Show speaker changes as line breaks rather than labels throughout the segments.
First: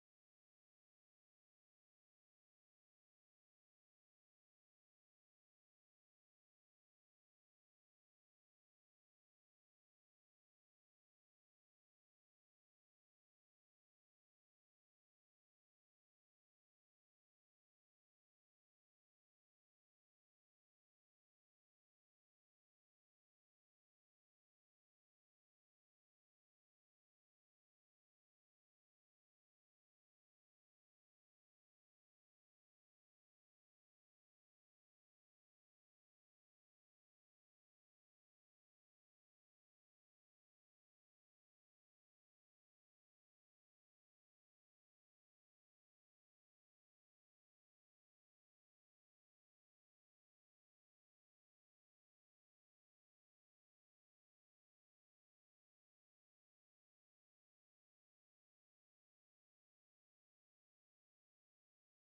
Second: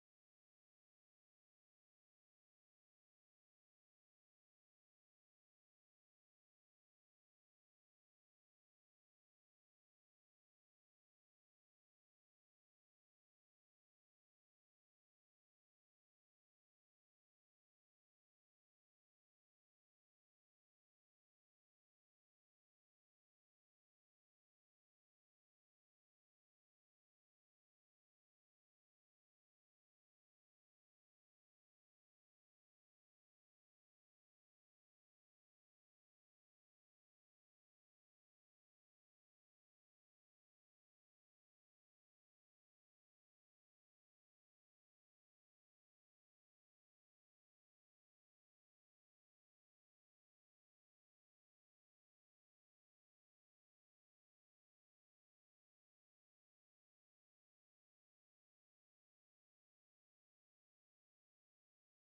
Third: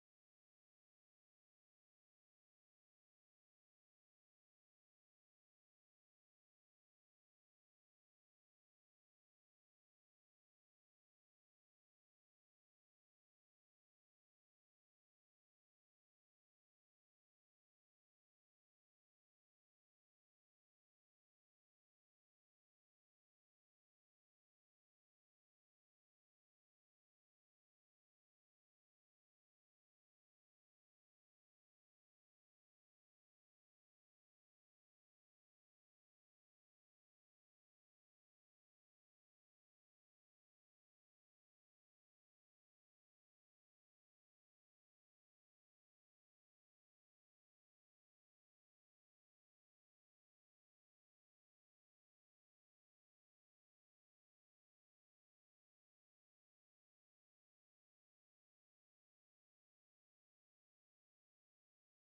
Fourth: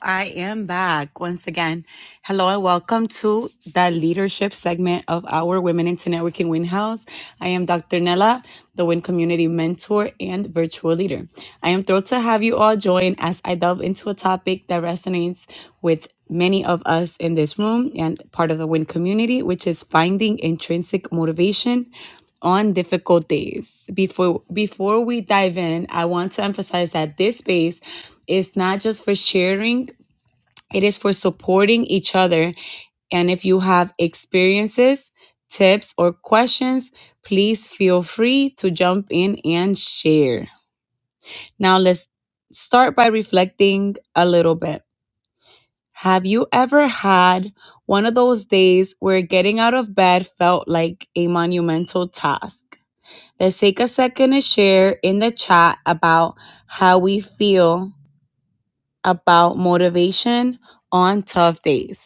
I am back once again. Hello and welcome to the leadership segment of our Women into Networking Win House. I am Dr. Nella, the Win Community Mentor and Virtual Leader. I am thrilled to have you all join as I delve into a topic that resonates with many of us in this room and part of the Win community, which is finding intrinsic motivation on difficult days. Before before we dive in, I want to emphasize that this space is not just for sharing it is for supporting each other. And if you have experiences, tips, or questions, please feel free to jump in and share. Now, let's start by reflecting a little bit. Have you ever had one of those days where getting out of bed felt like a monumental task? Let's take a second to share in the chat about how we feel about motivation on tough days.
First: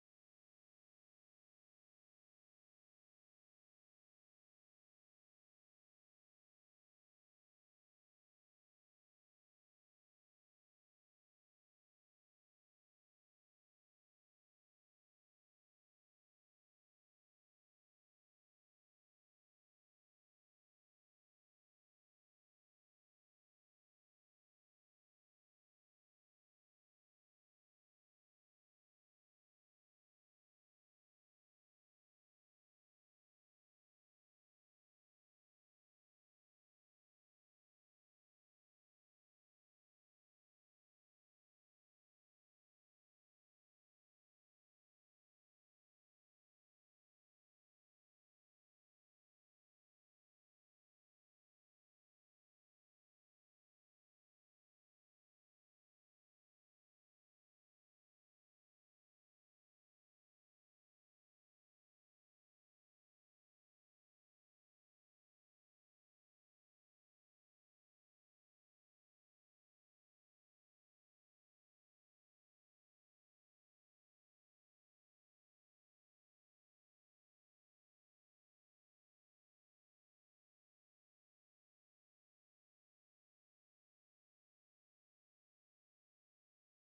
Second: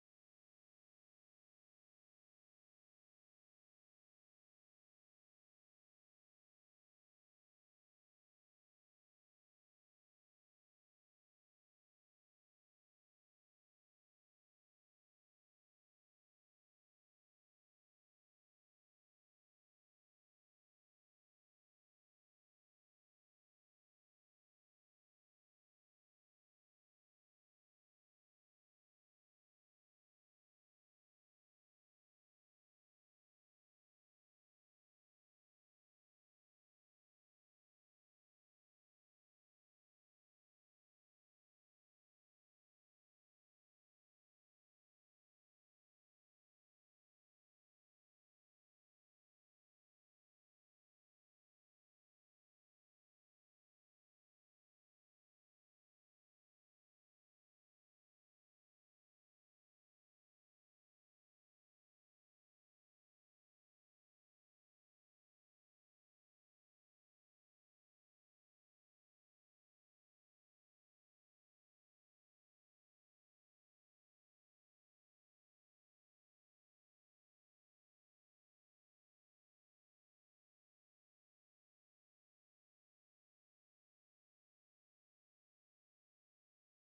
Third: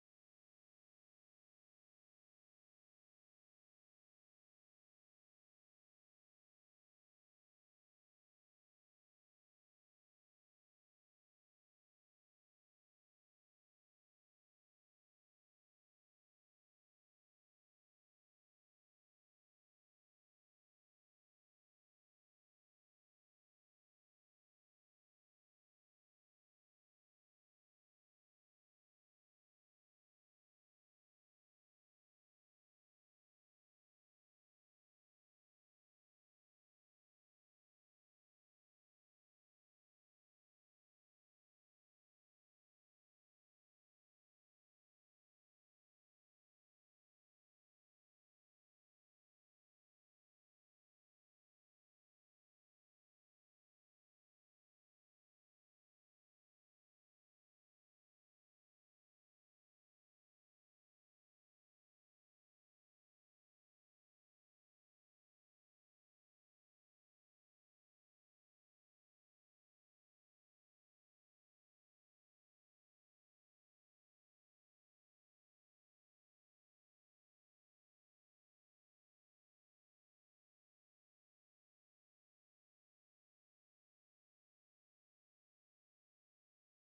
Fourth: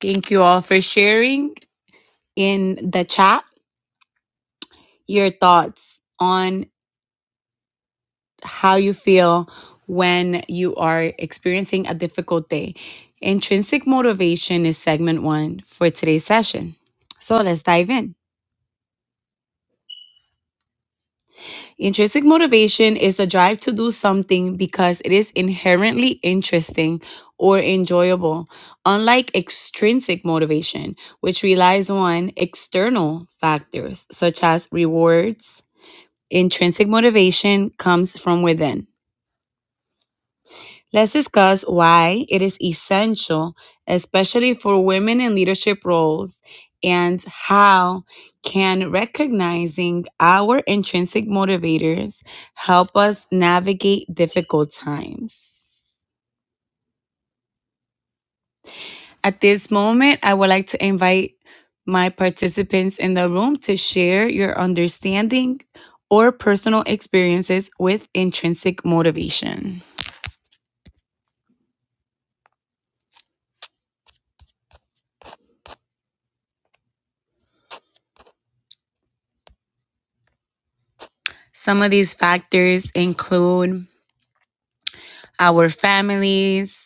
Thank you all for sharing in the chat your thoughts on how you feel when you are experiencing a difficult day. Intrinsic motivation is segment one for today's session. So let's dive in. Intrinsic motivation is the drive to do something because it is inherently interesting or enjoyable, unlike extrinsic motivation, which relies on external factors such as rewards, Intrinsic motivation comes from within. Let's discuss why it is essential, especially for women in leadership roles, and how can recognizing our intrinsic motivators help us navigate difficult times. At this moment, I would like to invite my participants in the room to share your understanding or personal experiences with intrinsic motivation. Some of these factors include our families,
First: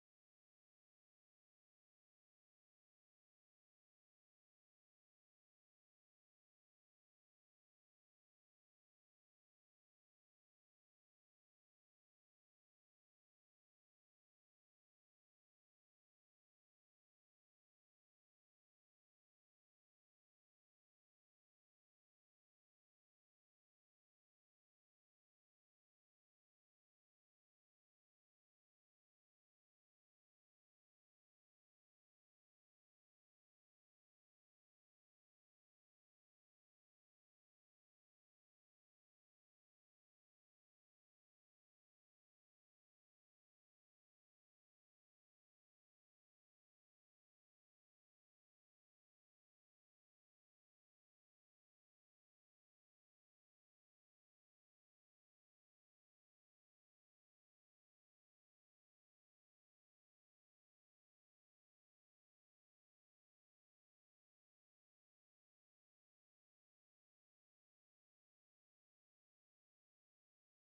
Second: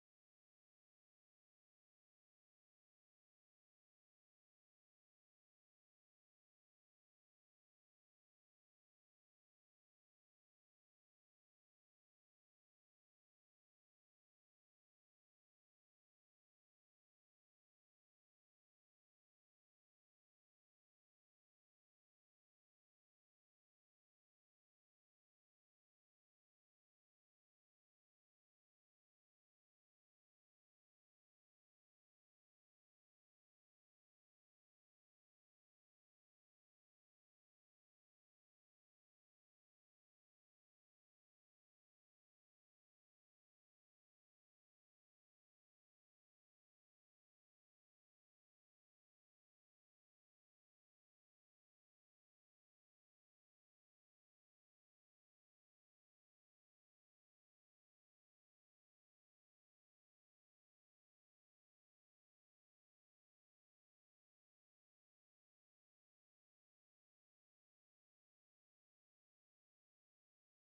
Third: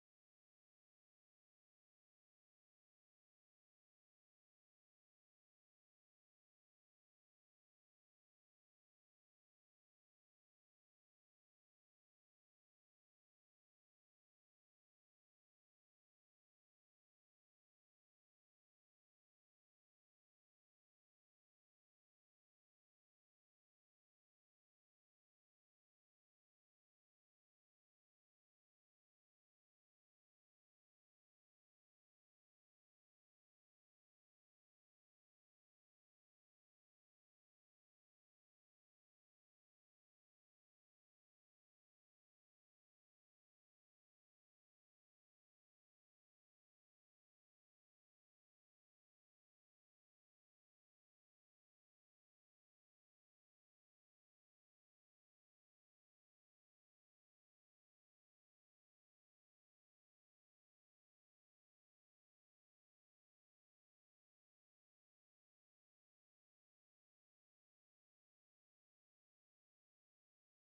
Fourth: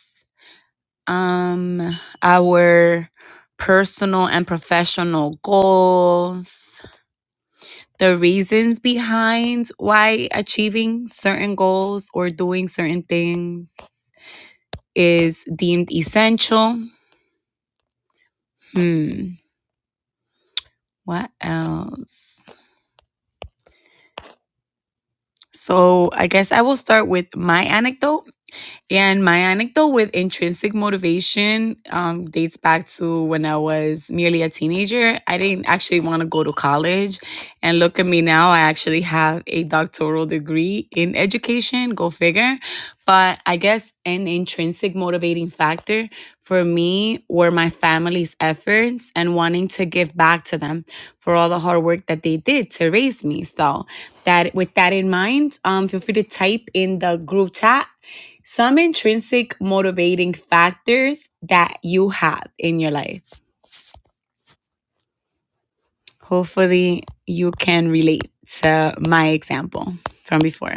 um, our personal and professional goals, the reasons behind why achieving certain goals or doing certain things is deemed essential. Hmm, what else? So, I guess I will start with my anecdote. And my anecdote with intrinsic motivation um, dates back to when I was merely a teenager. I didn't actually want to go to college. And look at me now, I actually have a doctoral degree in education, go figure. But I guess an intrinsic motivating factor for me were my family's efforts and wanting to give back to them for all the hard work that they did to raise me. So, that with that in mind, um, feel free to type in the group chat some intrinsic motivating factors that you have in your life. Hopefully, you can relate to my example from before.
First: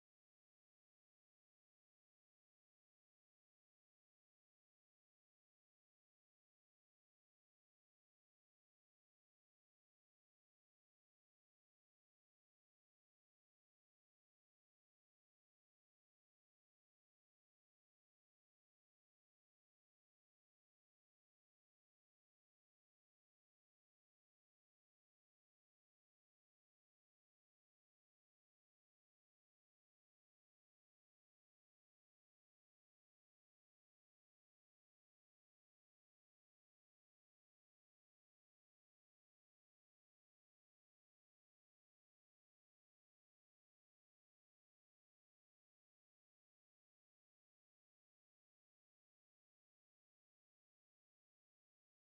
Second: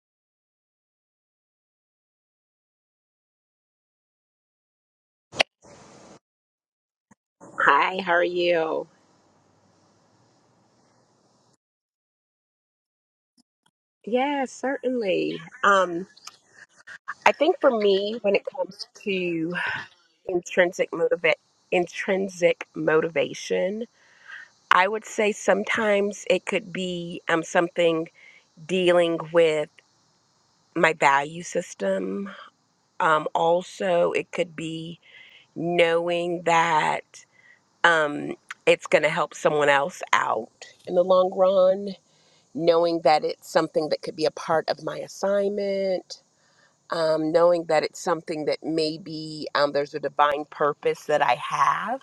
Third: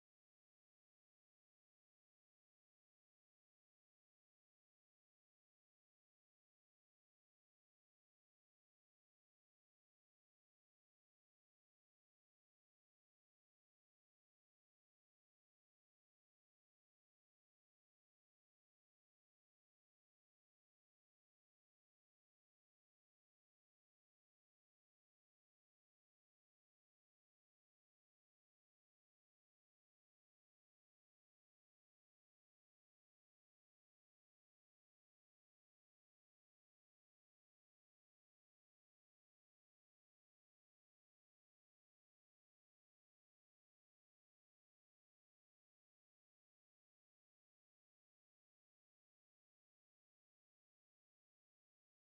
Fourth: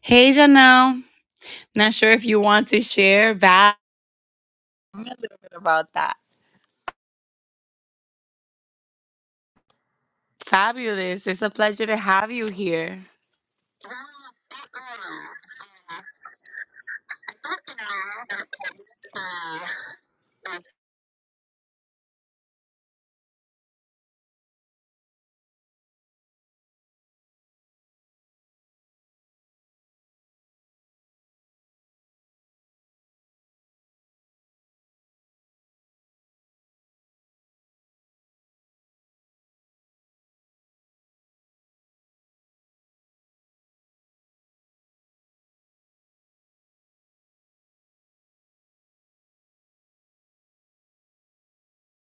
Hey, Janelle. Not sure if you want to share back a little bit about that.
Hi, how are you?
Fabulous. It's a pleasure to have you here.
Yes, certainly. Um, I think for me, when it comes to intrinsic motiva- intrinsic motivation, I would say sometimes it could be um, something dealing with my value system. Um, also, it could be knowing that um, it's going to help someone else out in the long run, knowing that it's something that could be a part of my assignment um, knowing that it's something that maybe um, there's a divine purpose that I have,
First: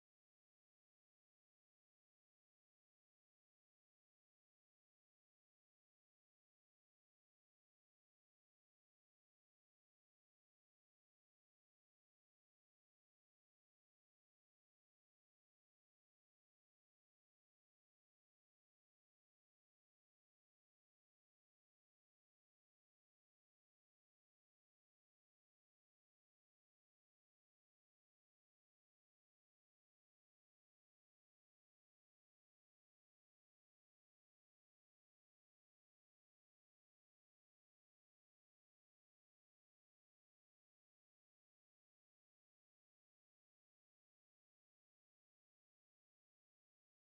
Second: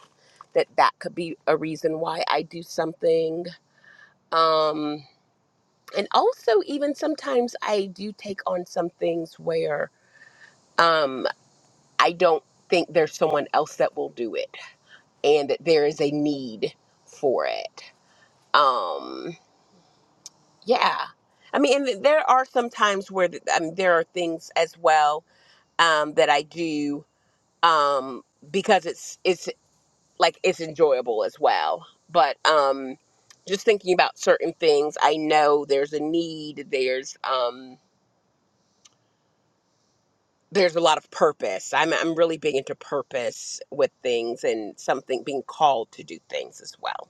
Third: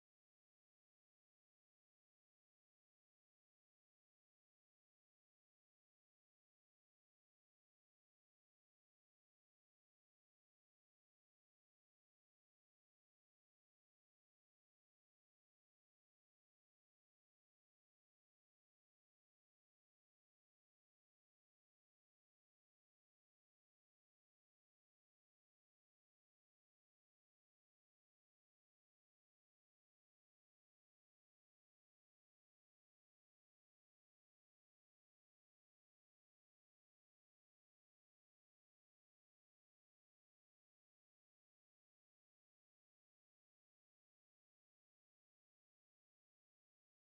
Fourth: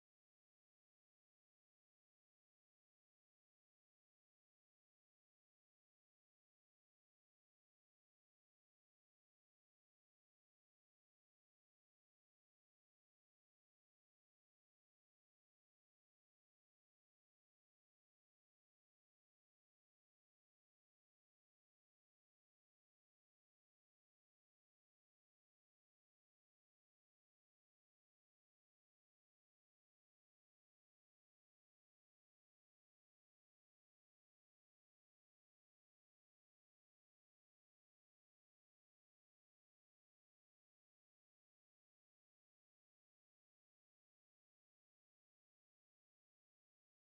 that that could be a reason why I do something. Um, and also, even sometimes I do take on some things where um, I don't think there's someone else that will do it and that there is a need for it. Um, yeah. I mean, and there are some times where th- um, there are things as well um, that I do um, because it's it's like it's enjoyable as well. But um, just thinking about certain things, I know there's a need. There's um, there's a lot of purpose. I'm I'm really big into purpose with things and something being called to do things as well.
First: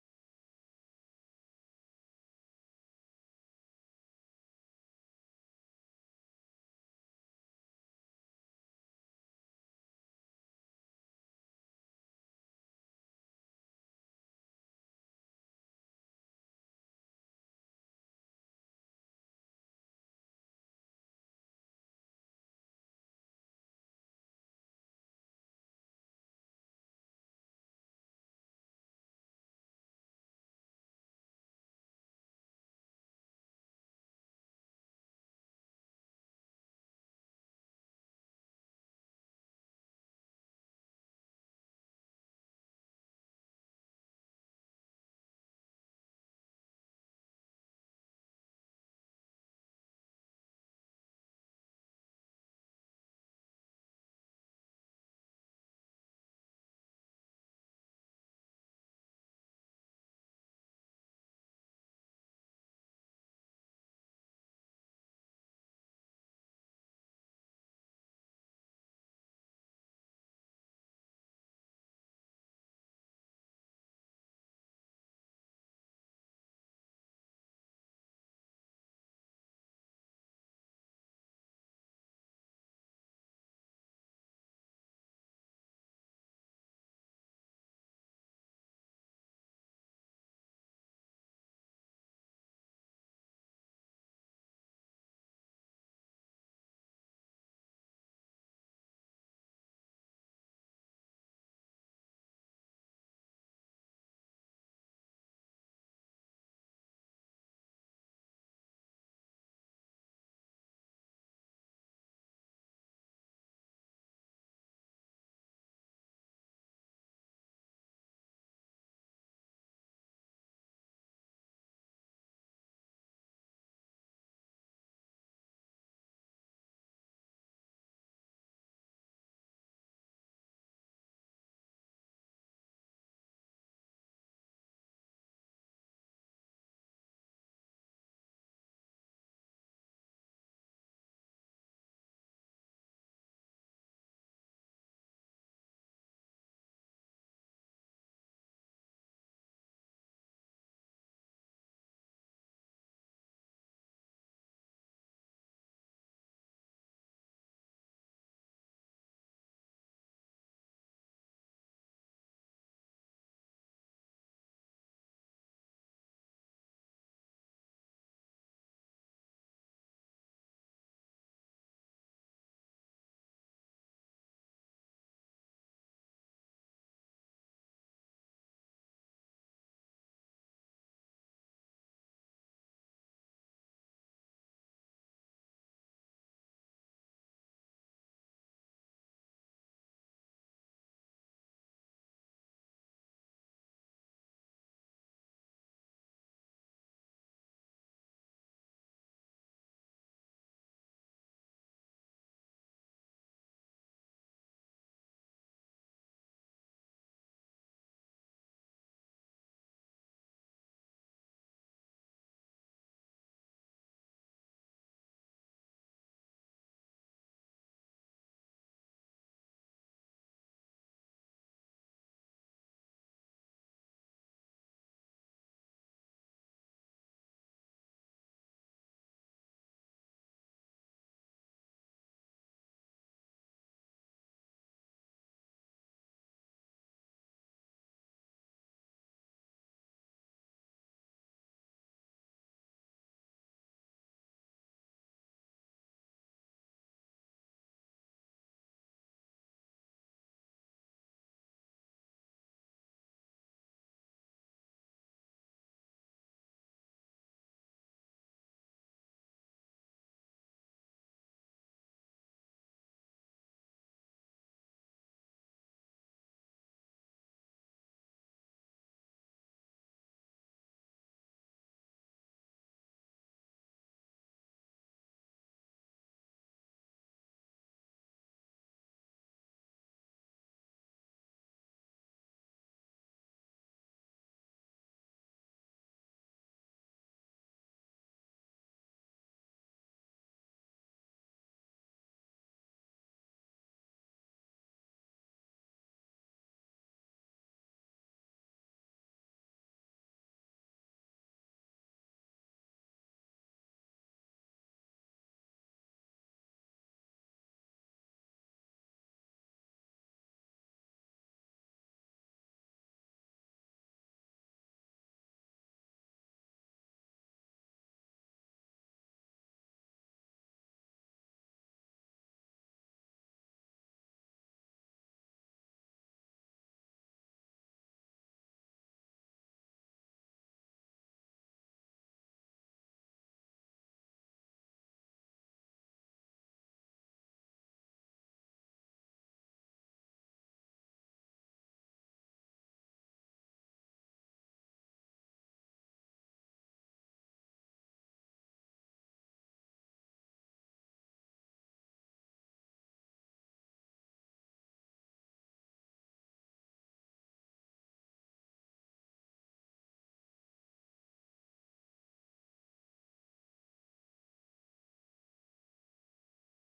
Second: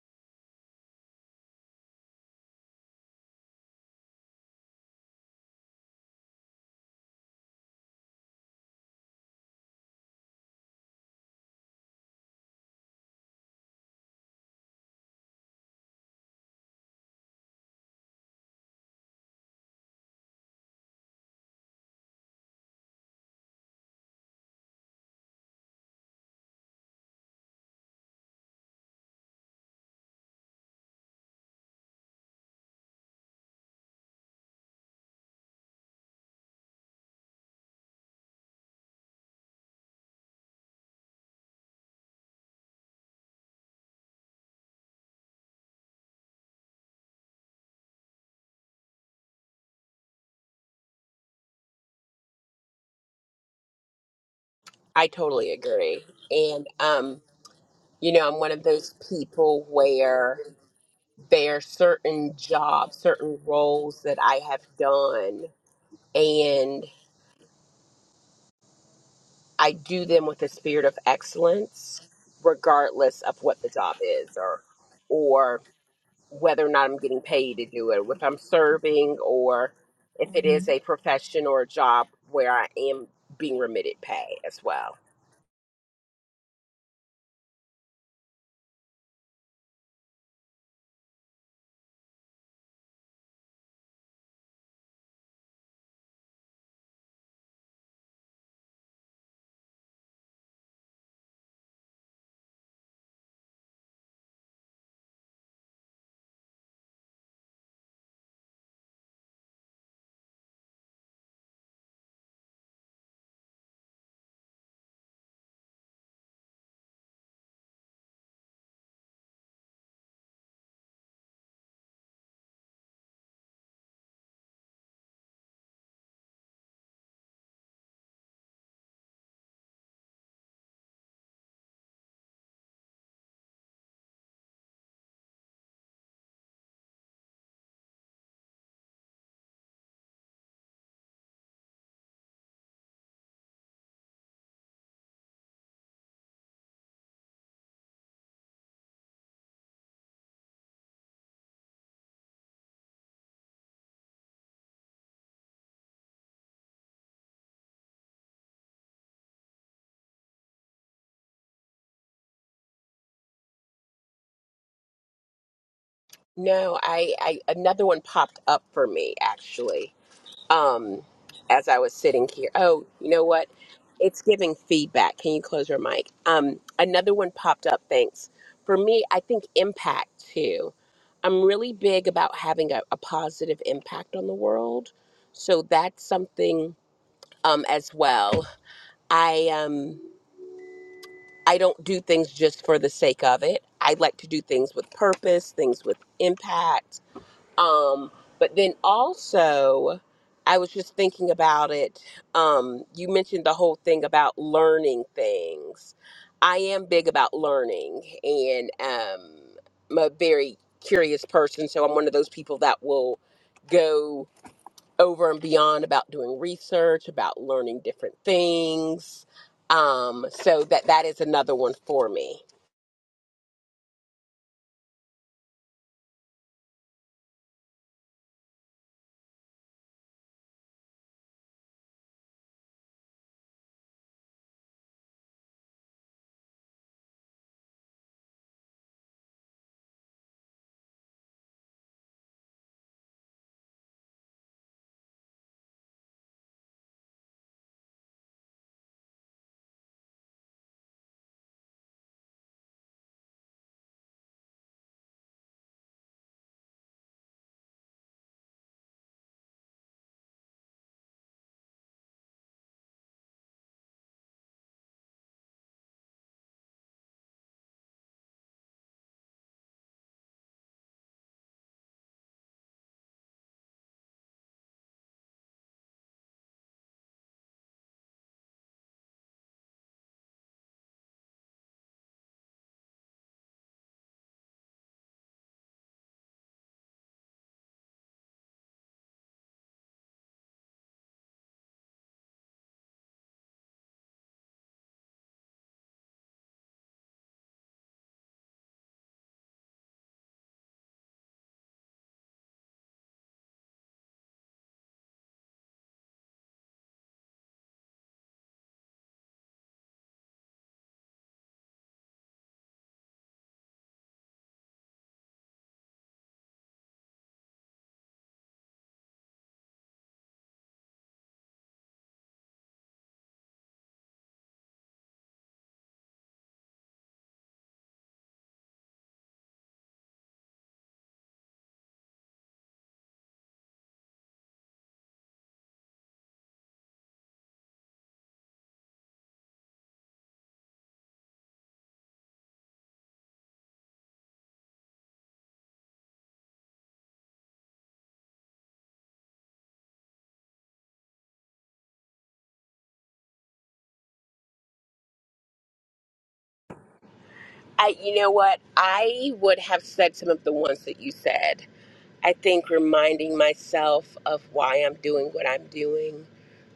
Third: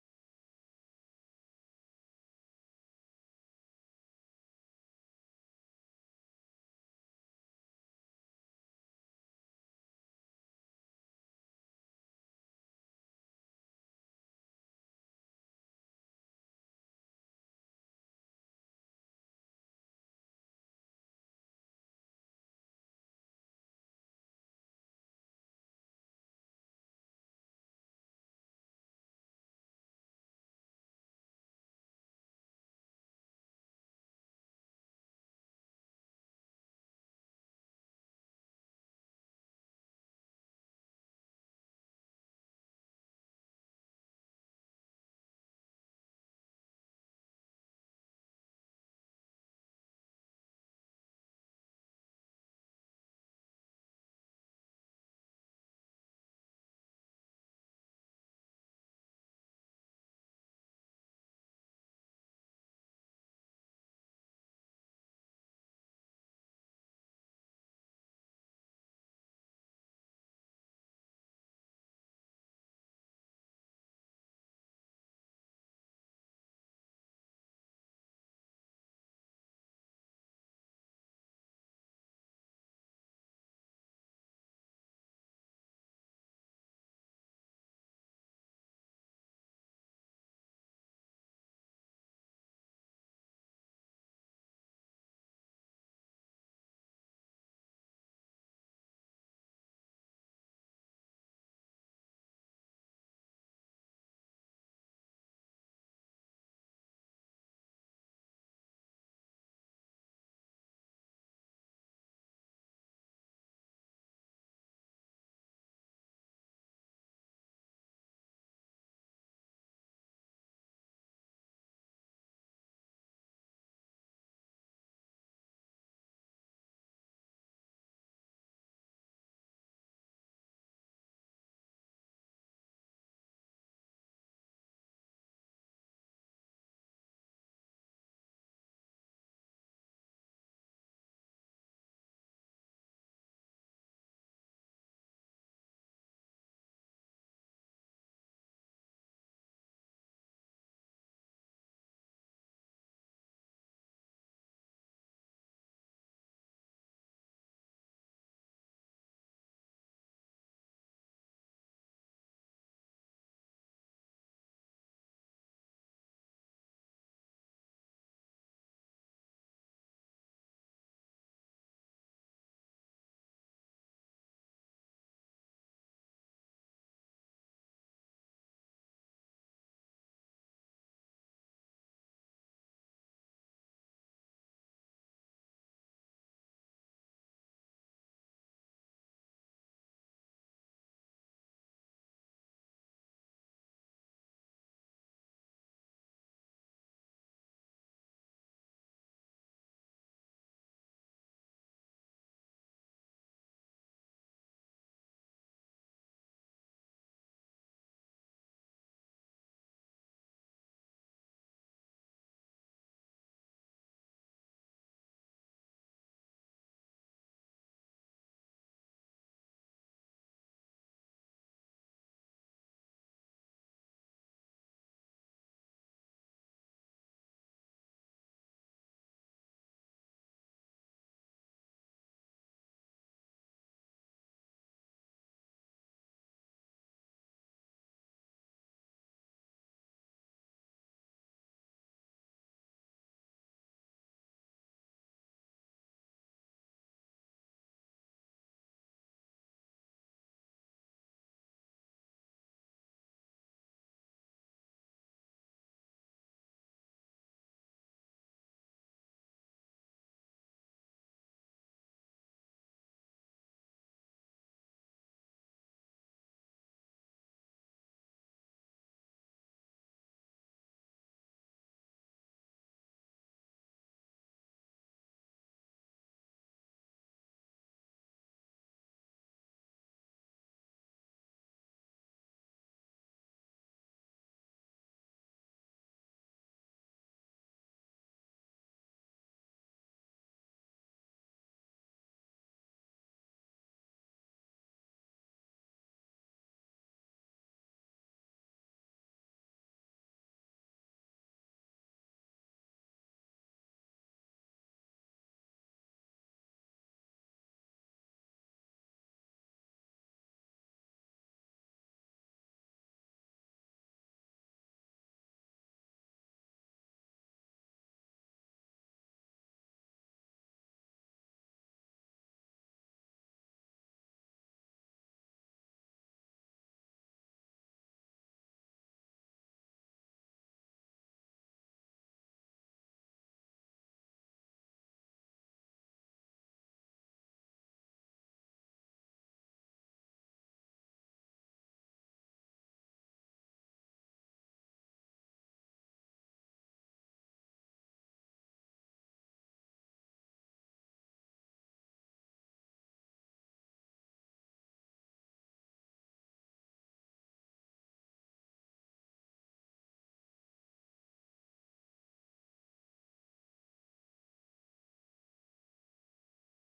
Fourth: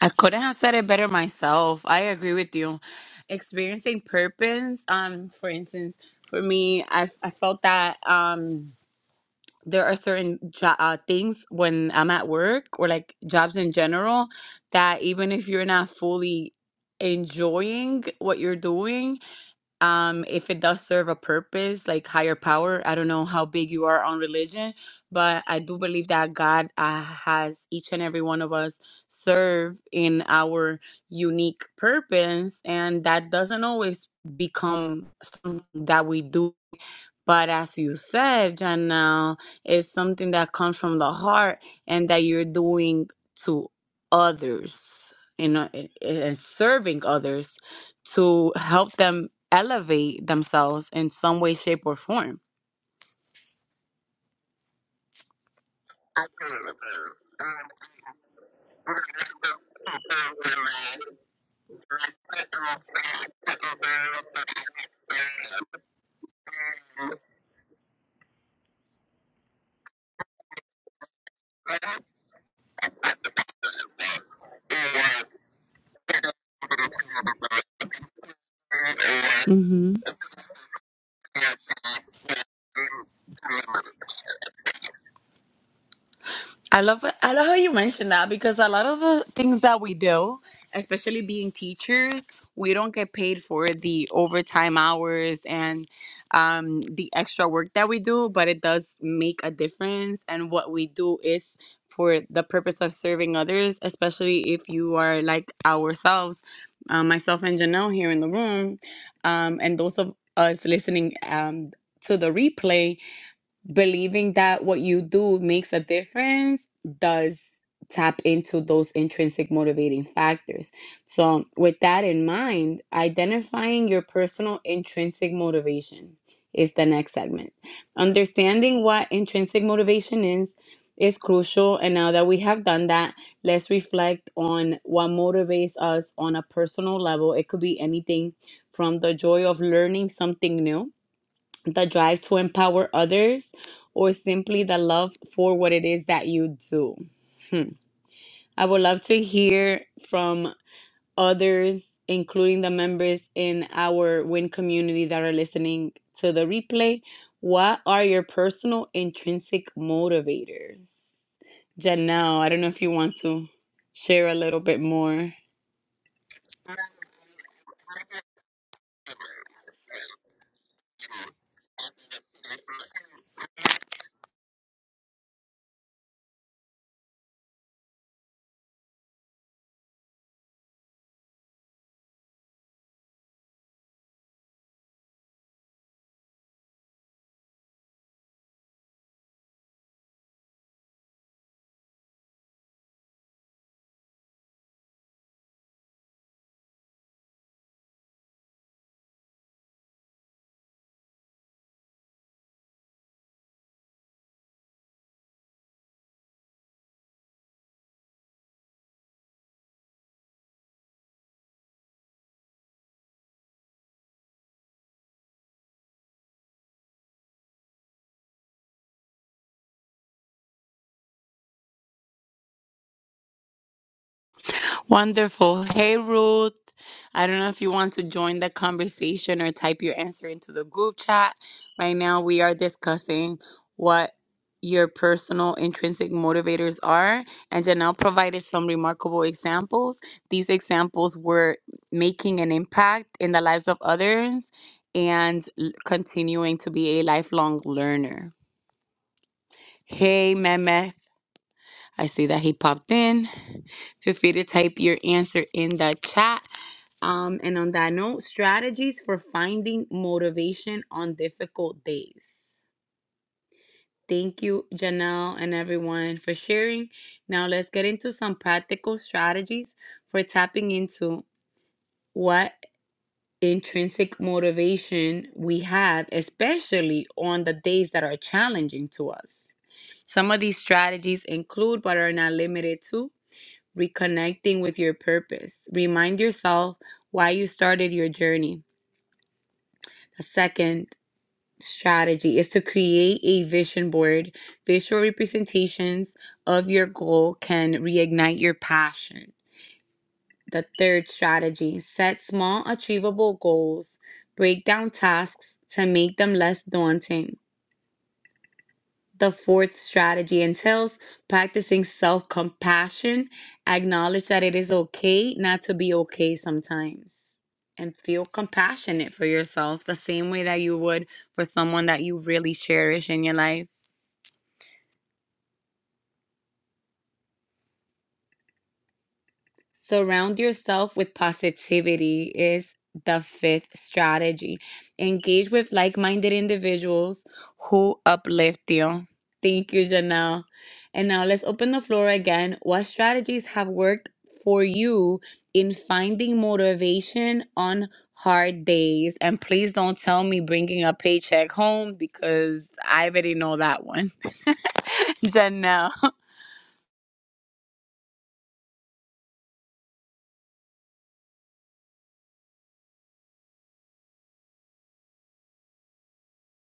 I couldn't have said it better myself. I agree with you. Experiencing purpose, um, for instance, for me, I, I felt that um, there are certain jo- uh, things when I'm at work or like jobs in general that even if you're not fully enjoying what you're doing, um if it does serve a purpose like higher power i don't know how big you are on religion but i do believe that god uh, has each and every one of us serve in our unique purpose and that doesn't always become something that we do but as you said, Janelle, it's something that comes from the heart and that you're doing to others, you know, and and serving others to help them elevate themselves in some way, shape, or form.
I totally agree. And um, you know, I'm one of those people where there are certain jobs, certain roles that I have done and. I do them with a spirit of excellence, regardless of what the job is or or whether or not I'm getting paid to do it, if I'm serving or
Mm-hmm.
if it is a profession or a job where I am being remitted pay as well.
I love I love how you mentioned that because a lot of the things that we do, especially being teachers, we don't get paid for the overtime hours and um, the extra work that we do, but it does make a difference. And what we do is for the purpose of serving others, especially if you are like ourselves, um, myself and Janelle here in the room, um, and those of us listening um, to the replay believing that what you do makes a difference does tap into those intrinsic motivating factors. So, with that in mind, identifying your personal intrinsic motivation is the next segment. Understanding what intrinsic motivation is is crucial and now that we have done that let's reflect on what motivates us on a personal level it could be anything from the joy of learning something new the drive to empower others, or simply the love for what it is that you do. Hmm. I would love to hear from others, including the members in our WIN community that are listening to the replay. What are your personal intrinsic motivators? Janelle, I don't know if you want to share a little bit more.
No, I, I another one popped up for me actually um, as I was sitting here. Oh, you know what? It's giving feedback. Can you close your mic? Um, another one popped up. Thanks. For me, I think impact too. I'm really big about having a, a positive impact on the world. So that's something um, as well. I um, I don't do things just for the sake of it. I like to do things with purpose, things with impact um, but then also, I was just thinking about it. Um, you mentioned the whole thing about learning things. I am big about learning, and um, I'm a very curious person. So I'm one of those people that will go over and beyond about doing research, about learning different things. Um, so that that is another one for me.
Wonderful. Hey, Ruth. I don't know if you want to join the conversation or type your answer into the group chat. Right now, we are discussing what your personal intrinsic motivators are, and Janelle provided some remarkable examples. These examples were making an impact in the lives of others and l- continuing to be a lifelong learner. Hey, Mehmet. I see that he popped in. Feel free to type your answer in the chat um, and on that note, strategies for finding motivation on difficult days. Thank you, Janelle, and everyone for sharing. Now, let's get into some practical strategies for tapping into what intrinsic motivation we have, especially on the days that are challenging to us. Some of these strategies include, but are not limited to, reconnecting with your purpose. Remind yourself why you started your journey. Second, strategy is to create a vision board. Visual representations of your goal can reignite your passion. The third strategy set small, achievable goals, break down tasks to make them less daunting. The fourth strategy entails practicing self compassion. Acknowledge that it is okay not to be okay sometimes and feel compassionate for yourself the same way that you would for someone that you really cherish in your life. Surround yourself with positivity is the fifth strategy. Engage with like minded individuals who uplift you. Thank you, Janelle. And now let's open the floor again. What strategies have worked for you in finding motivation on hard days? And please don't tell me bringing a paycheck home because I already know that one. Janelle.
I, you know what? I would have said some of the ones that you said I think reminding myself of why I'm doing what I'm doing,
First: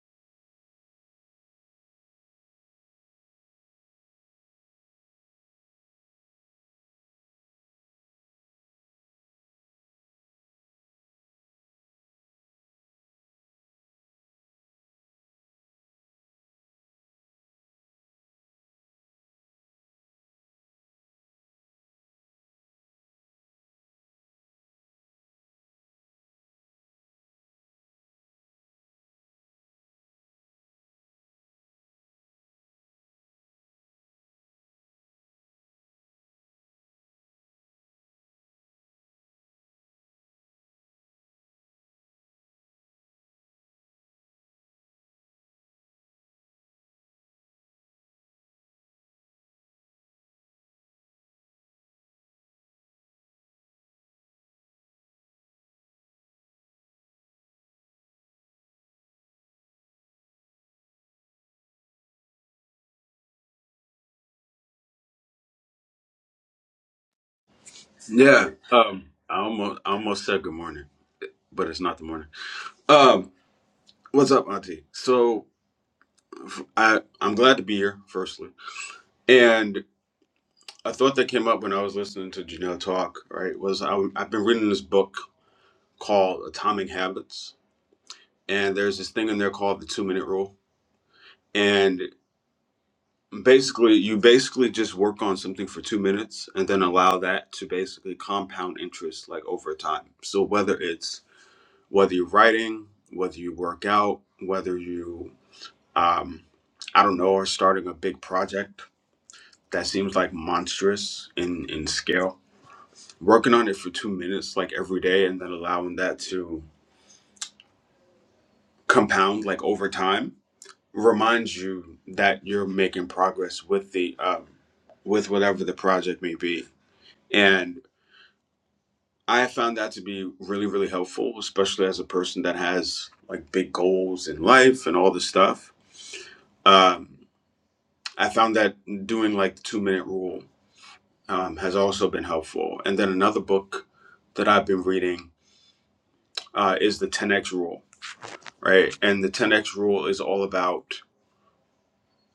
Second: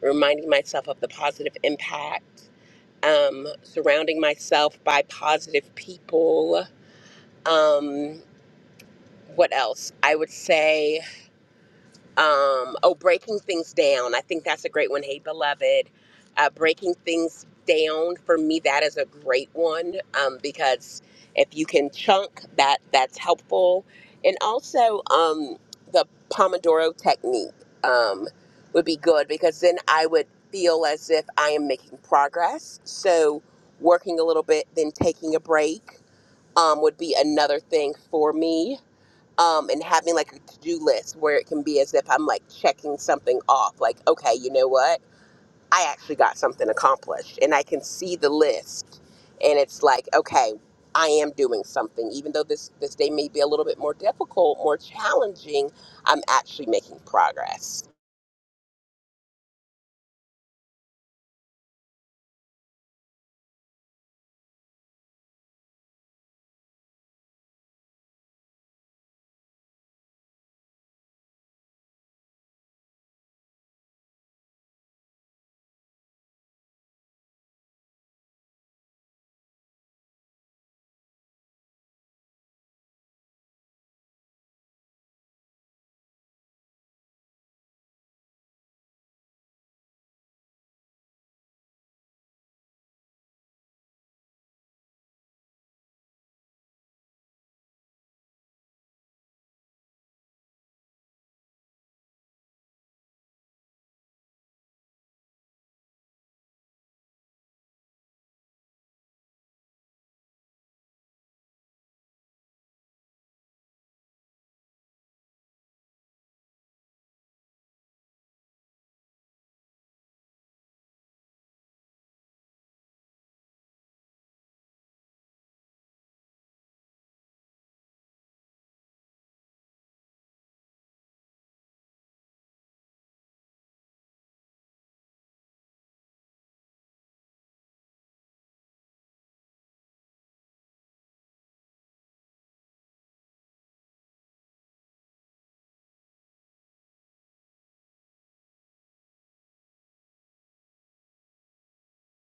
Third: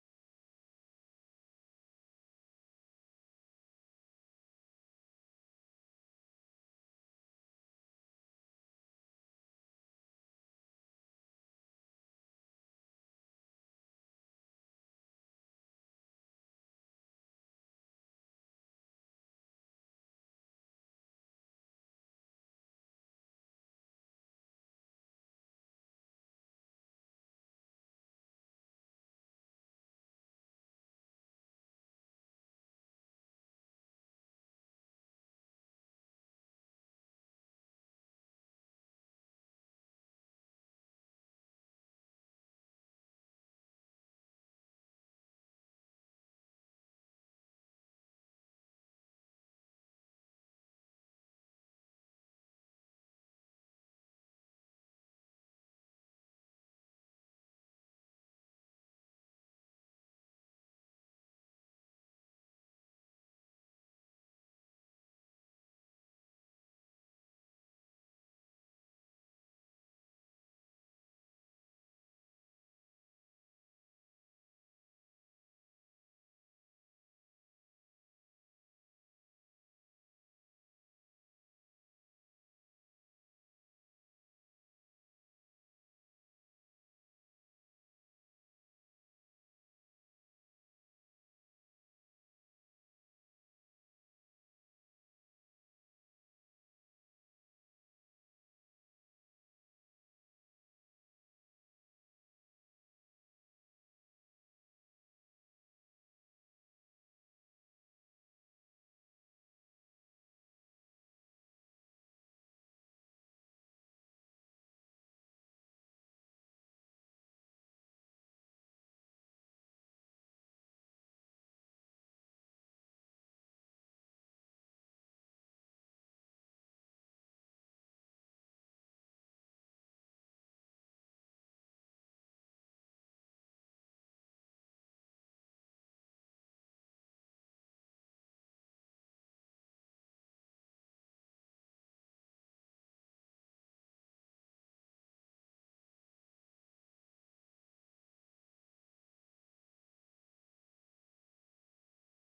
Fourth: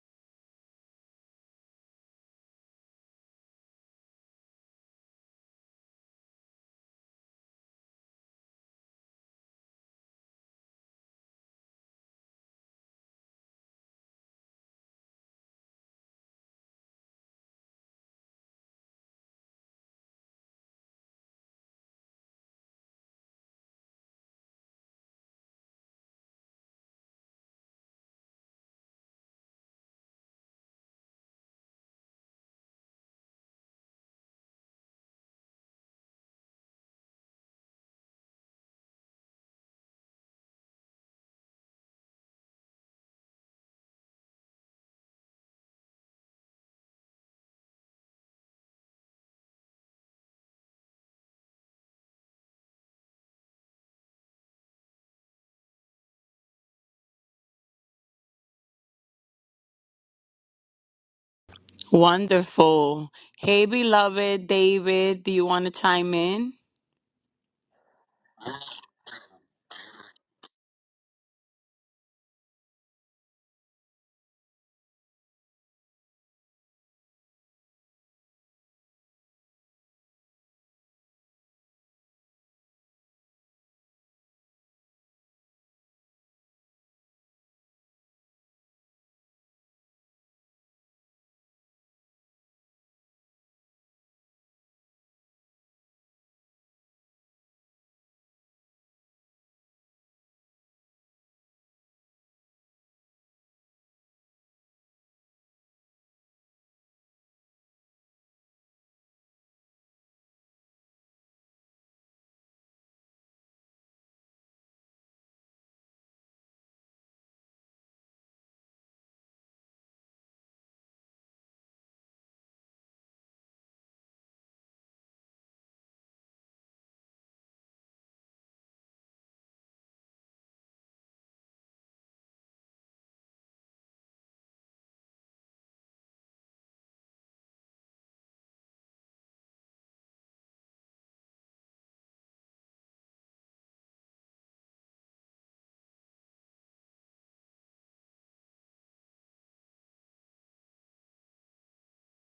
reminding myself of the positive impact, um, surrounding myself by positive people. Um, what else? I would say um, oh, breaking things down. I think that's a great one. Hey, beloved, uh, breaking things down for me. That is a great one um, because if you can chunk that, that's helpful. And also um, the Pomodoro technique um, would be good because then I would feel as if I am making progress. So working a little bit, then taking a break um, would be another thing for me um, and having like a to-do list where it can be as if I'm like checking something off. Like, okay, you know what? I actually got something accomplished, and I can see the list, and it's like, okay, I am doing something. Even though this this day may be a little bit more difficult, more challenging, I'm actually making progress.
Wonderful. Hey, beloved David, do you want to chime in?
Yeah. Um. I almost I almost said good morning, but it's not the morning. Um. What's up, Auntie? So f- I I'm glad to be here. Firstly, and a thought that came up when I was listening to Janelle talk. Right, was I, I've been reading this book called Atomic Habits, and there's this thing in there called the Two Minute Rule, and basically you basically just work on something for two minutes and then allow that to basically compound interest like over time so whether it's whether you're writing, whether you work out, whether you, um, I don't know, are starting a big project that seems like monstrous in, in scale, working on it for two minutes like every day and then allowing that to compound like over time reminds you that you're making progress with the um, with whatever the project may be. And I found that to be really, really helpful, especially as a person that has like big goals in life and all this stuff. Um, I found that doing like the two minute rule um, has also been helpful. And then another book that I've been reading uh, is the 10x rule, right? And the 10x rule is all about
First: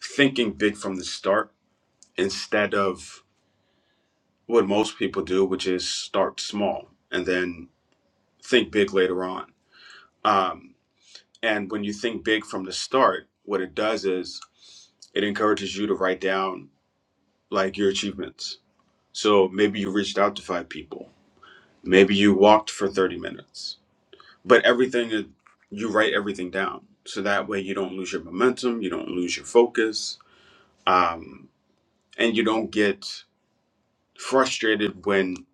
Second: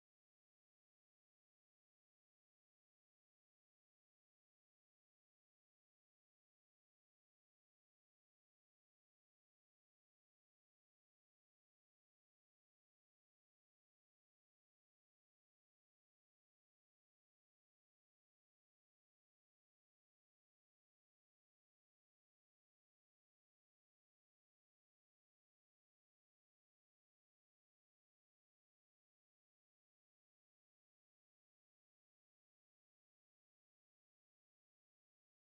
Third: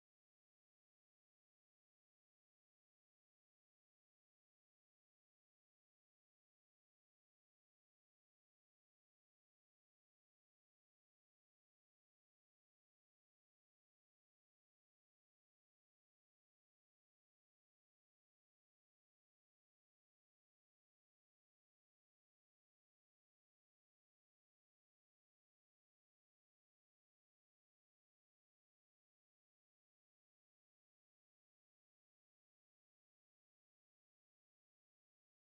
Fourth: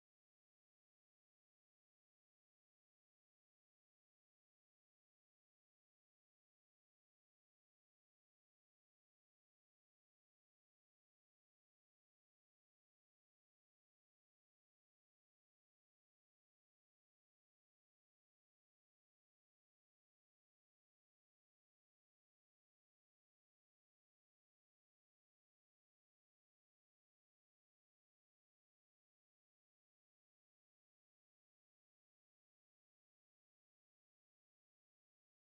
thinking big from the start instead of what most people do, which is start small and then think big later on. Um, and when you think big from the start, what it does is it encourages you to write down like your achievements. So maybe you reached out to five people Maybe you walked for 30 minutes, but everything is- you write everything down. So that way you don't lose your momentum, you don't lose your focus, um, and you don't get frustrated when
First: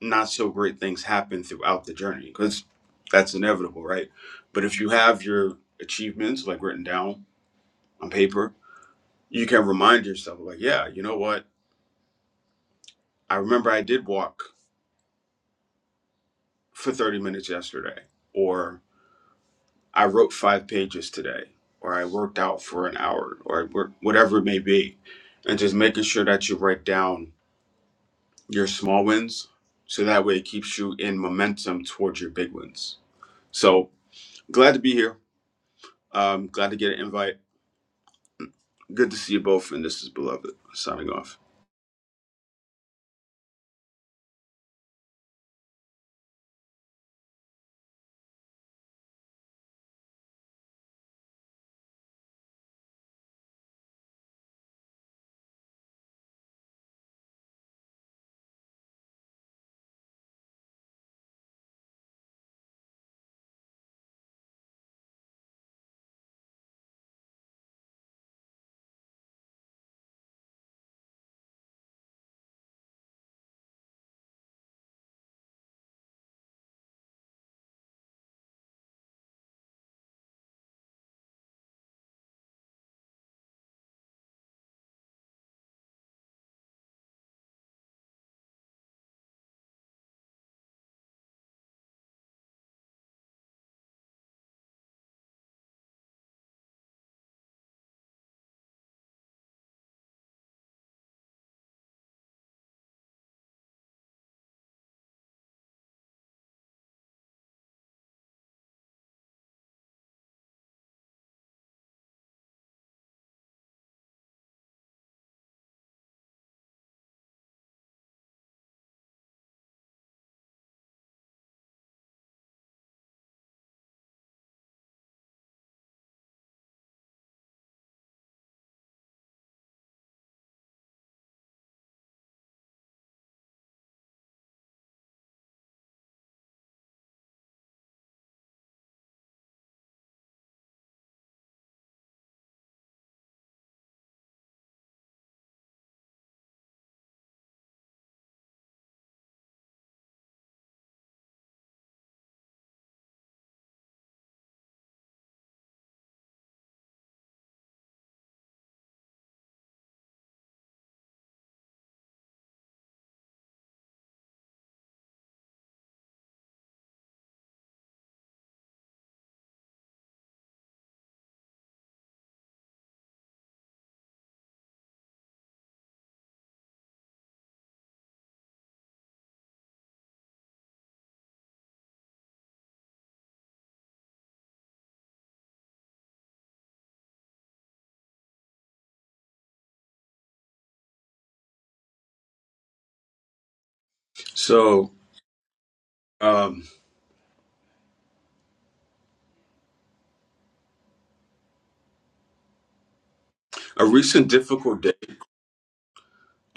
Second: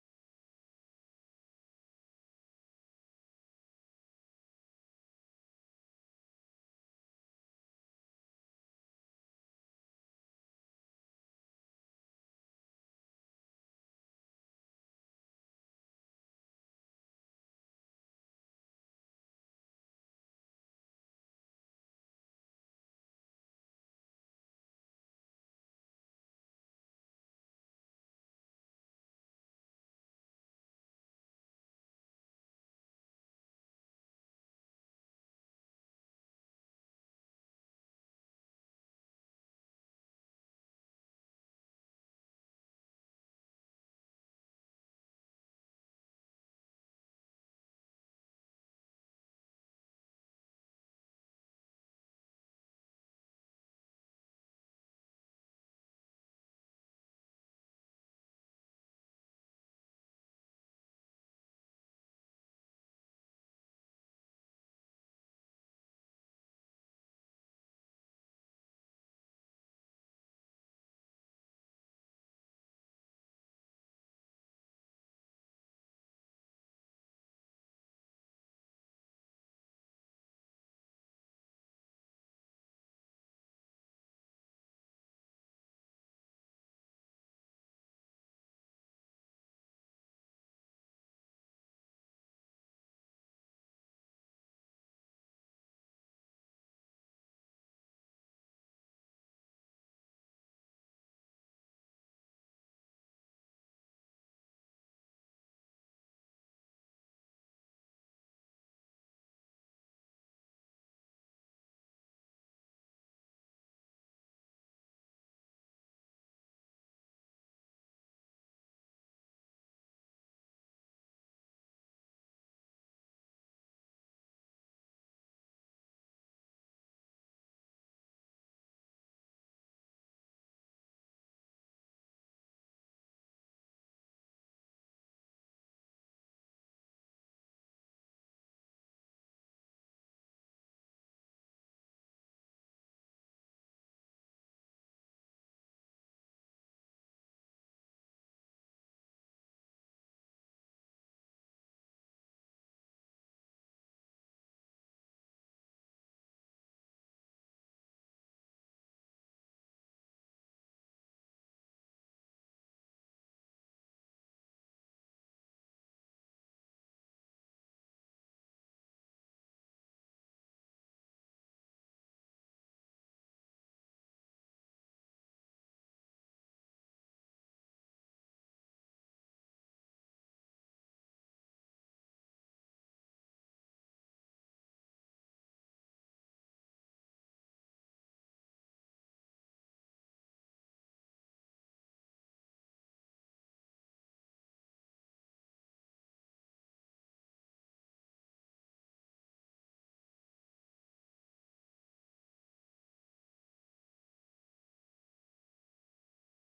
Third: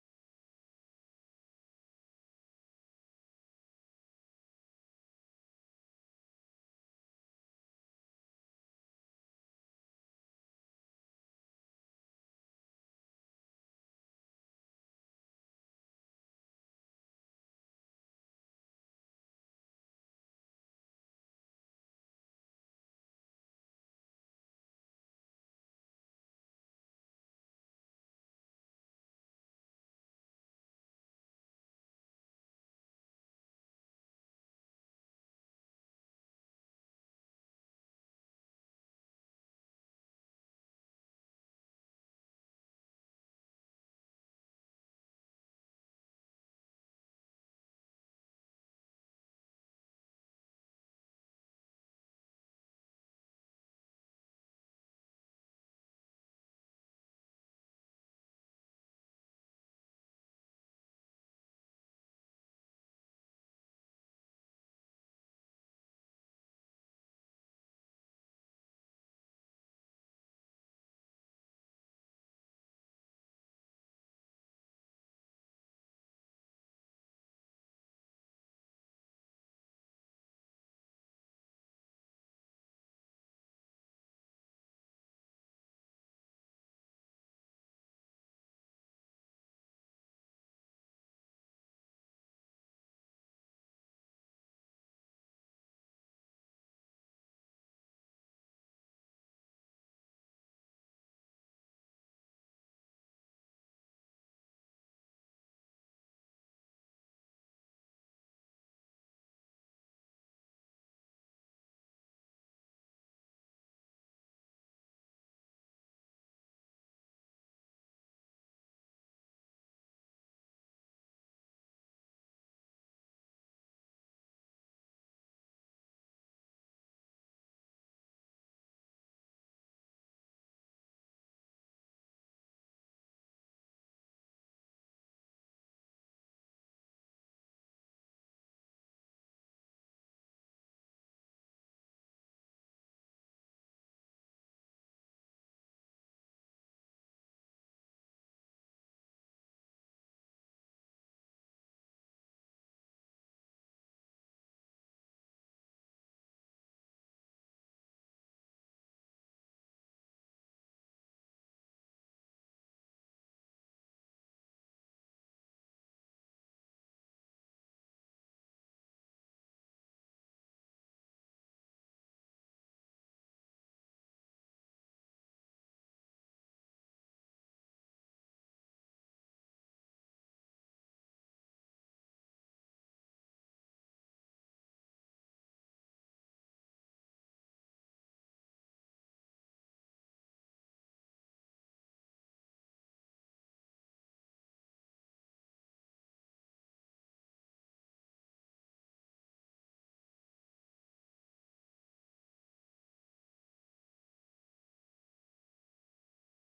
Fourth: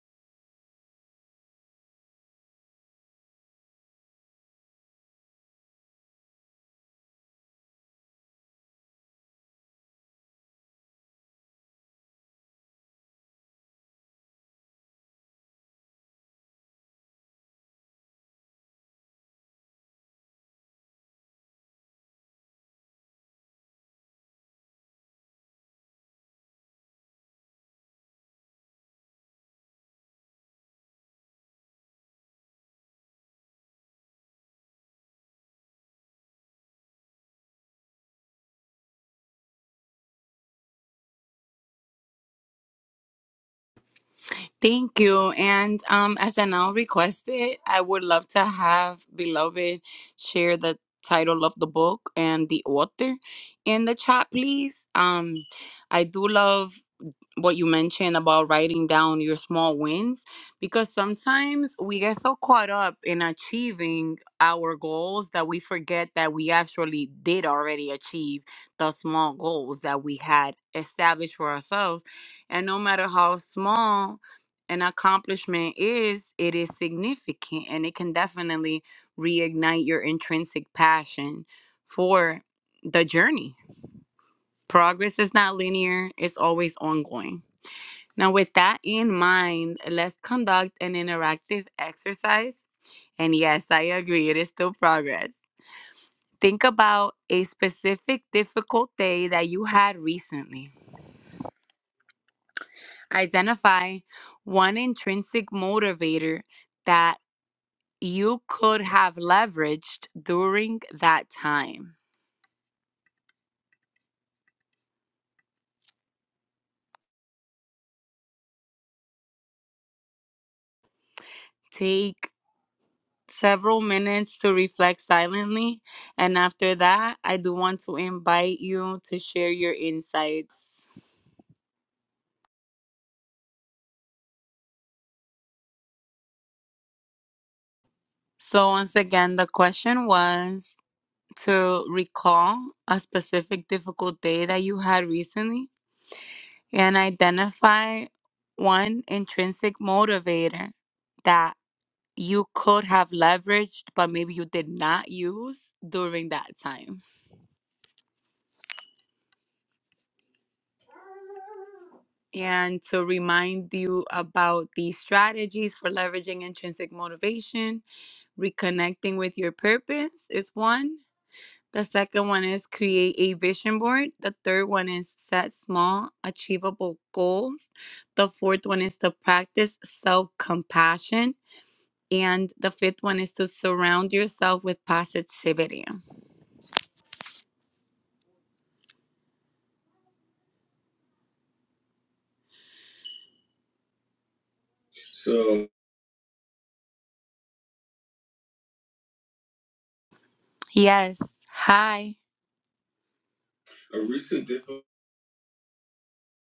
not so great things happen throughout the journey because that's inevitable, right? But if you have your achievements like written down on paper, you can remind yourself, like, yeah, you know what? I remember I did walk for 30 minutes yesterday, or. I wrote five pages today, or I worked out for an hour, or I worked, whatever it may be. And just making sure that you write down your small wins. So that way it keeps you in momentum towards your big wins. So glad to be here. Um, glad to get an invite. Good to see you both. And this is Beloved signing off.
Thank you. And um, as Janelle requested, I would love to have beloved share the title of the book and the author in the chat, please. Um, I do love what you mentioned about writing down your small wins because sometimes we get so caught up in achieving our goals that we forget that we actually did already achieve the small goals that we had established for ourselves and no matter how small an accomplishment is it is significant and it can definitely reignite your intrinsic passion for the journey progress is not linear it's always ongoing now, with that in mind, let's conduct an interactive exercise. And yes, I agree, it is still progress. Think about a specific difficult day that you had recently. Identify one intrinsic motivator that you could have leveraged during that time. Take several minutes to reflect silently. And after that, I do want to invite you to share your insights. So, once again, the question was to recall a specific difficult day that you had recently and identify one intrinsic motivator that you could have leveraged, but maybe you did not use during that time. And to remind you about the strategies for leveraging intrinsic motivation, reconnecting with your purpose is one The second one is create a vision board. The third one is set small, achievable goals. The fourth one is to practice self compassion. And the fifth one is to surround yourself with positivity. Um,
So, um,
Yes. Hi.
a
A
recent
recent
difficult
difficult.
day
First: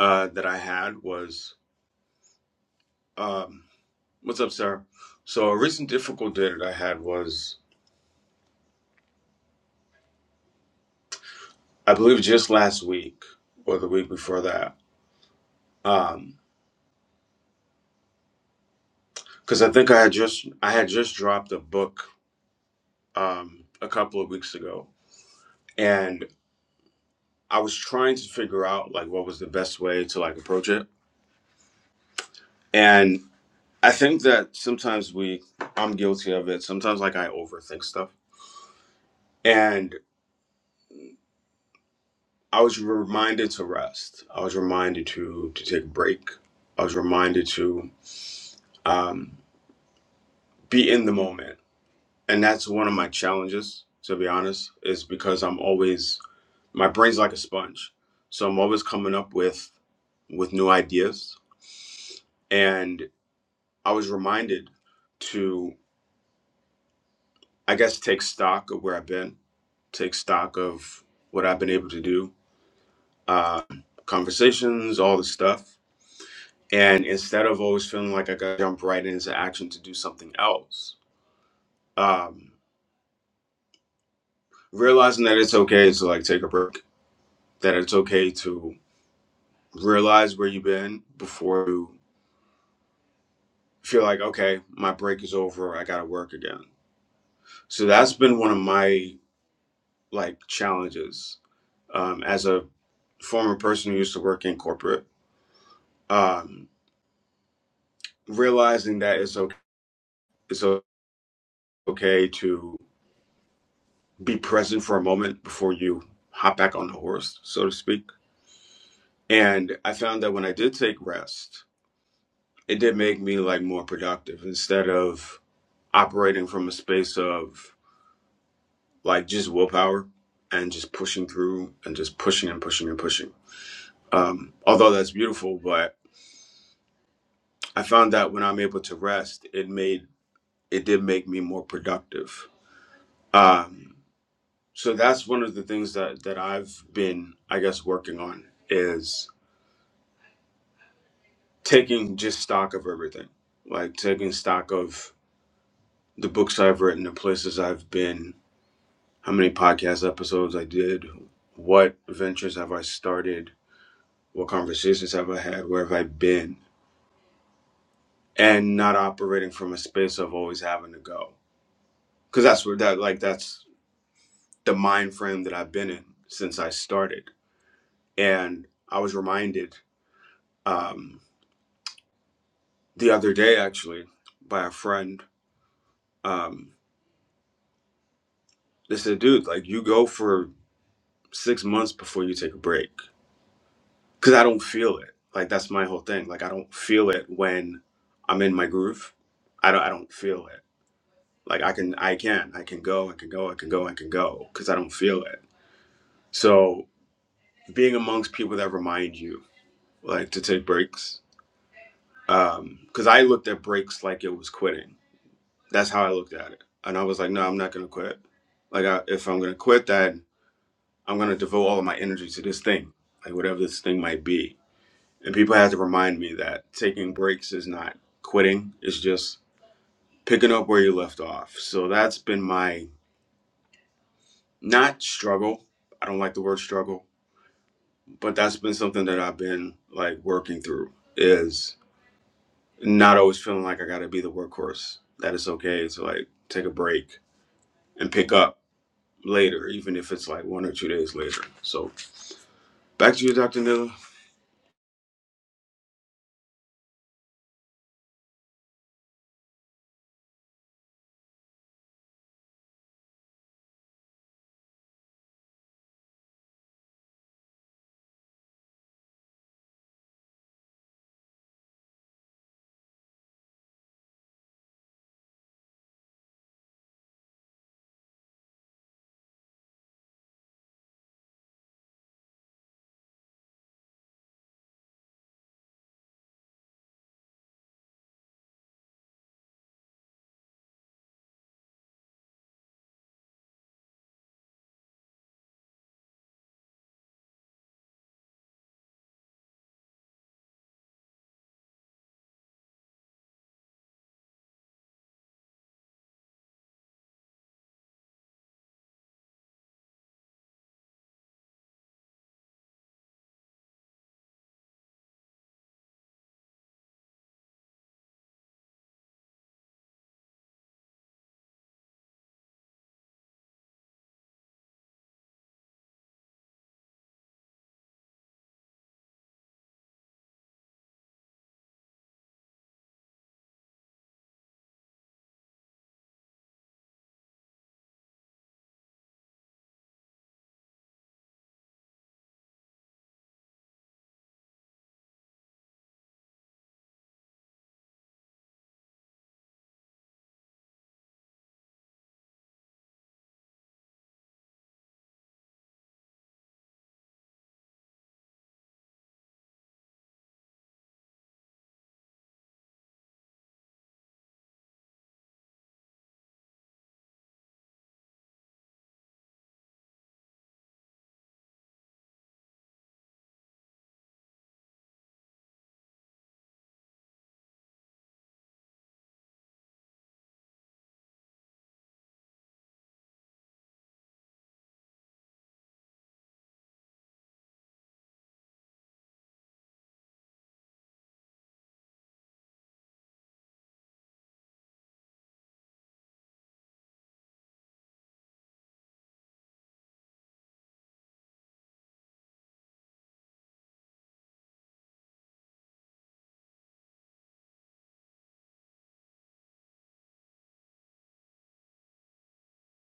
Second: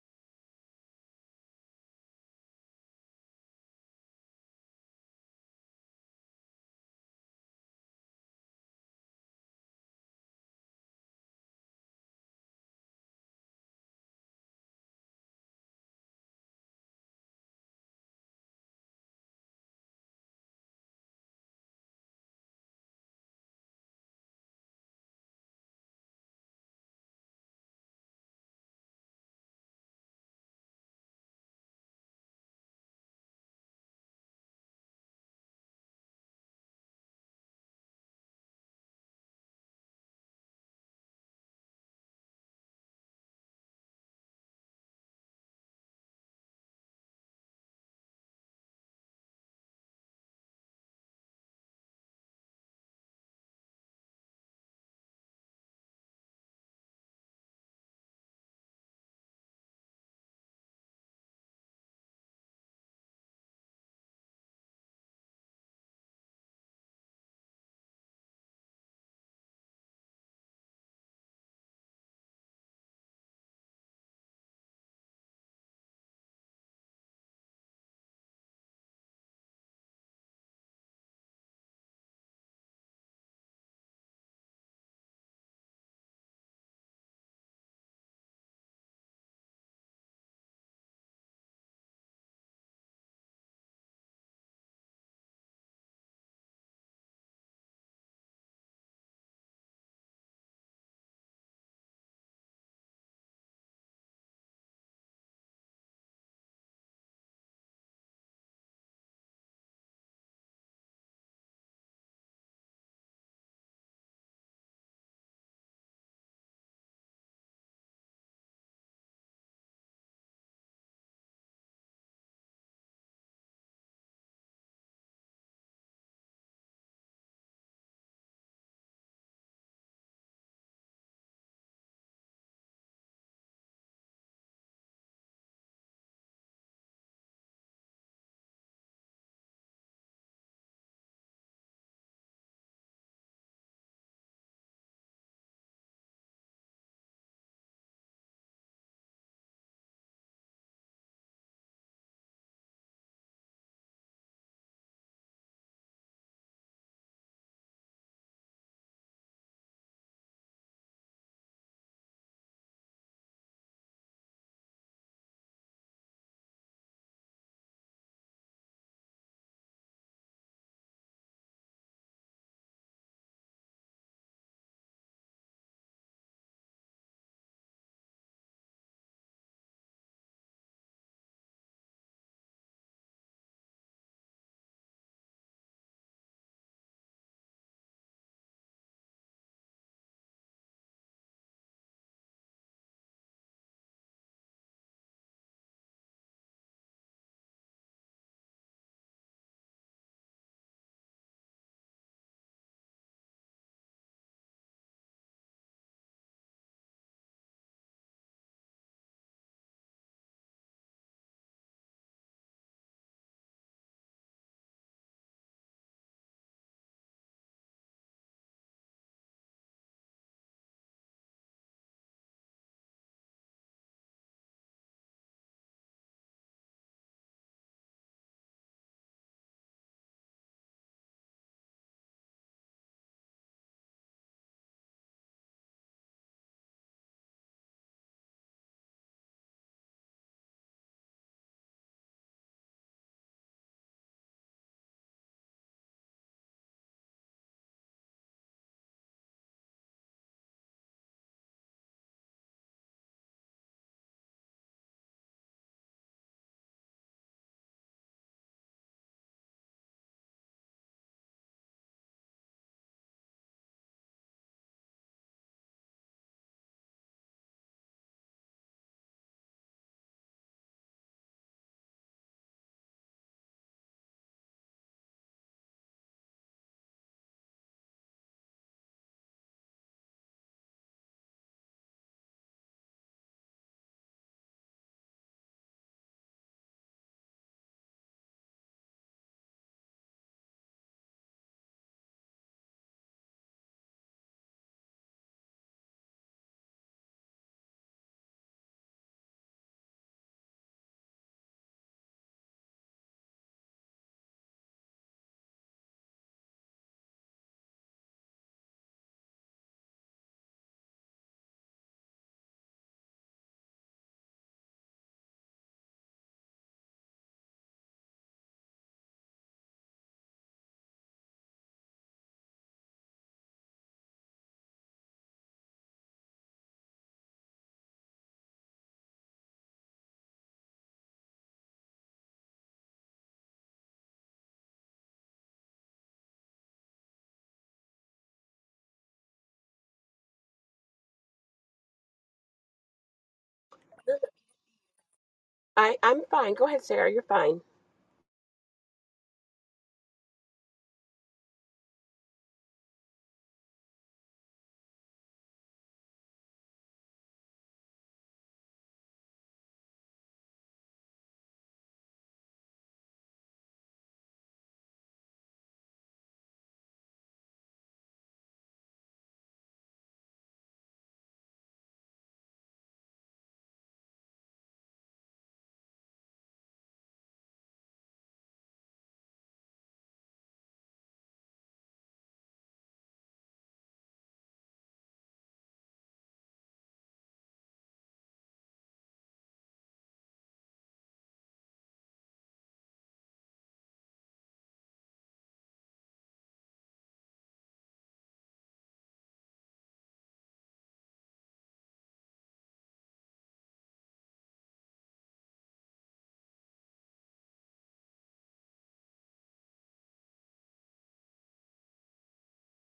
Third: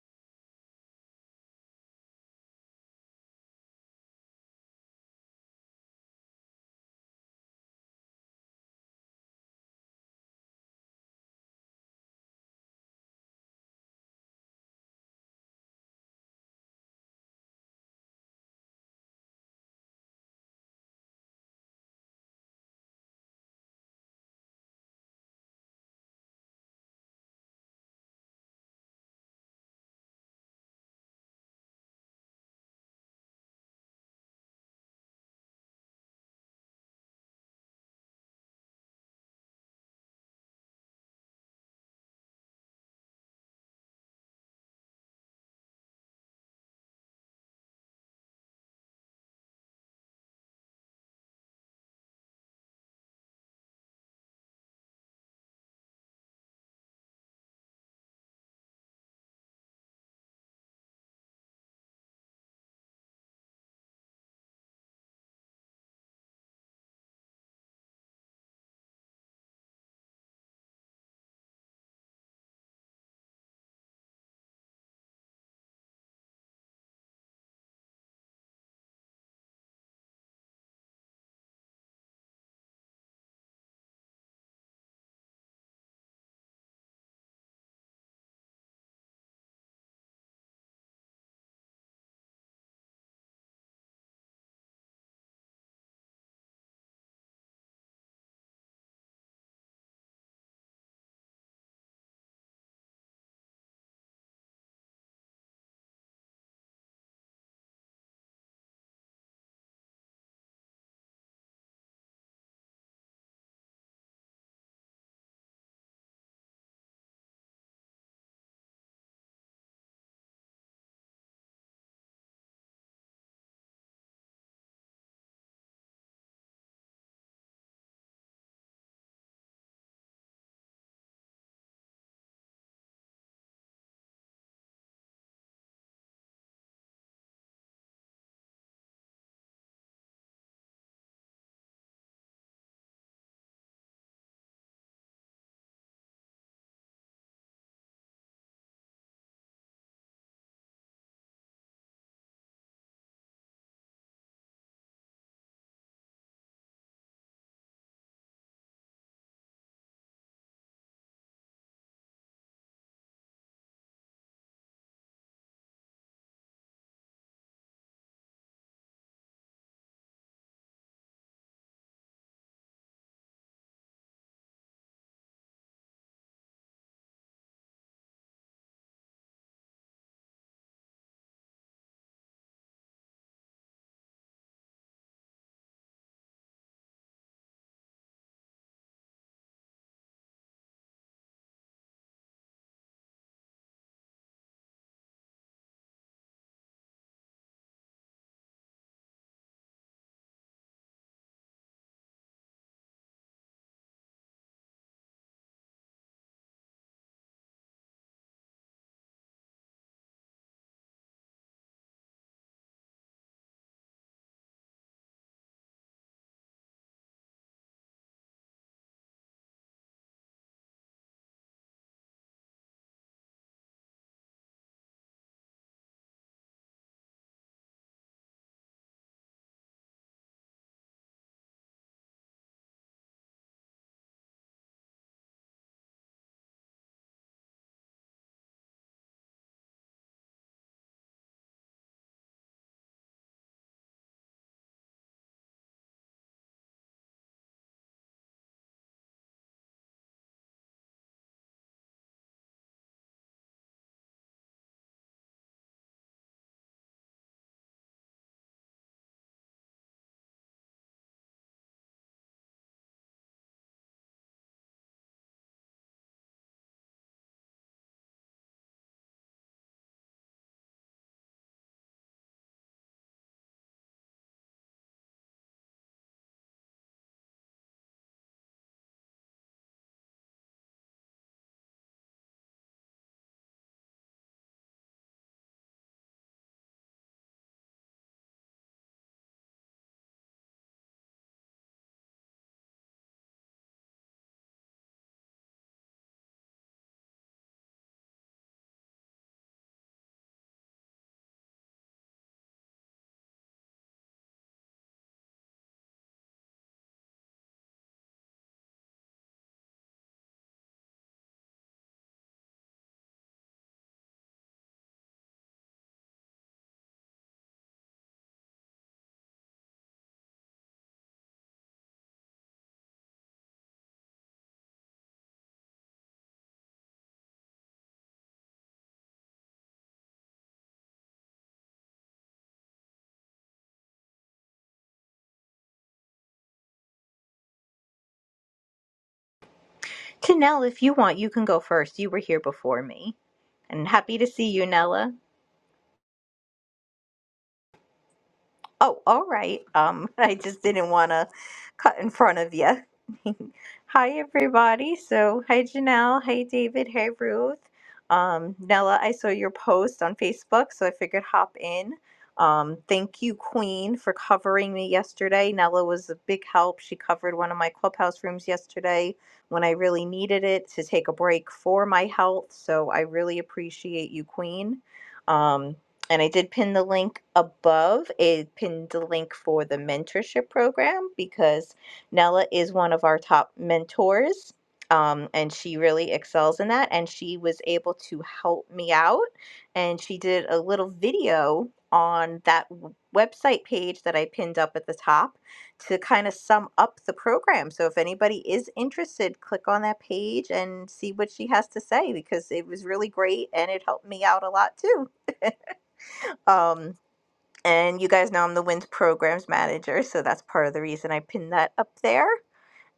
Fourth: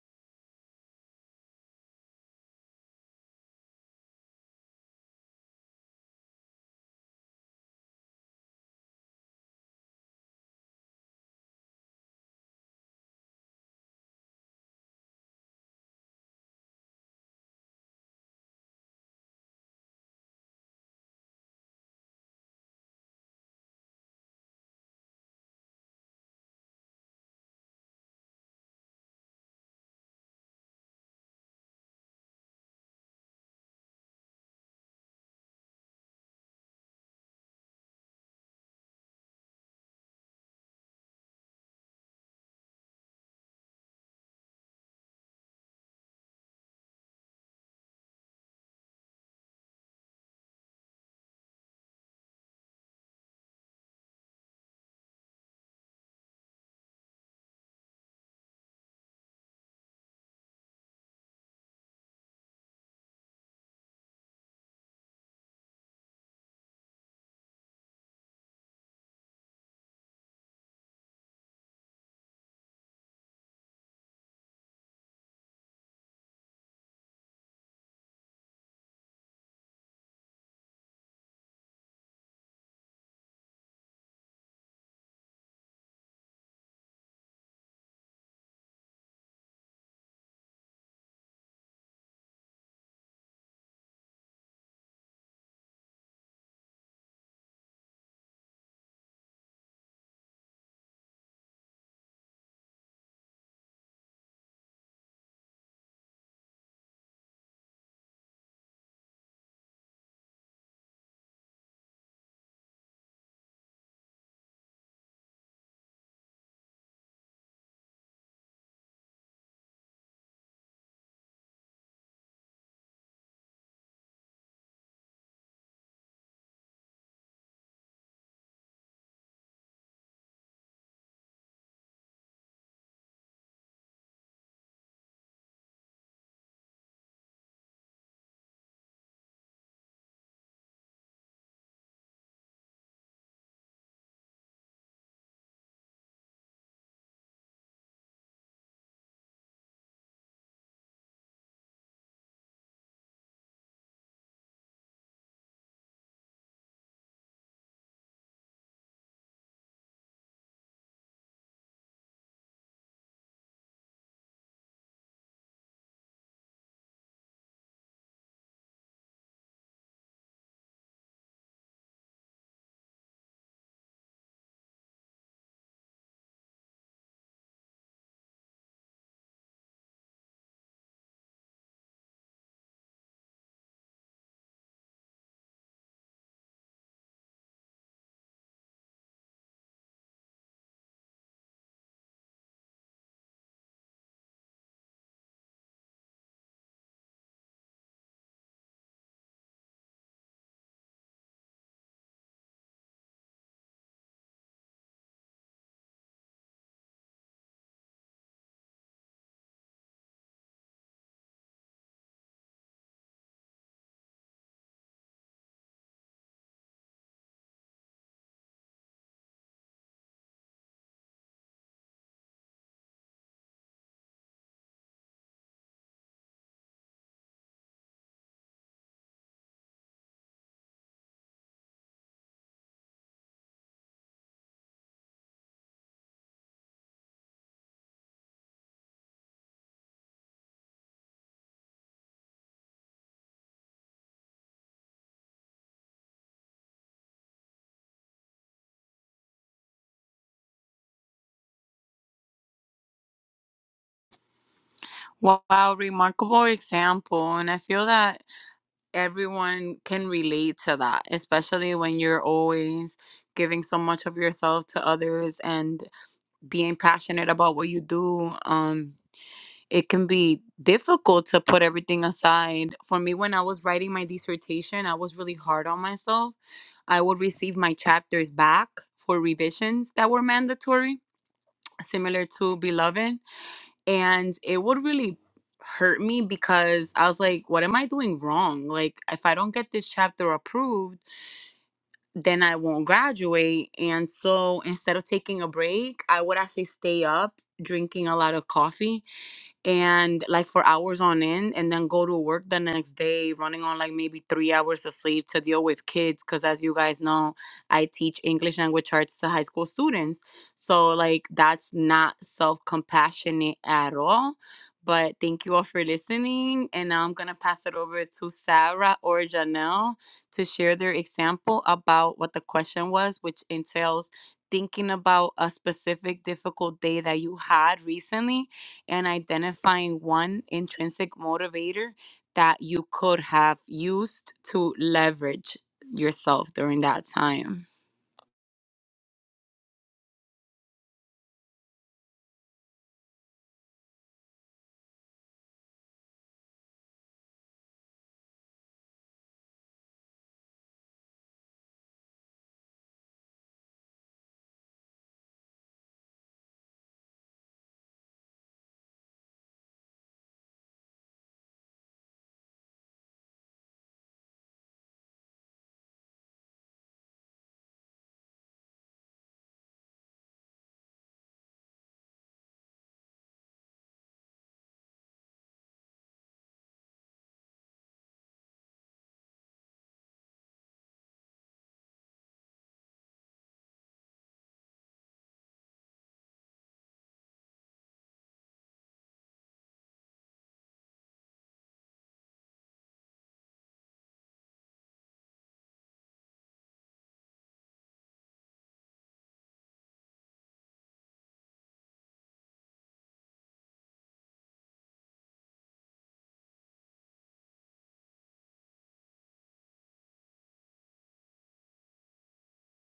uh, that I had was um, what's up, Sarah? So, a recent difficult day that I had was I believe just last week or the week before that. Um, because I think I had just I had just dropped a book um a couple of weeks ago, and I was trying to figure out like what was the best way to like approach it. And I think that sometimes we I'm guilty of it. Sometimes like I overthink stuff. And I was reminded to rest. I was reminded to to take a break. I was reminded to um be in the moment and that's one of my challenges to be honest is because i'm always my brain's like a sponge so i'm always coming up with with new ideas and i was reminded to i guess take stock of where i've been take stock of what i've been able to do uh, conversations all the stuff and instead of always feeling like i gotta jump right into action to do something else um, realizing that it's okay to like take a break that it's okay to realize where you've been before you feel like okay my break is over i gotta work again so that's been one of my like challenges um, as a former person who used to work in corporate um, realizing that it's okay, it's okay to be present for a moment before you hop back on the horse so to speak and i found that when i did take rest it did make me like more productive instead of operating from a space of like just willpower and just pushing through and just pushing and pushing and pushing. Um, although that's beautiful, but I found that when I'm able to rest, it made it did make me more productive. Um, so that's one of the things that that I've been, I guess, working on is taking just stock of everything, like taking stock of the books I've written, the places I've been, how many podcast episodes I did, what ventures have I started, What conversations have I had? Where have I been? And not operating from a space of always having to go. Because that's where that, like, that's the mind frame that I've been in since I started. And I was reminded um, the other day, actually, by a friend. Um, they said, dude, like, you go for six months before you take a break. Because I don't feel it. Like, that's my whole thing. Like, I don't feel it when I'm in my groove. I don't, I don't feel it Like I can, I can, I can go, I can go, I can go, I can go, because I don't feel it. So being amongst people that remind you, like to take breaks, um, because I looked at breaks like it was quitting. That's how I looked at it, and I was like, no, I'm not gonna quit. Like I, if I'm gonna quit, then I'm gonna devote all of my energy to this thing, like whatever this thing might be. And people had to remind me that taking breaks is not quitting; it's just picking up where you left off. So that's been my not struggle. I don't like the word struggle but that's been something that I've been like working through is not always feeling like I got to be the workhorse. That it's okay to like take a break and pick up later, even if it's like one or two days later. So back to you, Dr. Nilla.
Wow, remarkable example. And I feel that everyone can relate to that, especially when you're always giving so much of yourself to others and being passionate about what you do um it can be difficult to put everything aside for me when i was writing my dissertation i was really hard on myself i would receive my chapters back for revisions that were mandatory similar to beloved and it would really hurt me because i was like what am i doing wrong like if i don't get this chapter approved then I won't graduate. And so instead of taking a break, I would actually stay up drinking a lot of coffee and like for hours on end and then go to work the next day running on like maybe three hours of sleep to deal with kids because as you guys know i teach english language arts to high school students so like that's not self-compassionate at all but thank you all for listening and now i'm gonna pass it over to sarah or janelle to share their example about what the question was which entails thinking about a specific difficult day that you had recently and identifying one intrinsic motivator that you could have used to leverage yourself during that time.
To Nell, if you want, you can go first. You were here before me. And happy to see you, Nella.
I, I'm fine. Go ahead, Sarah. You're fine.
Oh, all right. Um, I just didn't want to cut in front of you. Hi, everybody. So, hi, Janelle. Hi, David. Hi, Ruth. Um, Nella, I saw your post on Facebook, so I figured hop in. Um, thank you, Queen, for covering me yesterday. Nella was a big help. She covered one of my clubhouse rooms yesterday when I really needed it to take a break for my health. So I really appreciate you, Queen. Um, and I did pin the link above. I pinned the link for the mentorship program because Nella is one of our top mentors. Um, and she really excels in that. And she was able to help me out. And she did a little video on that w- website page that I pinned up at the top to kind of sum up the program. So if anybody is interested, click on that page and see what she has to say because it was really great and it helped me out a lot too. Um, and you guys know I'm the WINS programs manager, so that's part of the reason I pinned that up there.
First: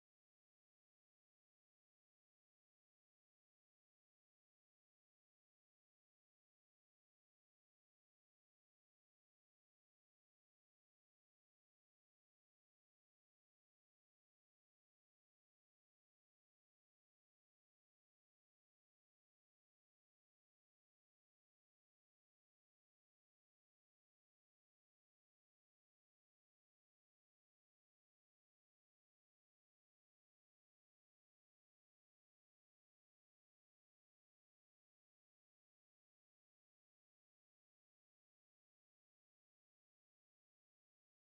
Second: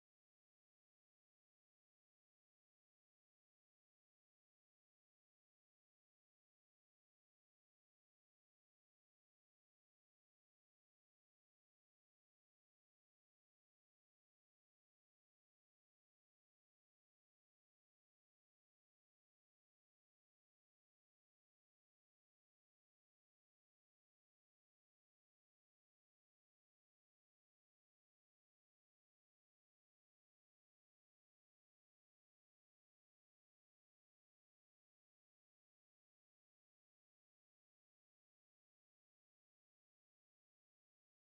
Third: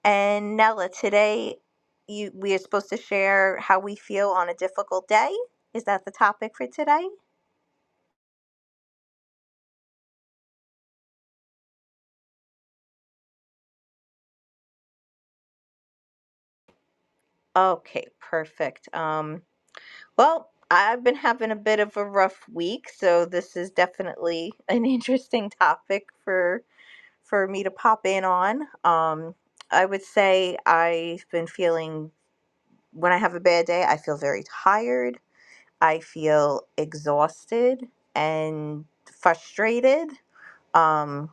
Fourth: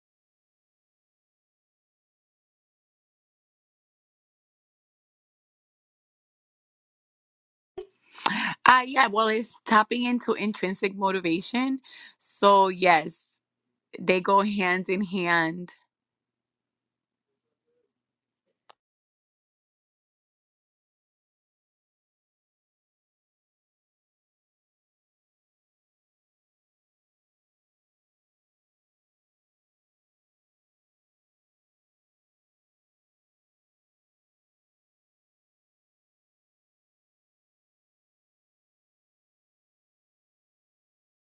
And Nella, today you we are supposed to share how we feel on a difficult day. Is that the topic for today?
Uh, yeah, well, it's tapping into intrinsic motivation. So, yes, they go hand in hand
Okay, perfect. Um, well, I've been having a bit of a rough week, so this is definitely an interesting topic for for me to pop in on. Um, I would say I've been feeling when I have a bad day, I feel very tired. I feel exhausted and frustrated, um,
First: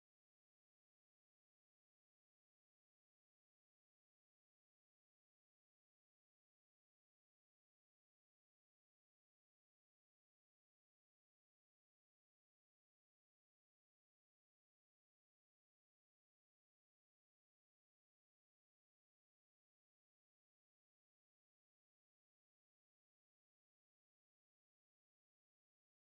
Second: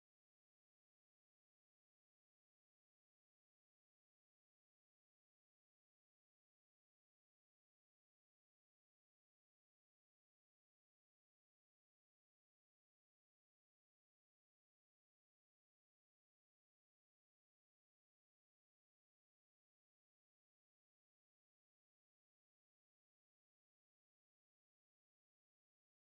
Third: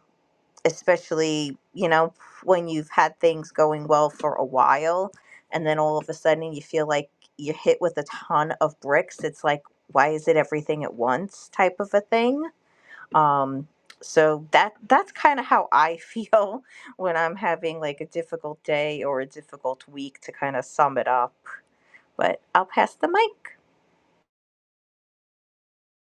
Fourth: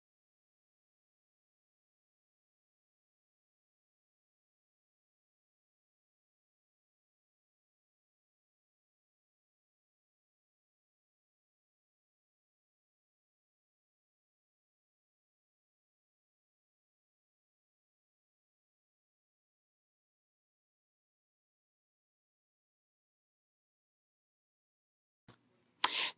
especially, you know, when you've had things going well for a while and then all of a sudden you feel like you're hit with a ton of bricks. It's like, why is it everything at once type of a thing? Um, so that that's kind of how I feel when I'm having like a difficult day or a difficult week to kind of sum it up. But I'll pass the mic.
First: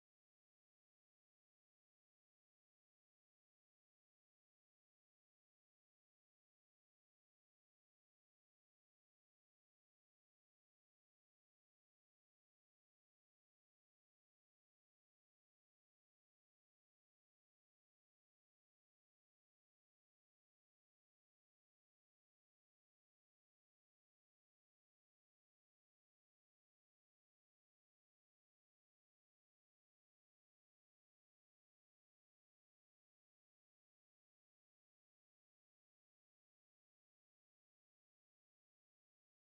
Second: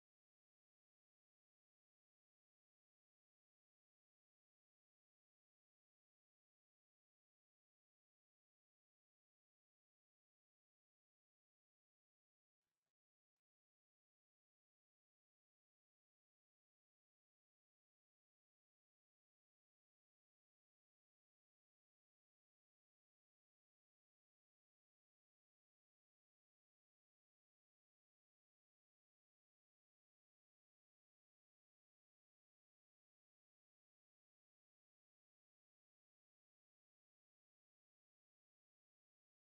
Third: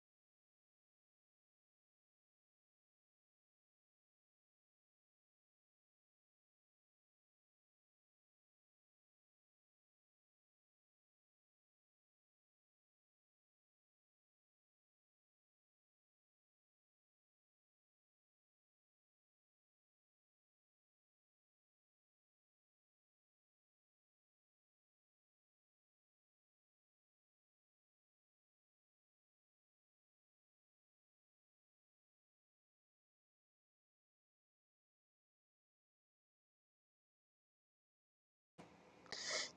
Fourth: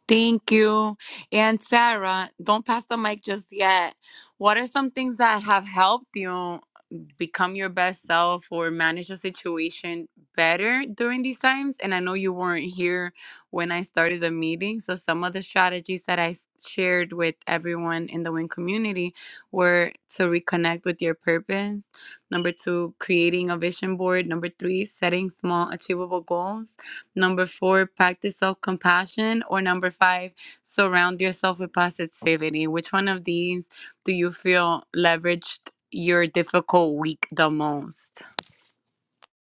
Thank you. And Sarah, don't pass the mic just yet. What are some things that have helped you become your best self or manage a situation better during these times? And I know you weren't here when I started the meeting. So, some of the strategies that I s- shared with everyone in the WIN community were to reconnect with your purpose, number two, creating a vision board, number three, setting small, achievable goals Number four, practice self compassion. Or number five, surround yourself with positivity. Which one of these do you feel leveraged your difficult week the most?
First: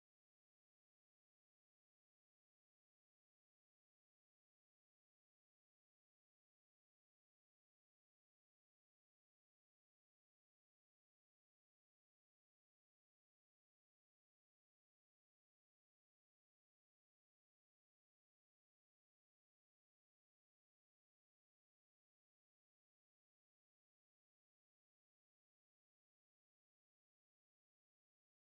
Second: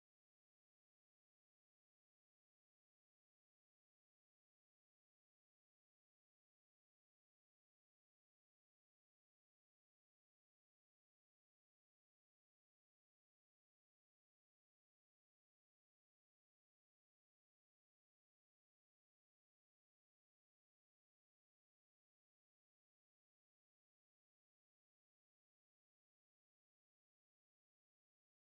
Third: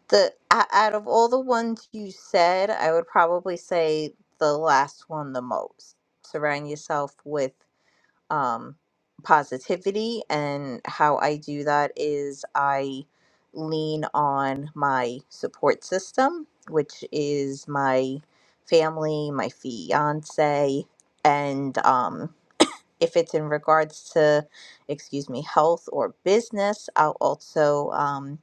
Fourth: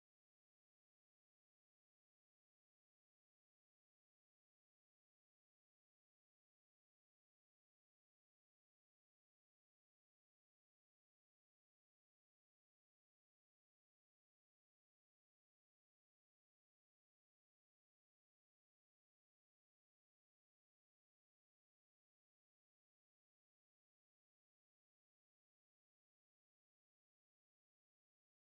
the o- out of all the ones you said, I would probably say the last one the most. Surround yourself with um, positivity, and how I do that is I lean on my support system, which is my family, my fiance, and um, if it's in regards to, excuse me, health or business, I'll also um,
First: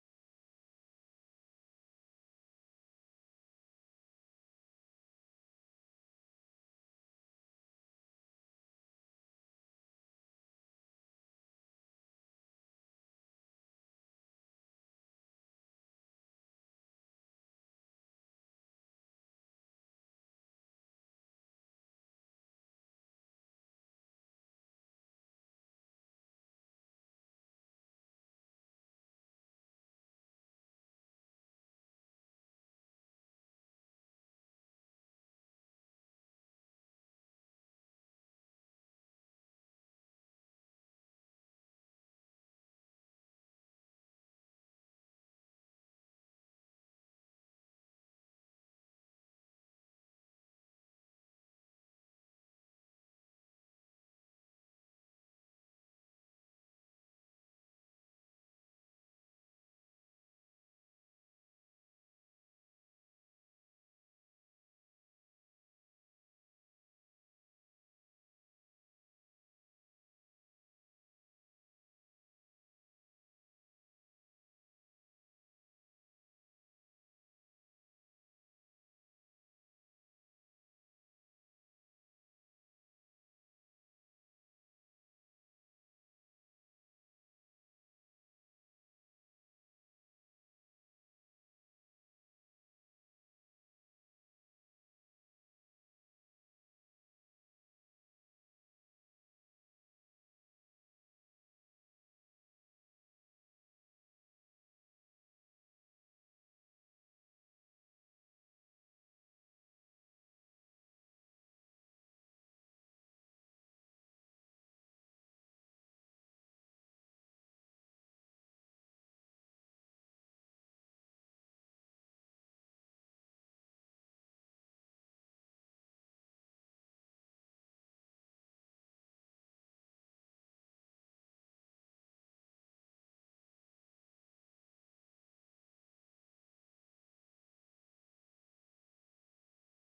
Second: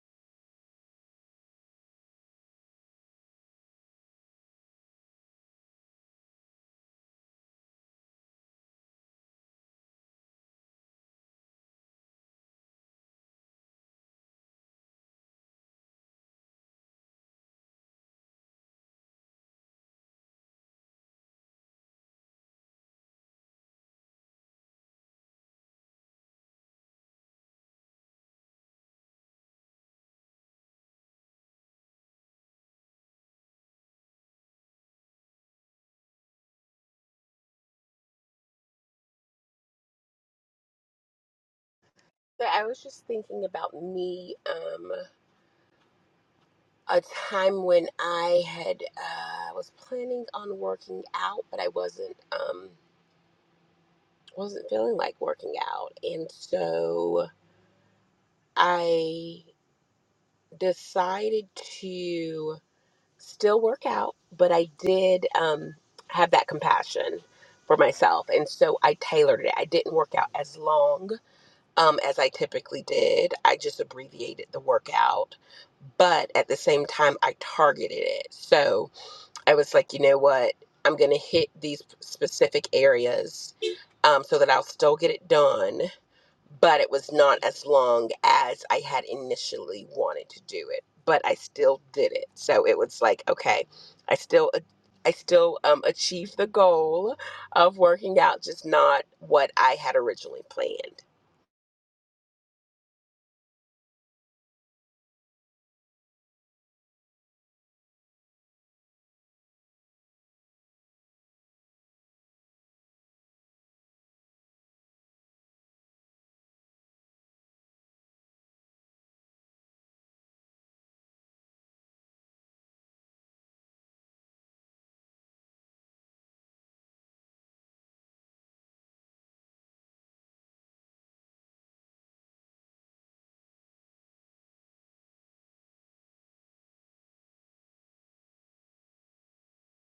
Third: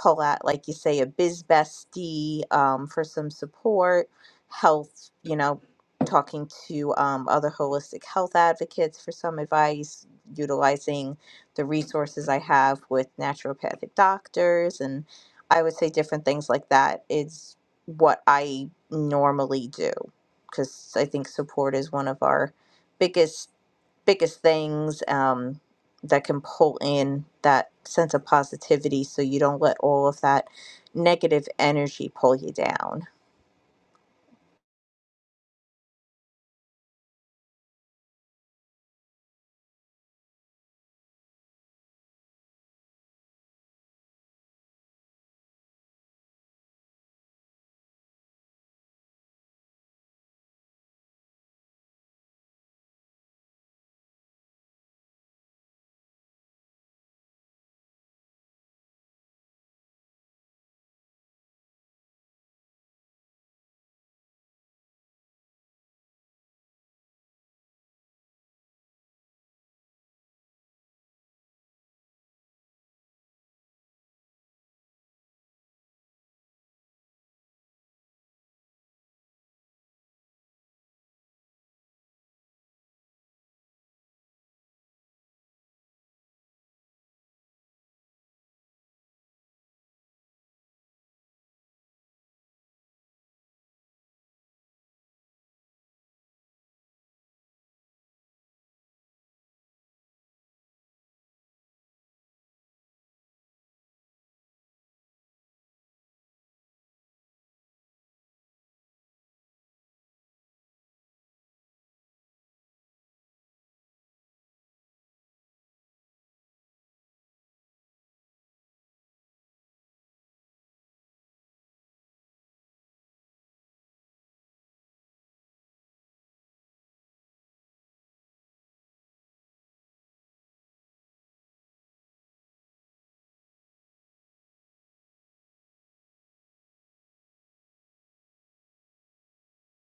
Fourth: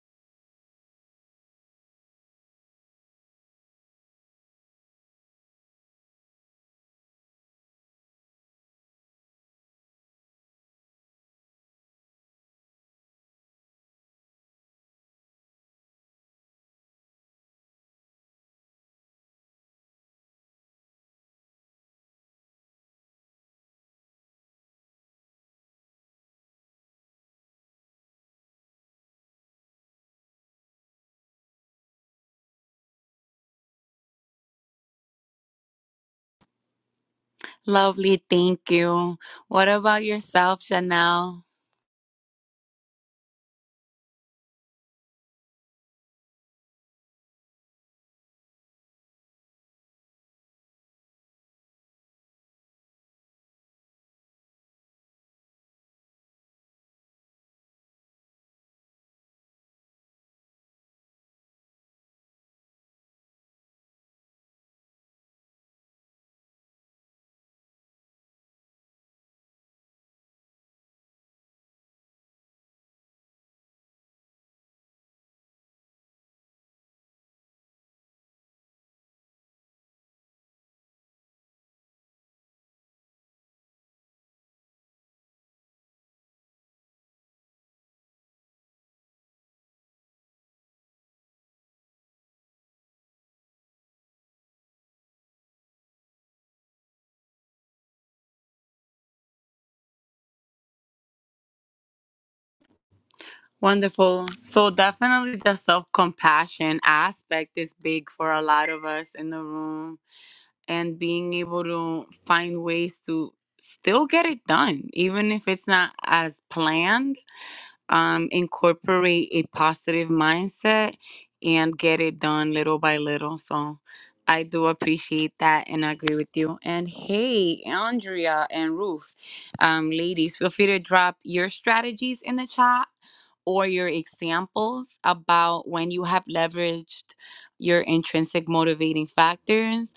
pull at like you say, a biz bestie um, for some support, health, you know, talking to um, other holistic health advocates for some advice, utilizing the resources I have with naturopathic doctors. And I would say different things like that is what I normally do because I think support is one of our biggest biggest things um, that can pull in that sense of positivity so you don't let all of that negative energy pull you down.
Lovely, thank you. What about yourself, Chanel?
So I was just thinking about me, um, a time when I had uh, was planning on working out, but I wasn't. Um, wasn't feeling like working out. And so I decided to still work out, but I did um, have that compassion for myself. And so I tailored it. I didn't work out as long um, as I typically did, I just abbreviated the workout. But at the same time, I targeted it. So I was like, you know what? I'm going to hit these specific areas um, so that I'll still get it done but it was not as long as I had initially wanted to do it. But I still did it, so it was like okay, I still I still um, achieved the goal of working out, just not what I had originally planned.
Wonderful. So, definitely the self compassion aspect is big for a lot of us in the room, and being able to find ways to still get it done, even if it's not as planned um, incorporate a positive mindset and get it done little by little. So I do appreciate that and I agree with you. And hey, Andrea and Ruth, um, ladies, feel free to drop your strategies in the chat or your examples about when you have leveraged your intrinsic motivating factors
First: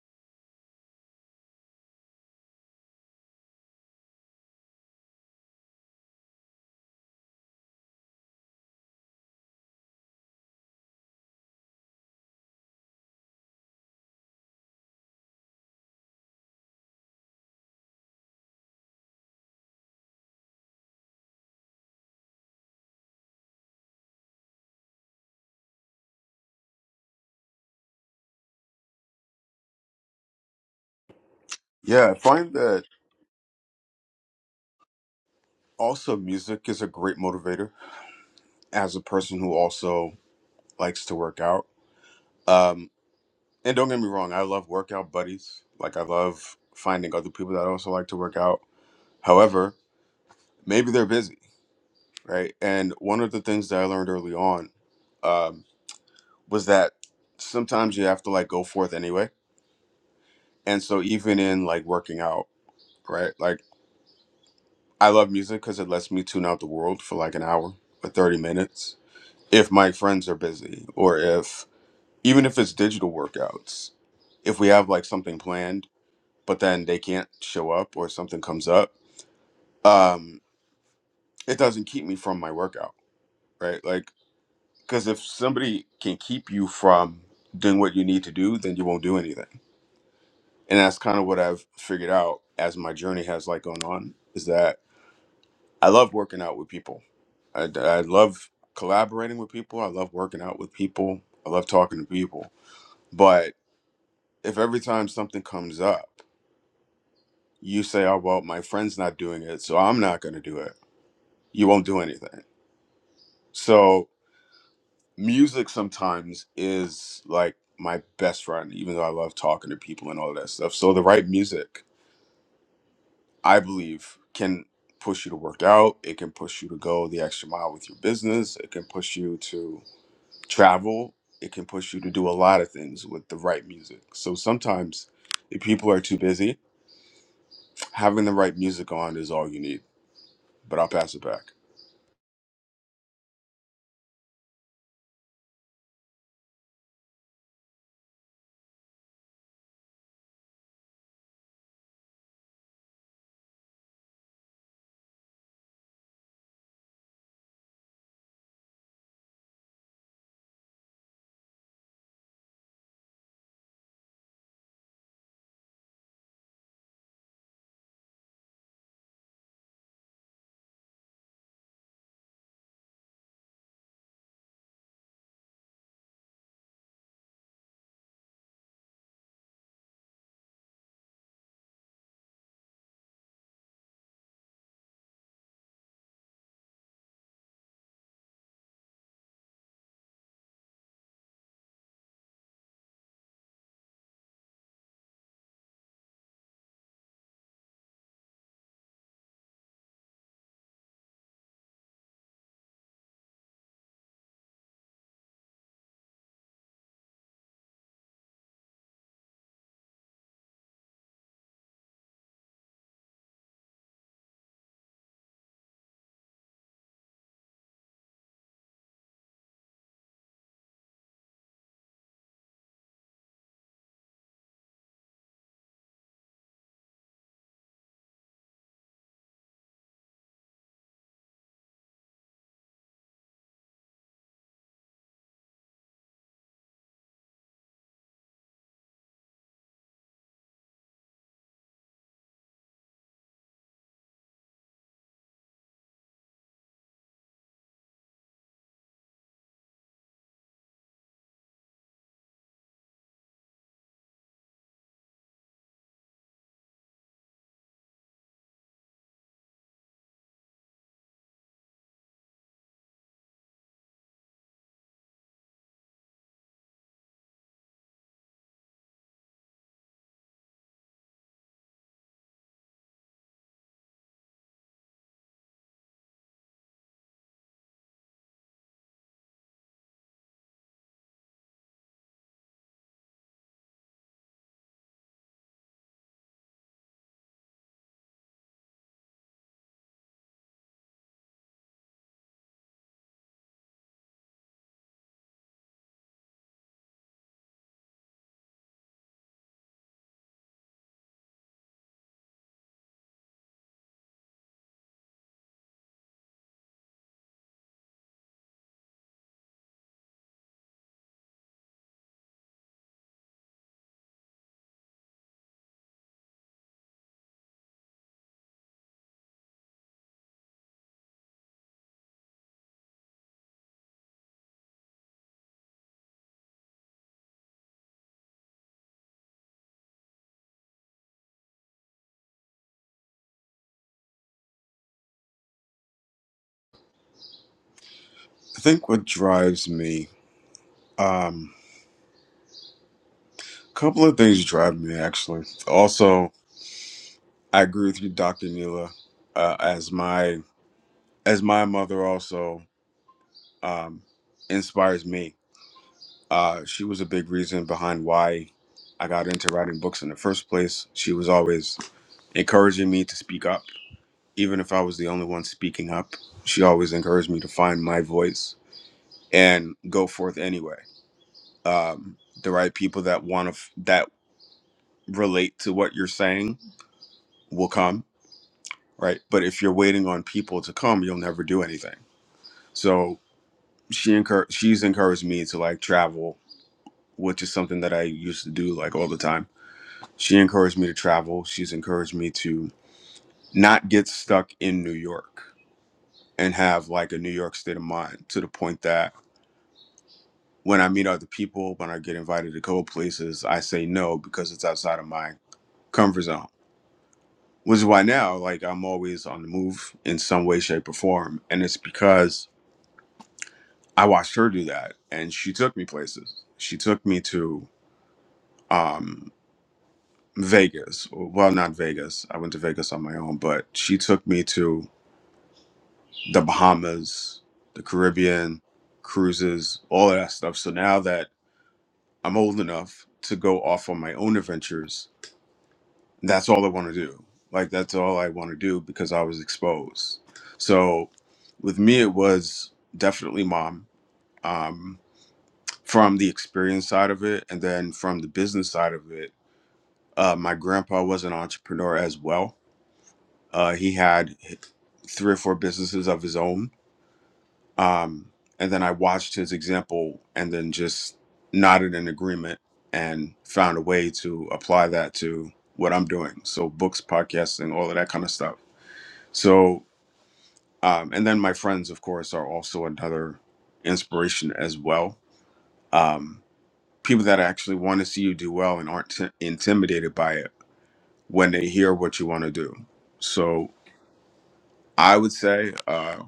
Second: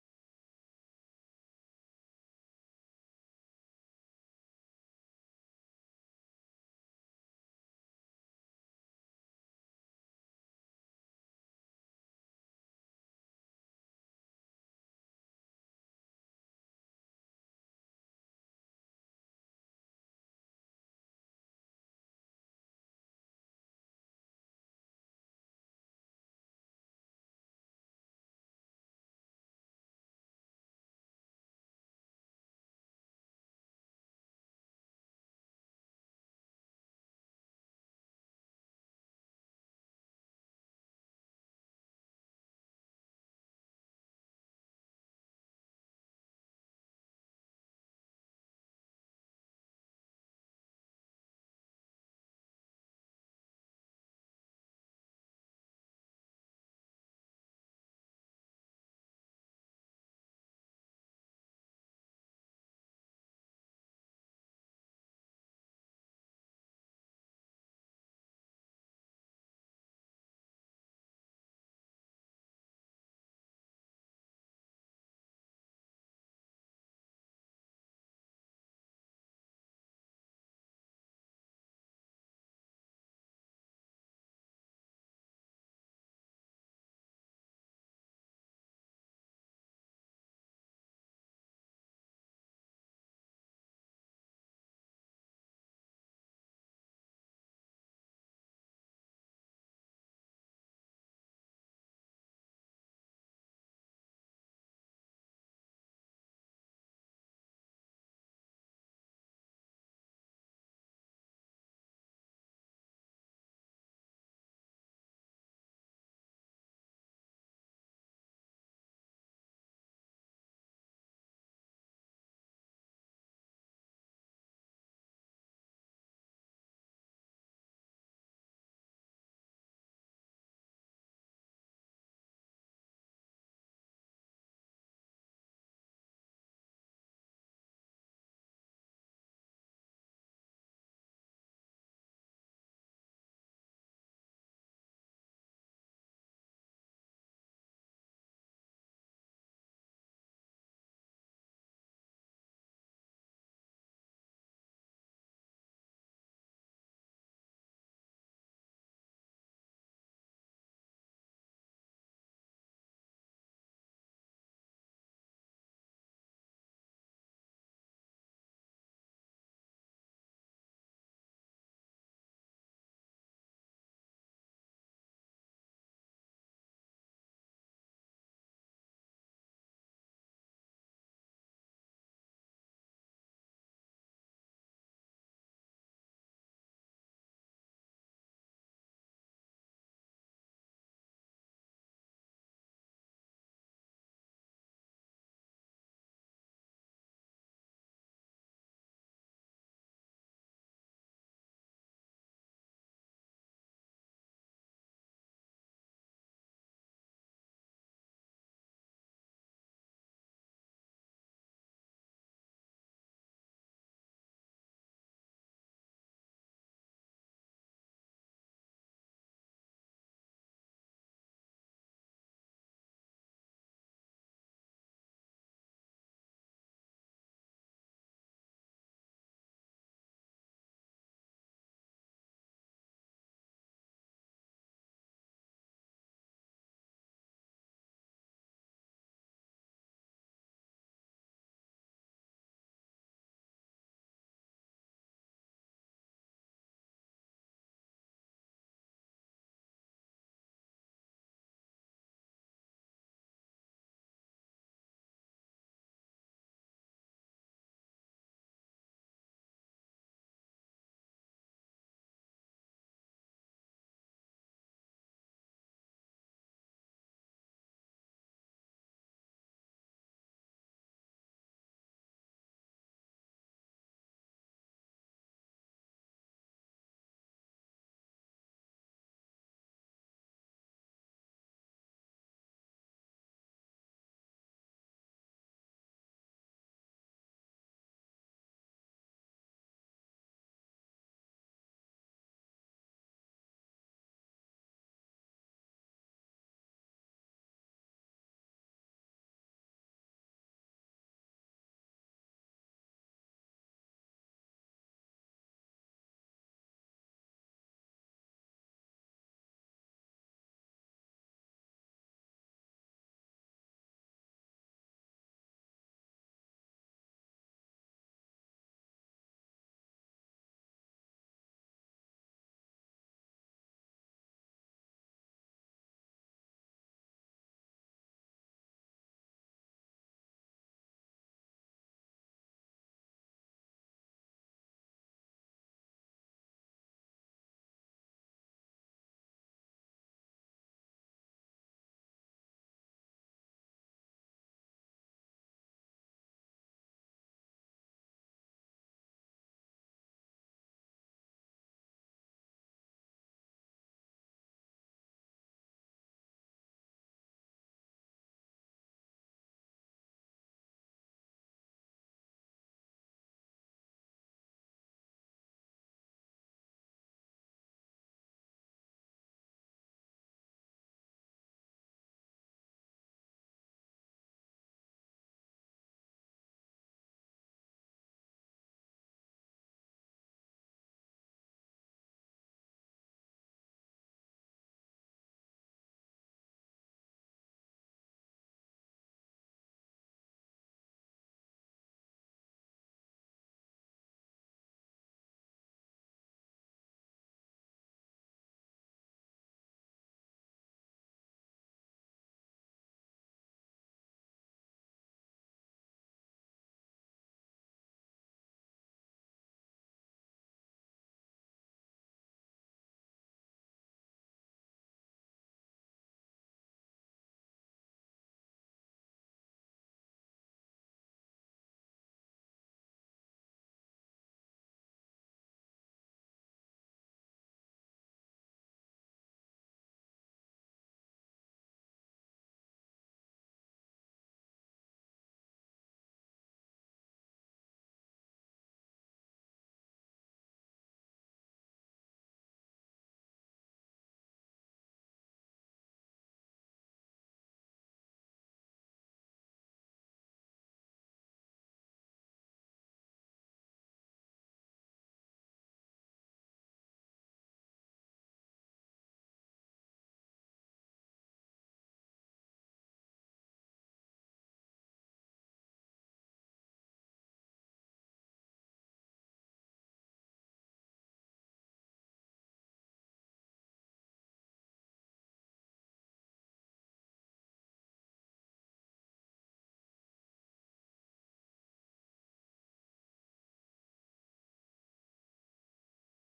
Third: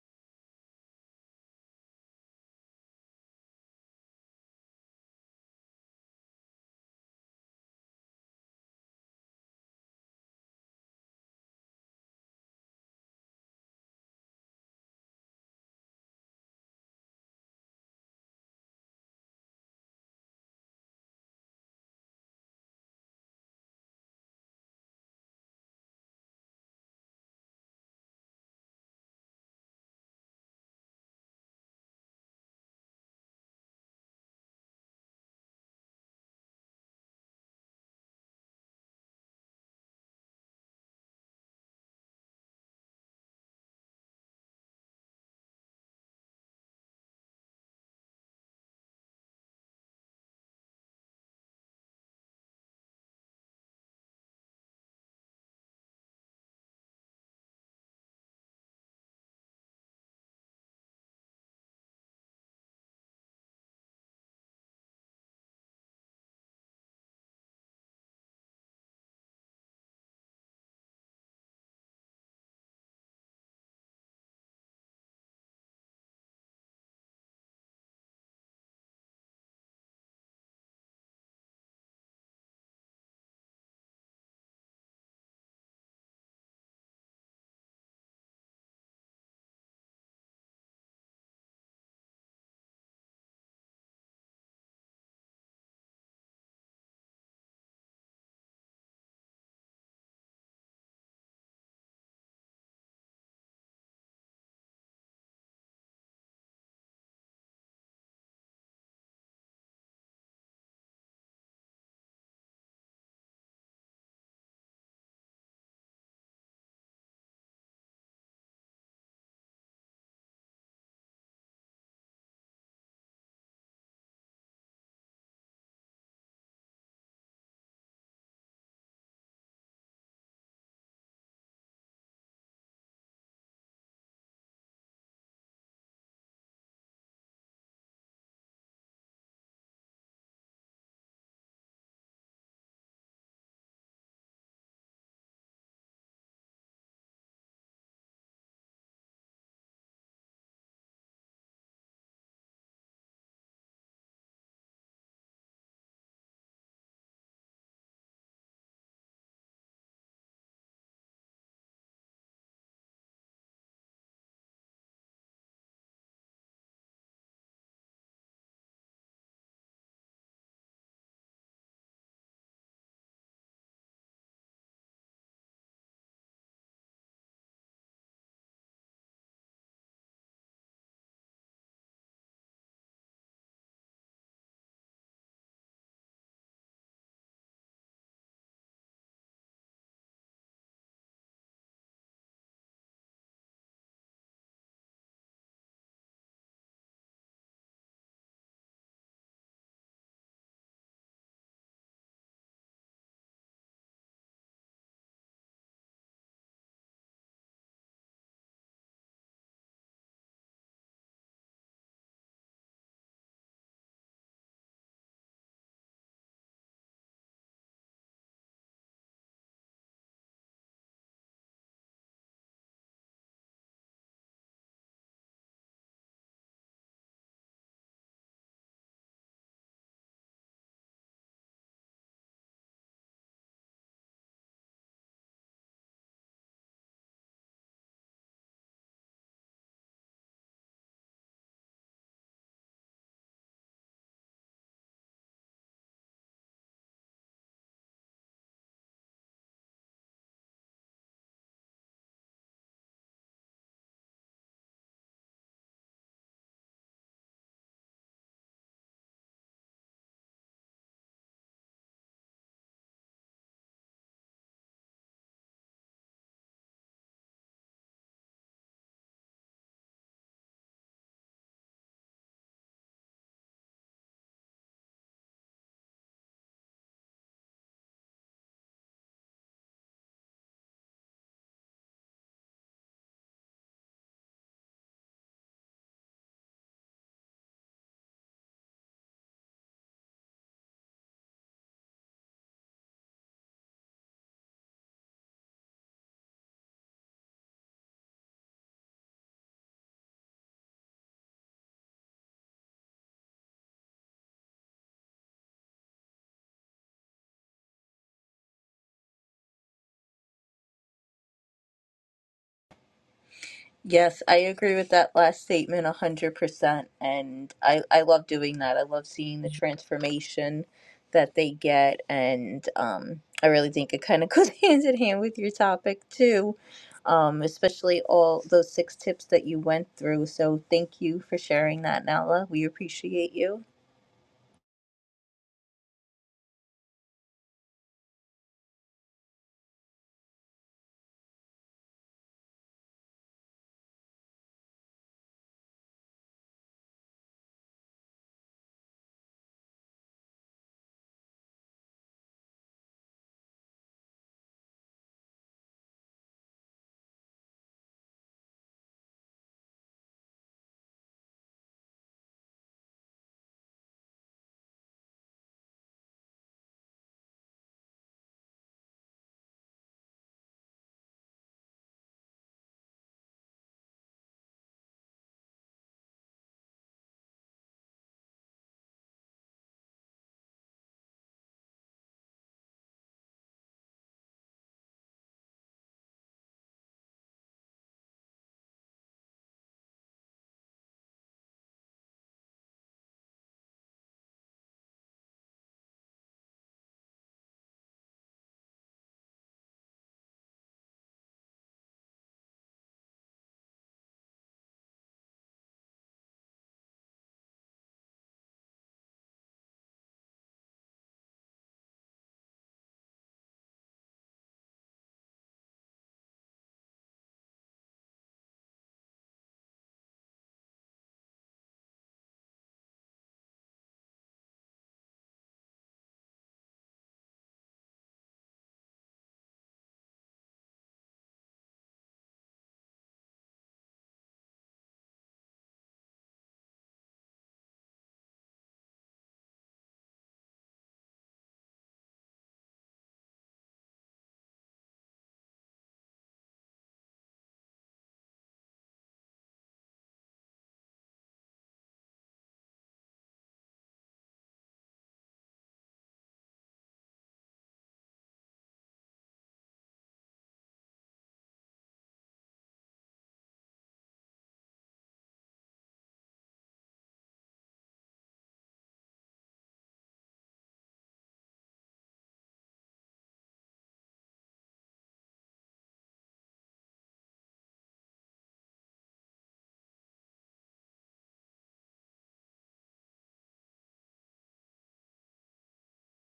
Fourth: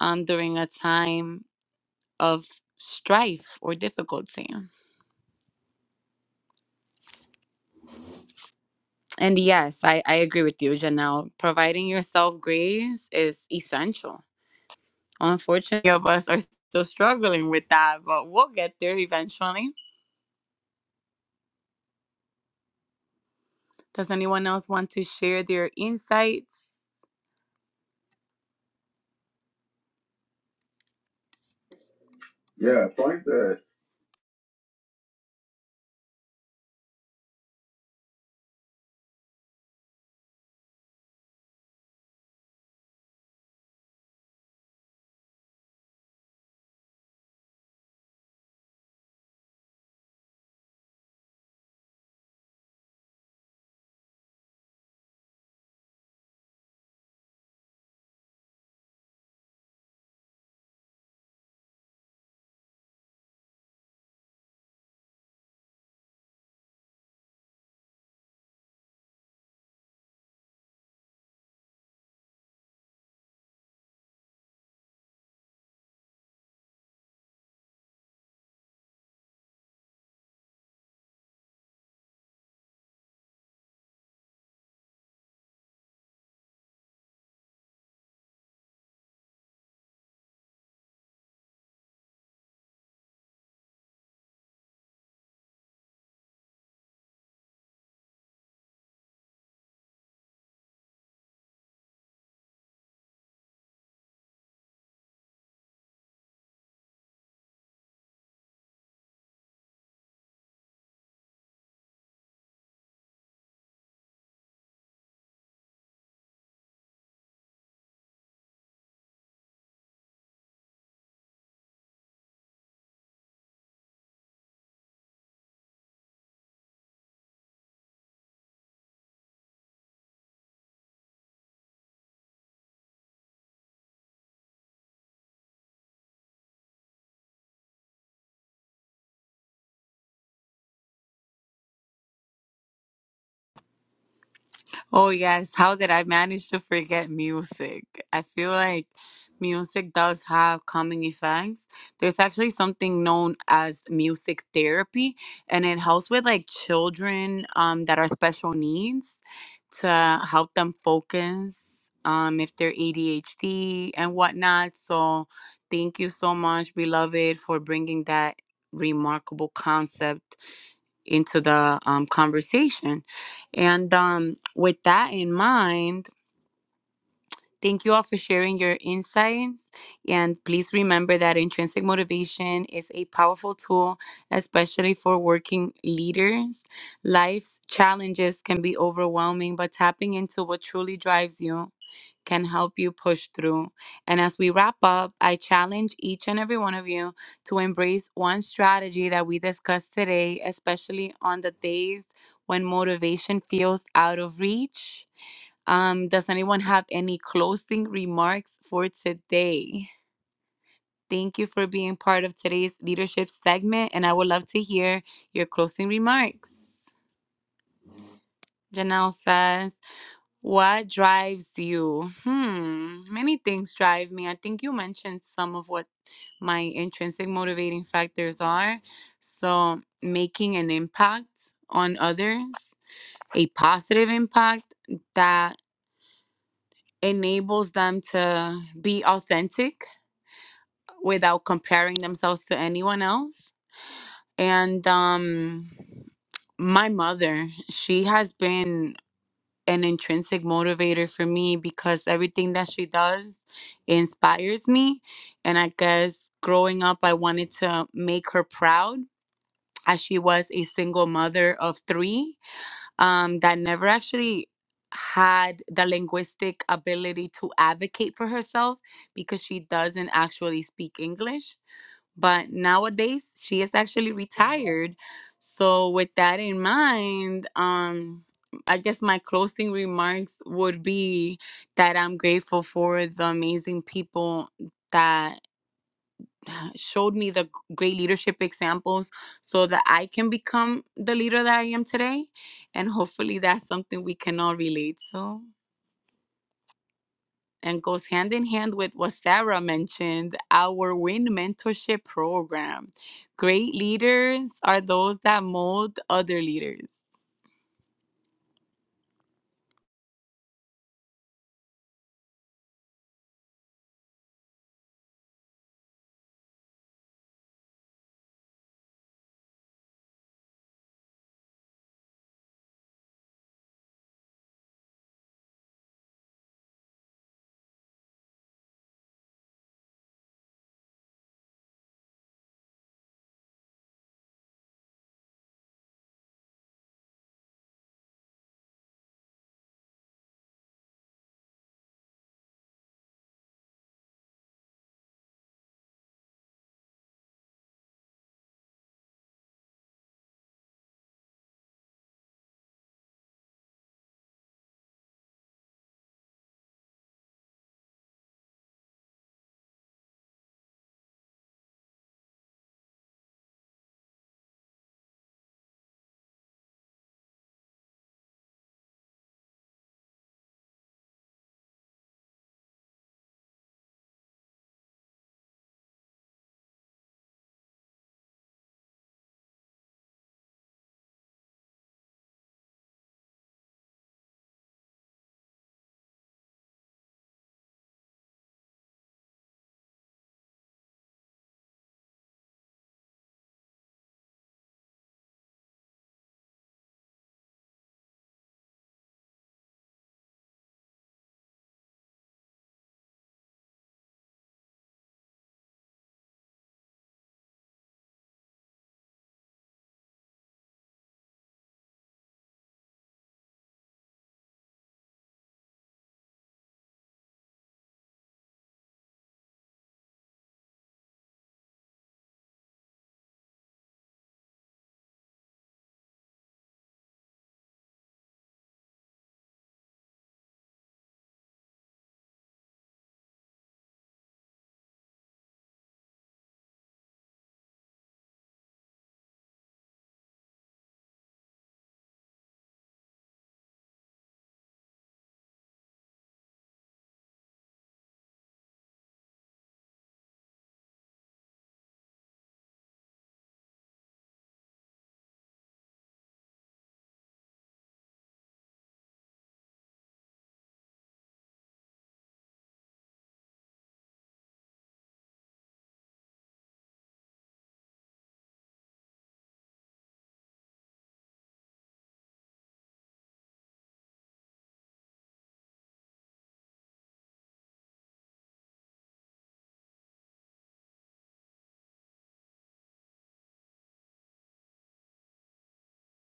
um, during a time of strife or difficulty. And yes, I, I agree with you, Janelle. Providing yourself grace is essential. Unfortunately, many of us are still struggling with that, but we'll get there eventually. Does anyone else want to share their insights?
Yeah, I find that
Yeah, a point that.
also music is a great motivator as a person who also likes to work out. Um, and don't get me wrong, I love workout buddies. Like I love finding other people that also like to work out. However, maybe they're busy. right? And one of the things that I learned early on um, was that sometimes you have to like go forth anyway. And so even in like working out, right? Like I love music because it lets me tune out the world for like an hour or 30 minutes if my friends are busy or if even if it's digital workouts, if we have like something planned, but then they can't show up or something comes up, um, it doesn't keep me from my workout, right? Like Because if somebody can keep you from doing what you need to do, then you won't do anything. And that's kind of what I've figured out as my journey has like gone on is that I love working out with people. I, I love collaborating with people. I love working out with people. I love talking to people. But if every time something comes up, you say, oh, well, my friend's not doing it, so I'm not going to do it, you won't do anything. So music sometimes is like my best friend, even though I love talking to people and all that stuff. So the right music, I believe, can push you to work out. It can push you to go the extra mile with your business. It can push you to travel. It can push you to do a lot of things with the right music. So sometimes if people are too busy, having the right music on is all you need. But I'll pass it back.
Oh, yes. How did I manage to forget music? I feel like music does have calming effects. There's actually something known as music therapy, and it helps with like children um, that are special needs to help them focus um, if they're ADHD and whatnot. So, thank you so much, beloved, for bringing that remarkable concept into the um, conversation. And um, with that in mind, Thank you all for sharing your insights. And please remember that intrinsic motivation is a powerful tool, especially for working leaders. Life's challenges can be overwhelming, but tapping into what truly drives you can help you push through. And as we wrap up, I challenge each and every one of you to embrace one strategy that we discussed today, especially on the days when motivation feels out of reach. Um, does anyone have any closing remarks for today? Thank you for being part of today's leadership segment, and I would love to hear your closing remarks. Janelle says, What drives you? Hmm, many things drive me. I think you mentioned some of what my intrinsic motivating factors are. So, making an impact on others, a positive impact that enables them to be authentic without comparing themselves to anyone else. And um, my mother, she has been an intrinsic motivator for me because everything that she does inspires me. And I guess growing up, I wanted to make her proud as she was a single mother of three um, that never actually had the linguistic ability to advocate for herself because she doesn't actually speak English but nowadays, she is actually retired. So with that in mind, um, I guess my closing remarks would be that I'm grateful for the amazing people that uh, showed me the great leadership examples so that I can become the leader that I am today. And hopefully that's something we can all relate to. and goes hand in hand with what Sarah mentioned our WIN mentorship program. Great leaders are those that mold other leaders.
Yes, I agree with that last statement 100%. And I, I love doing that. I love seeing the transformation that they get. And um, I really think it kind of goes hand in hand with your topic, too, um, especially all those six tips that you went through. So thank you for sharing that, Nala. We appreciate you.
I think what drives me, um, a couple of things drive me actually. Also, I agree with you, Dr. Neela. Uh, as my as my mother also um, inspires me. Uh, she was a big reason behind why I got into writing books in the first place. She was always encouraging me to speak up, even if I was the only one speaking up. She always encouraged me to find my voice and go forth anyway. Um, the right people that want to f- that relate to what you're saying will come, right? But if you're waiting on people to come, you'll never do anything. So she encour- she's encouraged me to like travel which is something that i used to do like all the time she encouraged me to travel she's encouraged me to not get stuck in new york and have like a new york state of mind to the point that when i meet other people when i get invited to go places i say no because it's outside of my comfort zone which is why now like i'm always on the move in some way shape or form and it's because i watched her do that and she took me places she took me to um Vegas. Well, not Vegas. I went to Vegas on my own, but she took me to the Bahamas, the Caribbean, cruises, all of that stuff. So now that I'm old enough to go off on my own adventures, that's all I want to do. Like, that's all I want to do because I was exposed. So with me, it was definitely mom um, from the experience side of it. And then from the business side of it, uh, my grandpa was an entrepreneur as well Uh, he had three or four businesses of his own. Um, and then I watched his example and then just nodded in agreement and found a way to apply that to what I'm doing. So, books, podcasting, all of that kind of stuff. So, um, and then my friends, of course, are also another inspiration as well. Um, people that actually want to see you do well and aren't t- intimidated by it when they hear what you want to do. So, I would say. uh,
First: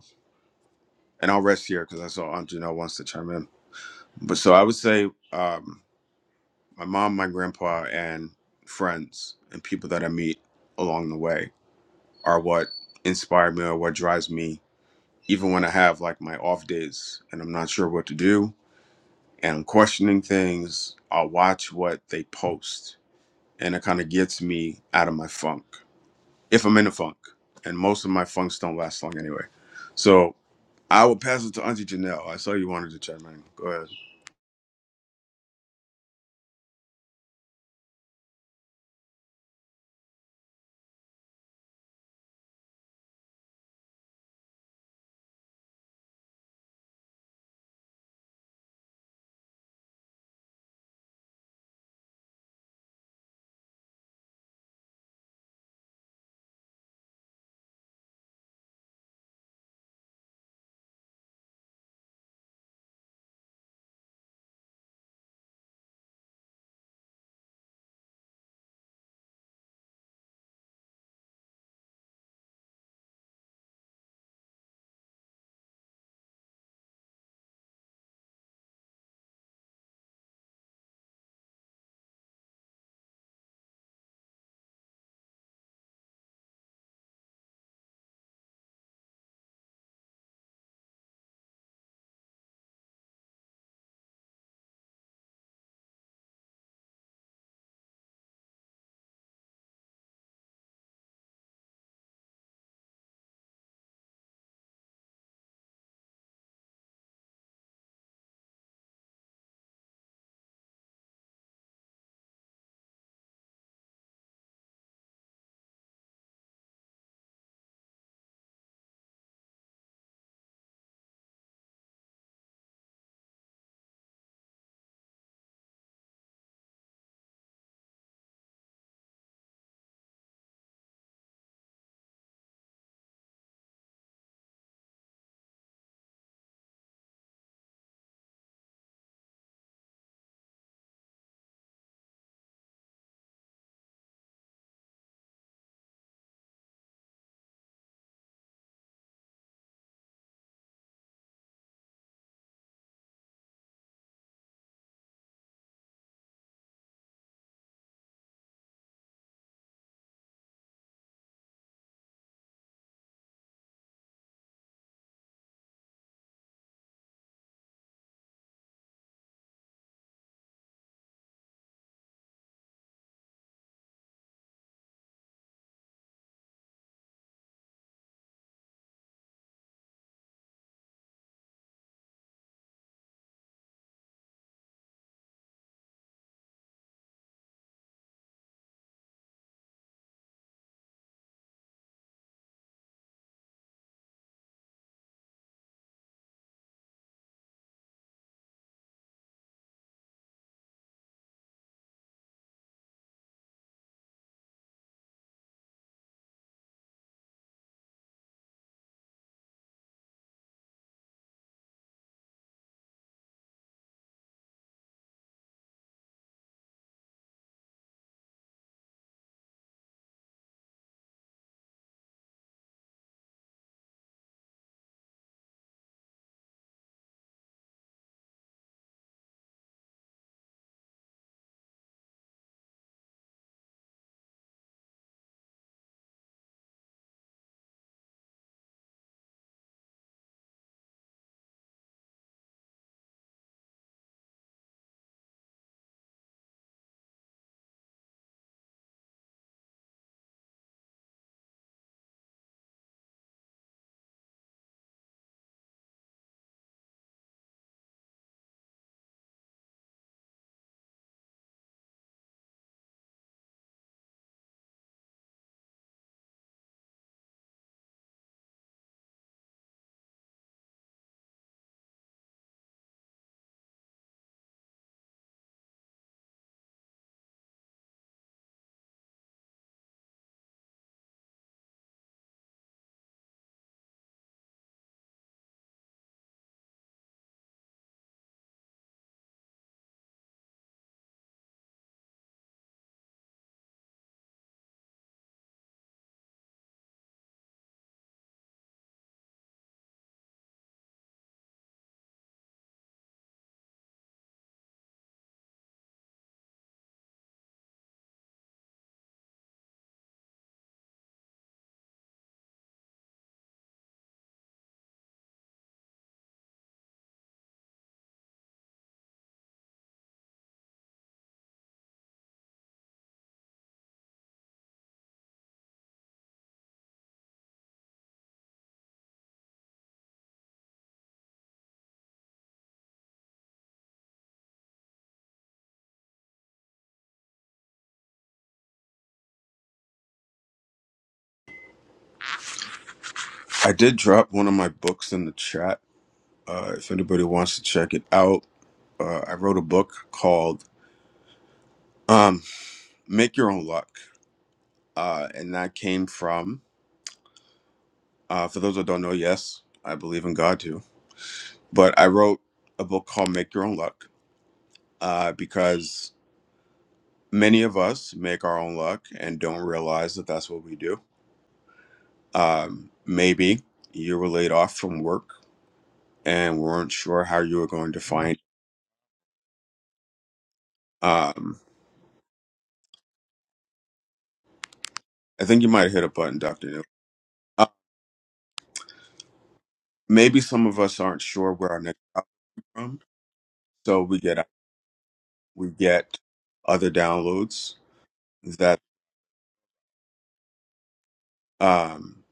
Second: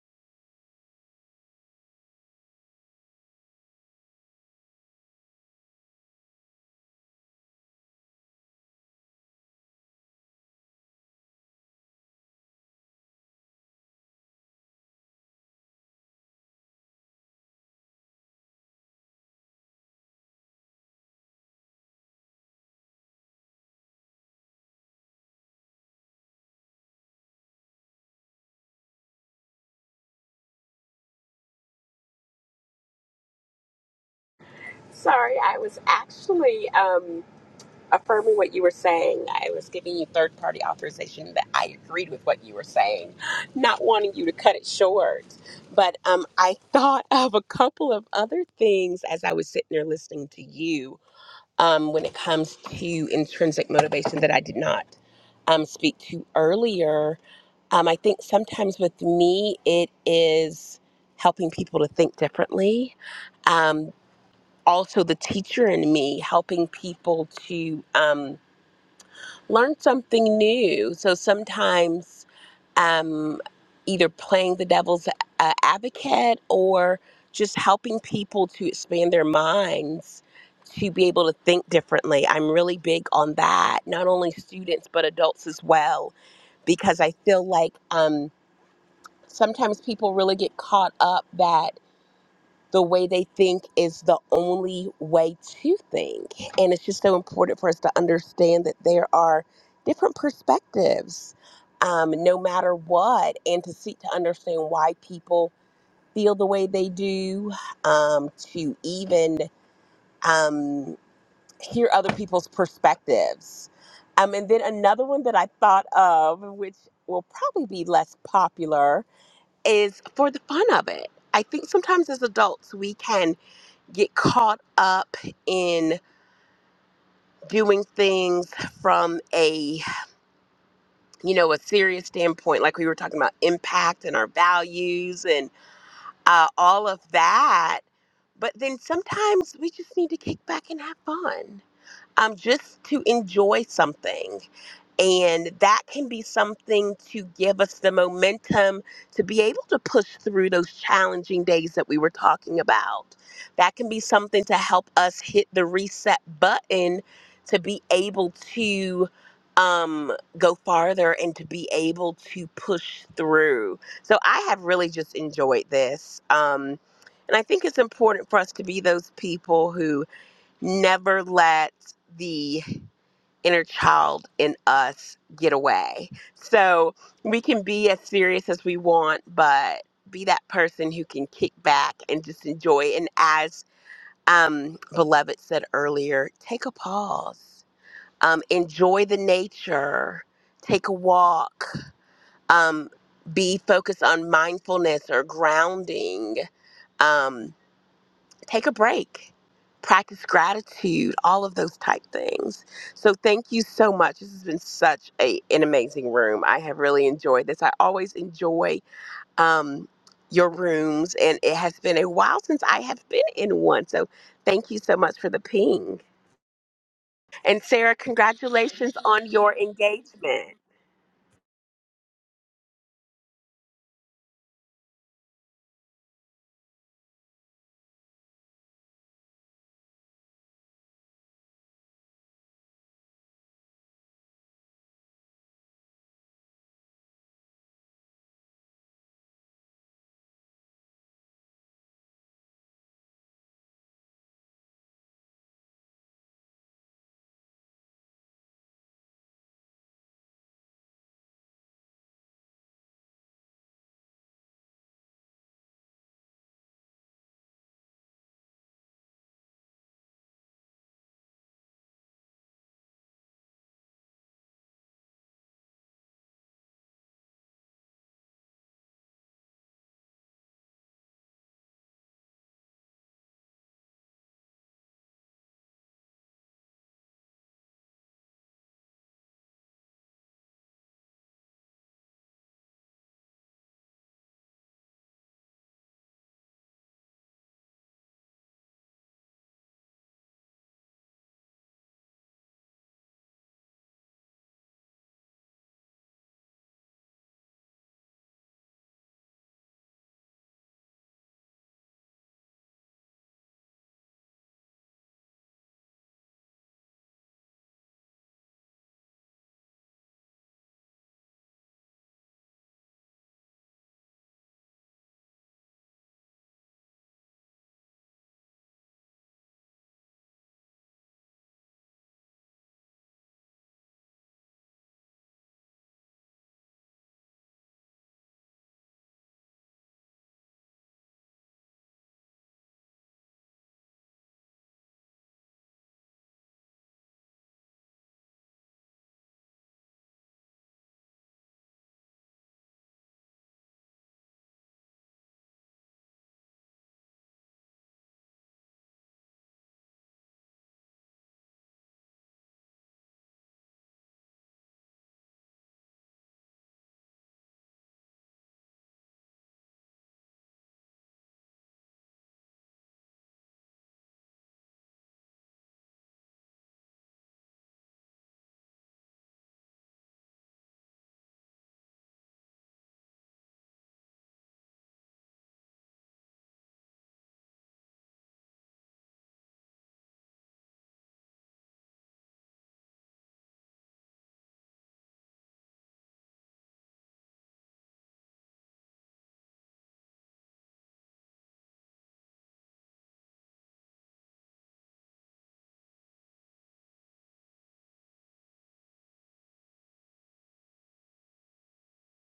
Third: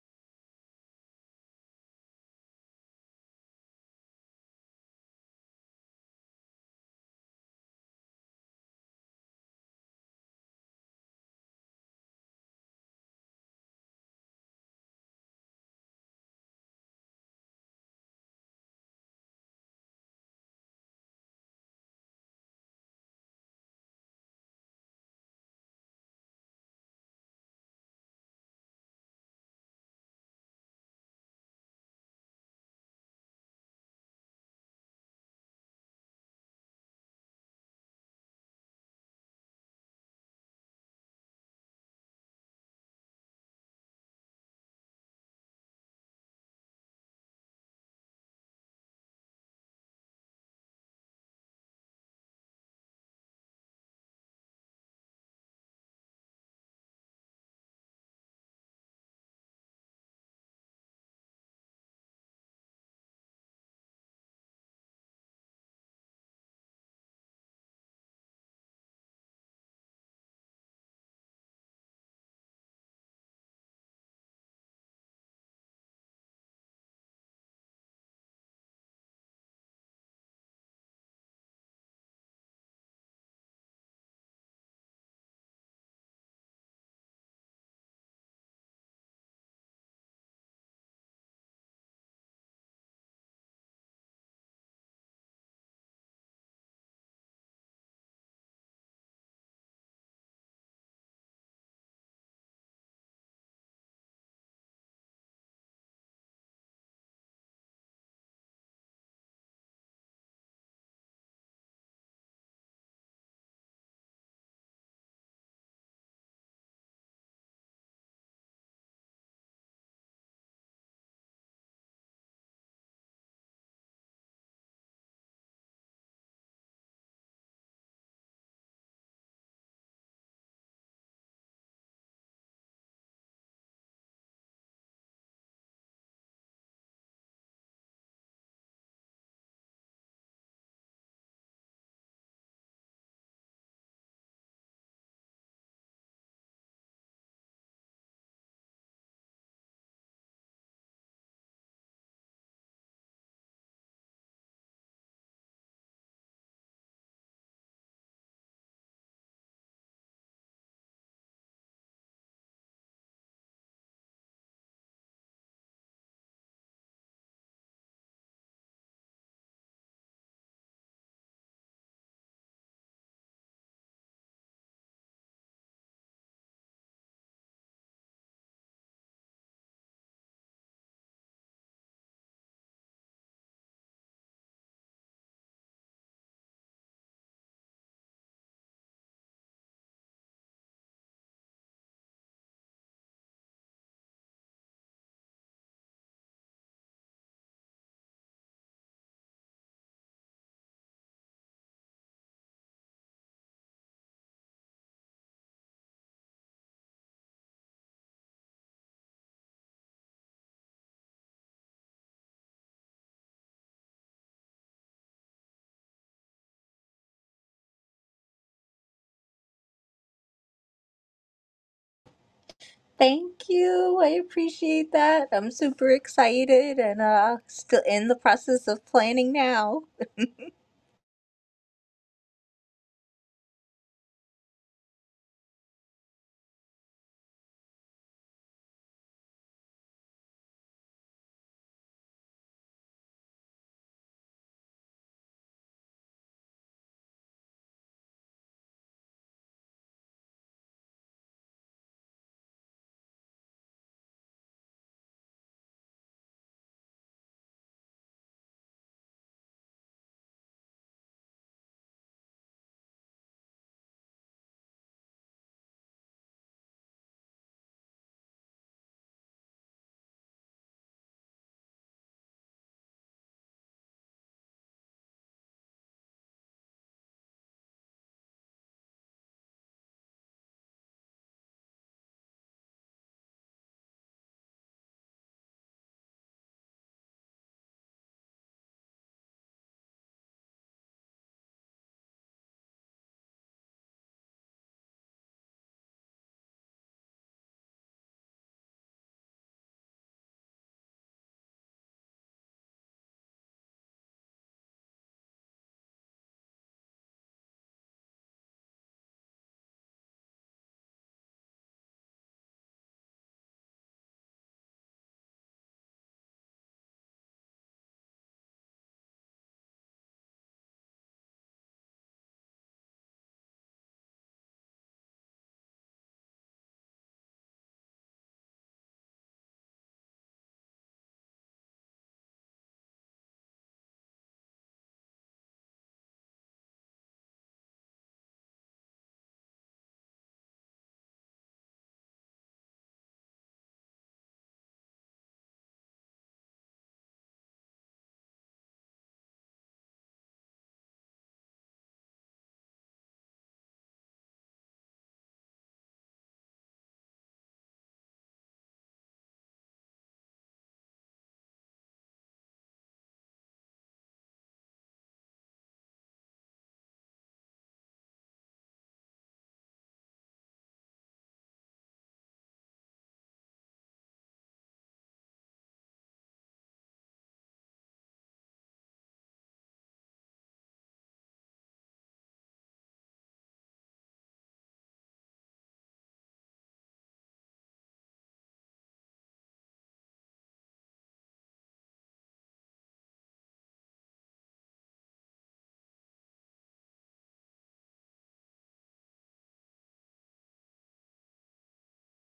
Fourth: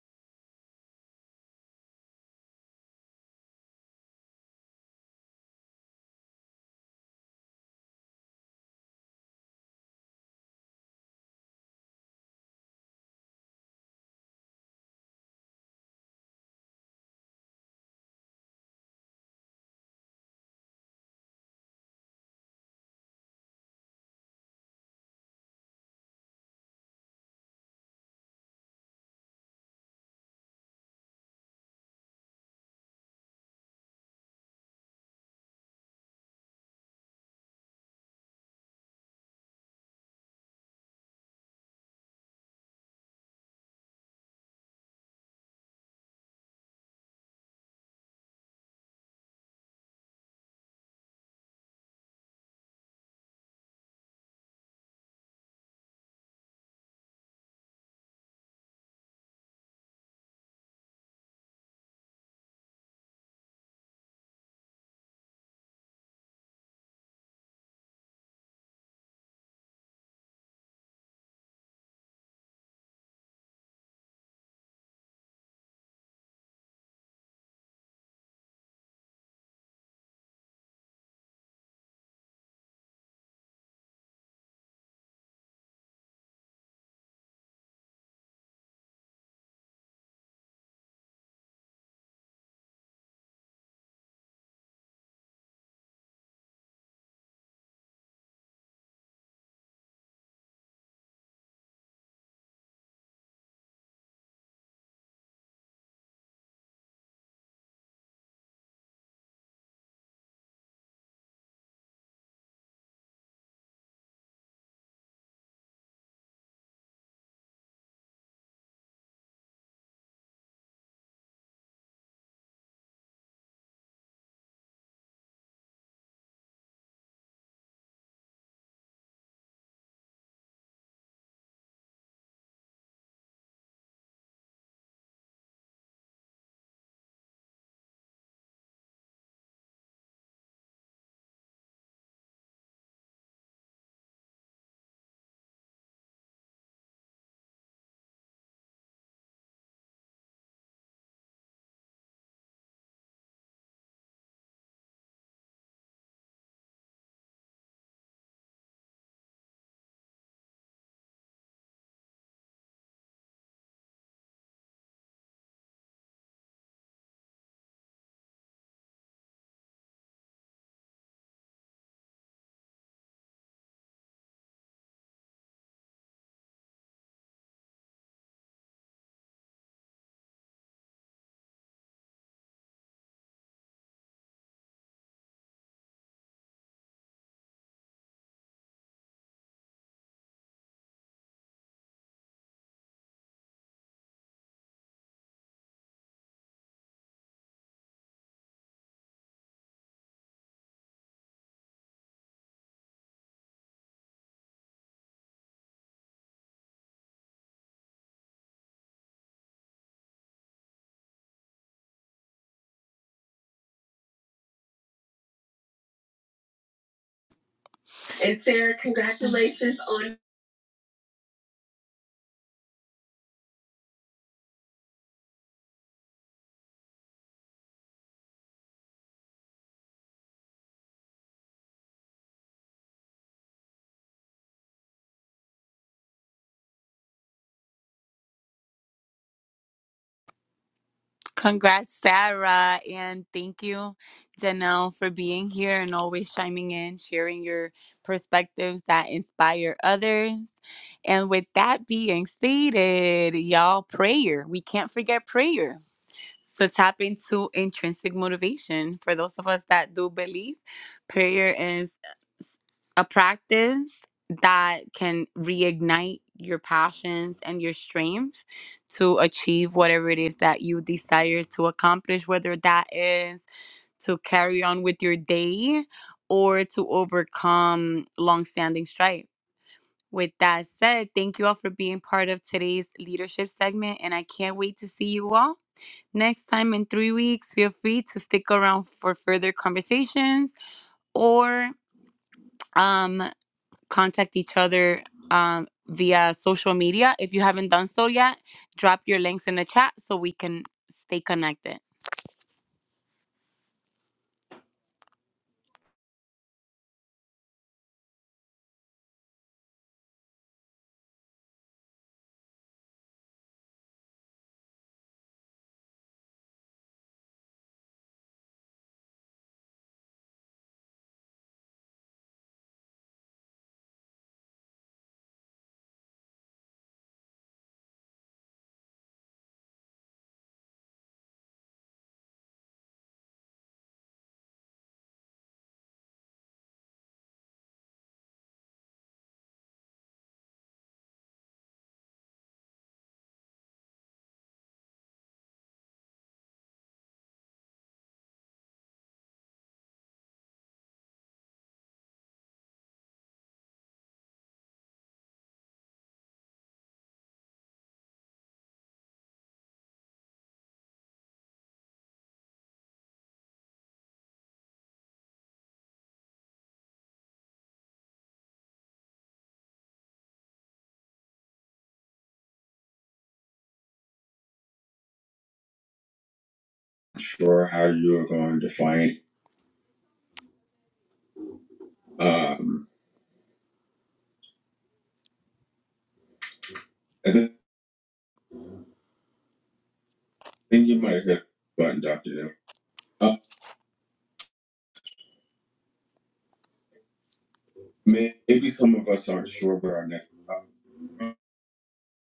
and I'll rest here because I saw Aunt Janelle wants to chime in. But so I would say um, my mom, my grandpa, and friends and people that I meet along the way are what inspire me or what drives me, even when I have like my off days and I'm not sure what to do and I'm questioning things. I'll watch what they post and it kind of gets me out of my funk if I'm in a funk. And most of my funks don't last long anyway. So I will pass it to Auntie Janelle. I saw you wanted to chime in. Go ahead.
Sorry, I was actually. um, affirming what you were saying. I was giving you third party authorization that I agreed with what you were saying, not wanting you to cut it short. But um, I thought of a couple of other things as I was sitting there listening to you um, when it comes to intrinsic motivation that I did not um, speak to earlier. Um, I think sometimes with me, it is helping people to think differently. Um, also, the teacher in me helping people to. Um, learn something new. So sometimes um, either playing the devil's uh, advocate or just helping people to expand their minds to be able to think differently. I'm really big on that, not only students, but adults as well, because I feel like um, sometimes people really get caught up that the way they think is the only way to think. And it's just so important for us to understand that there are different perspectives, um, no matter what, and to seek to understand why people feel the way they do, um, to even um, hear other people's perspectives. Um, and then another one that I thought of, which will probably be less popular, is for the fun of it. I think sometimes as adults we can get caught up in doing things from a you know a serious standpoint like we were talking about impact and our values and uh, all of that but then sometimes we just need to kick back and have fun um, just to enjoy something And that can be something to give us the momentum to be able to push through those challenging days that we were talking about. That can be something to help us hit the reset button to be able to um, go farther and to be able to push through. So I have really just enjoyed this. Um, and I think it's important for us to be those people who never let the inner child in us get away. So we can be as serious as we want, but be that person who can kick back and just enjoy. And as um, Beloved said earlier, take a pause, um, enjoy the nature, take a walk, um, be focused on mindfulness or grounding. Um, take a break practice gratitude all of those type things so thank you so much this has been such a, an amazing room i have really enjoyed this i always enjoy um, your rooms and it has been a while since i have been in one so thank you so much for the ping and sarah
And Sarah,
congratulations on your
congratulations on.
engagement
Thank you. I appreciate that. I'm super excited and uh still in the process of planning now.
Congrats, Sarah, and thank you, Janelle, for being here and always chiming in, sharing your perspectives that inspire others. And with that being stated, y'all, prayer. We can't forget prayer. So tap into intrinsic motivation. For those of us that do believe, prayer is a practice that can reignite your passions and your strength to achieve whatever it is that you desire to accomplish, whether that is to carry on with your day or to overcome long-standing strife. With that said, thank you all for being part of today's leadership segment, and I can't wait to see you all. Next time in three weeks, feel free to stick around for further conversations or um, contact each other um, via social media. If you haven't done so yet, drop your links in the chat so we can stay connected.
I did drop one of my books in the chat. Uh, if anybody wants to check it out, uh, I wrote a book called um, "Make Your Own Luck," uh, and that came from. Uh, for those that don't know, yes, I believe in God too, but I wrote a book called "Make Your Own Luck" uh, because many of us make our own luck and don't realize that that's what we do. Um, maybe you were laid off from work and weren't sure how you
sure
were
how
going to
you are
find.
going to find.
Um,
Um,
I think you might hit a button, Doctor. New.
I think
maybe some of
you
us aren't
might hit the
sure where our next
button,
album
Doctor. Neil.
from,
Uh,
so we get we get other downloads
maybe
that
some of us aren't sure where our next. Uh,
um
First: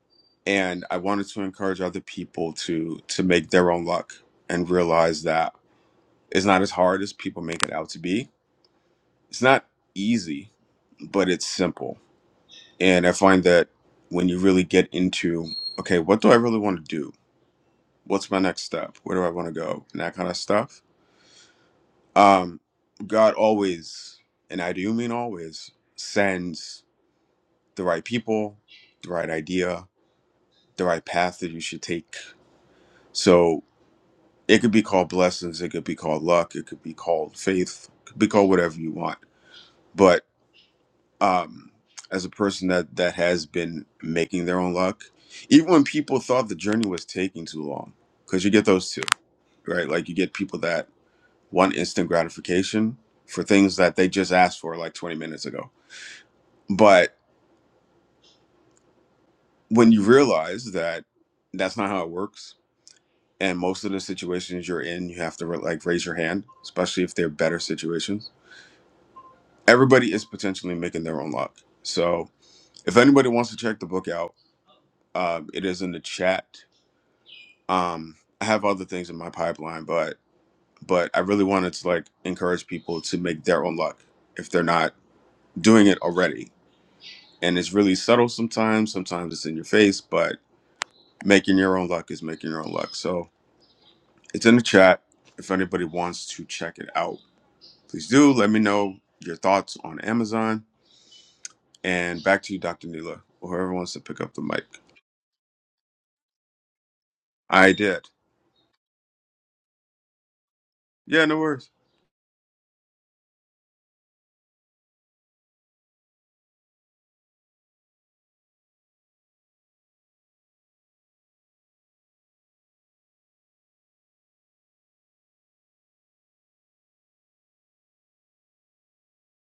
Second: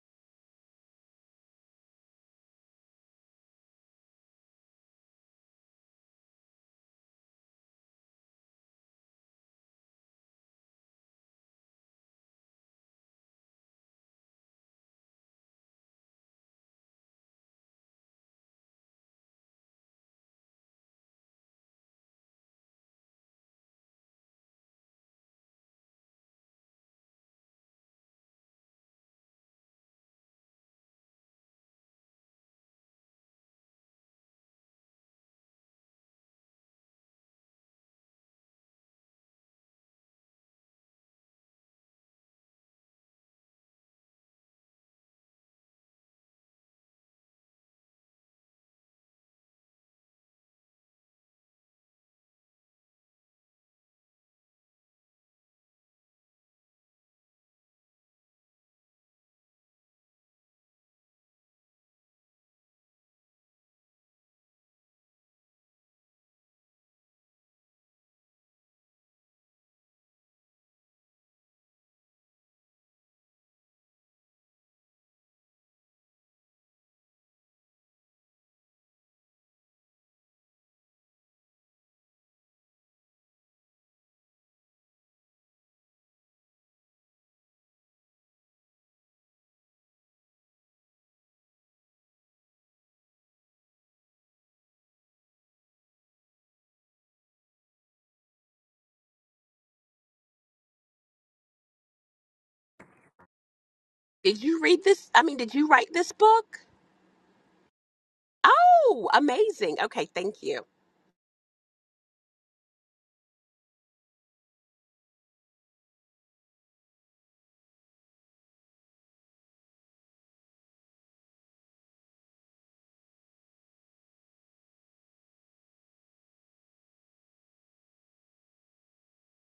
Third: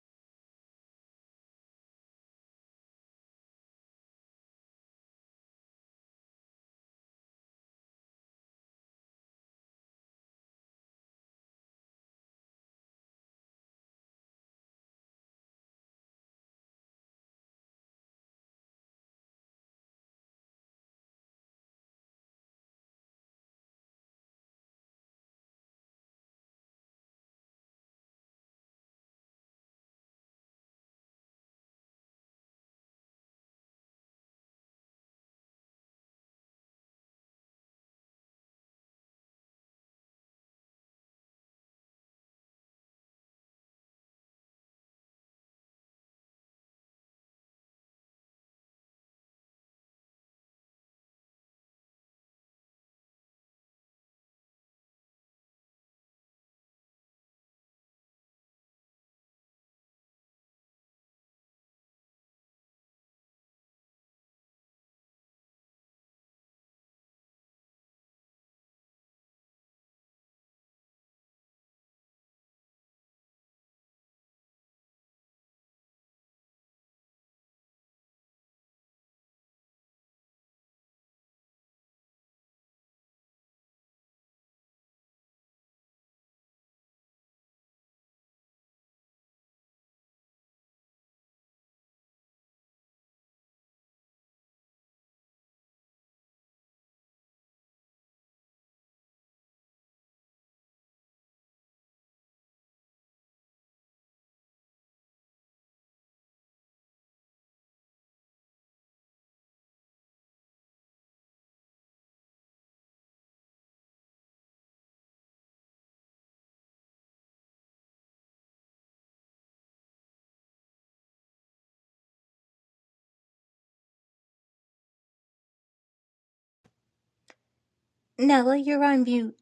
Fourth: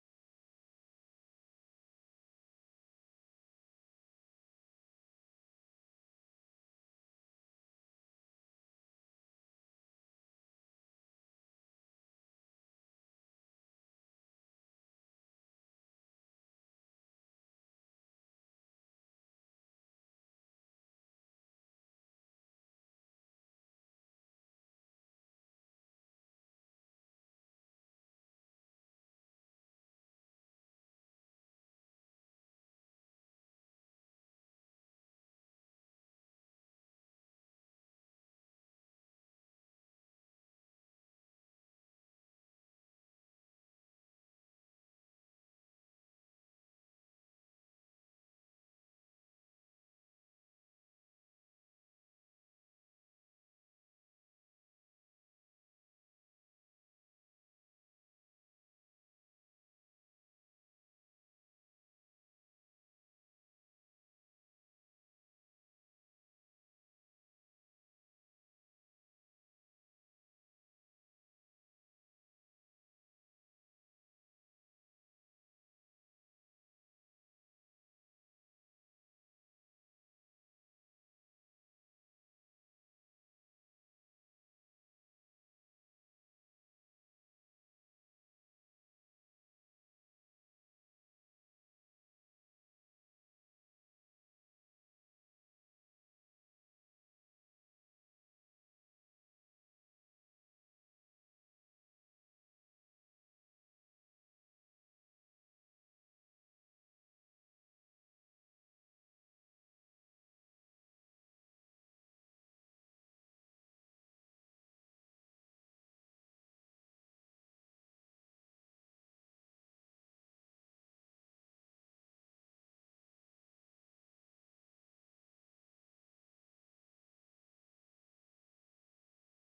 and I wanted to encourage other people to to make their own luck and realize that it's not as hard as people make it out to be. It's not easy, but it's simple. And I find that when you really get into okay, what do I really want to do? What's my next step? Where do I want to go? And that kind of stuff Um, God always, and I do mean always, sends the right people, the right idea, the right path that you should take. So it could be called blessings, it could be called luck, it could be called faith, it could be called whatever you want. But um, as a person that that has been making their own luck, even when people thought the journey was taking too long, because you get those too, right? Like you get people that want instant gratification for things that they just asked for like 20 minutes ago But when you realize that that's not how it works, and most of the situations you're in, you have to like raise your hand, especially if they're better situations. Everybody is potentially making their own luck. So if anybody wants to check the book out, um, it is in the chat. Um, I have other things in my pipeline, but but I really wanted to like encourage people to make their own luck if they're not doing it already. And it's really subtle sometimes. Sometimes it's in your face, but making your own luck is making your own luck. So It's in the chat. If anybody wants to check it out, please do. Let me know your thoughts on Amazon. And back to you, Dr. Neela, or whoever wants to pick up
did
the
you
mic.
read this i mean did you write this book
I did.
oh amazing okay thank you
Yeah, no worries.
Nella, you're on mute.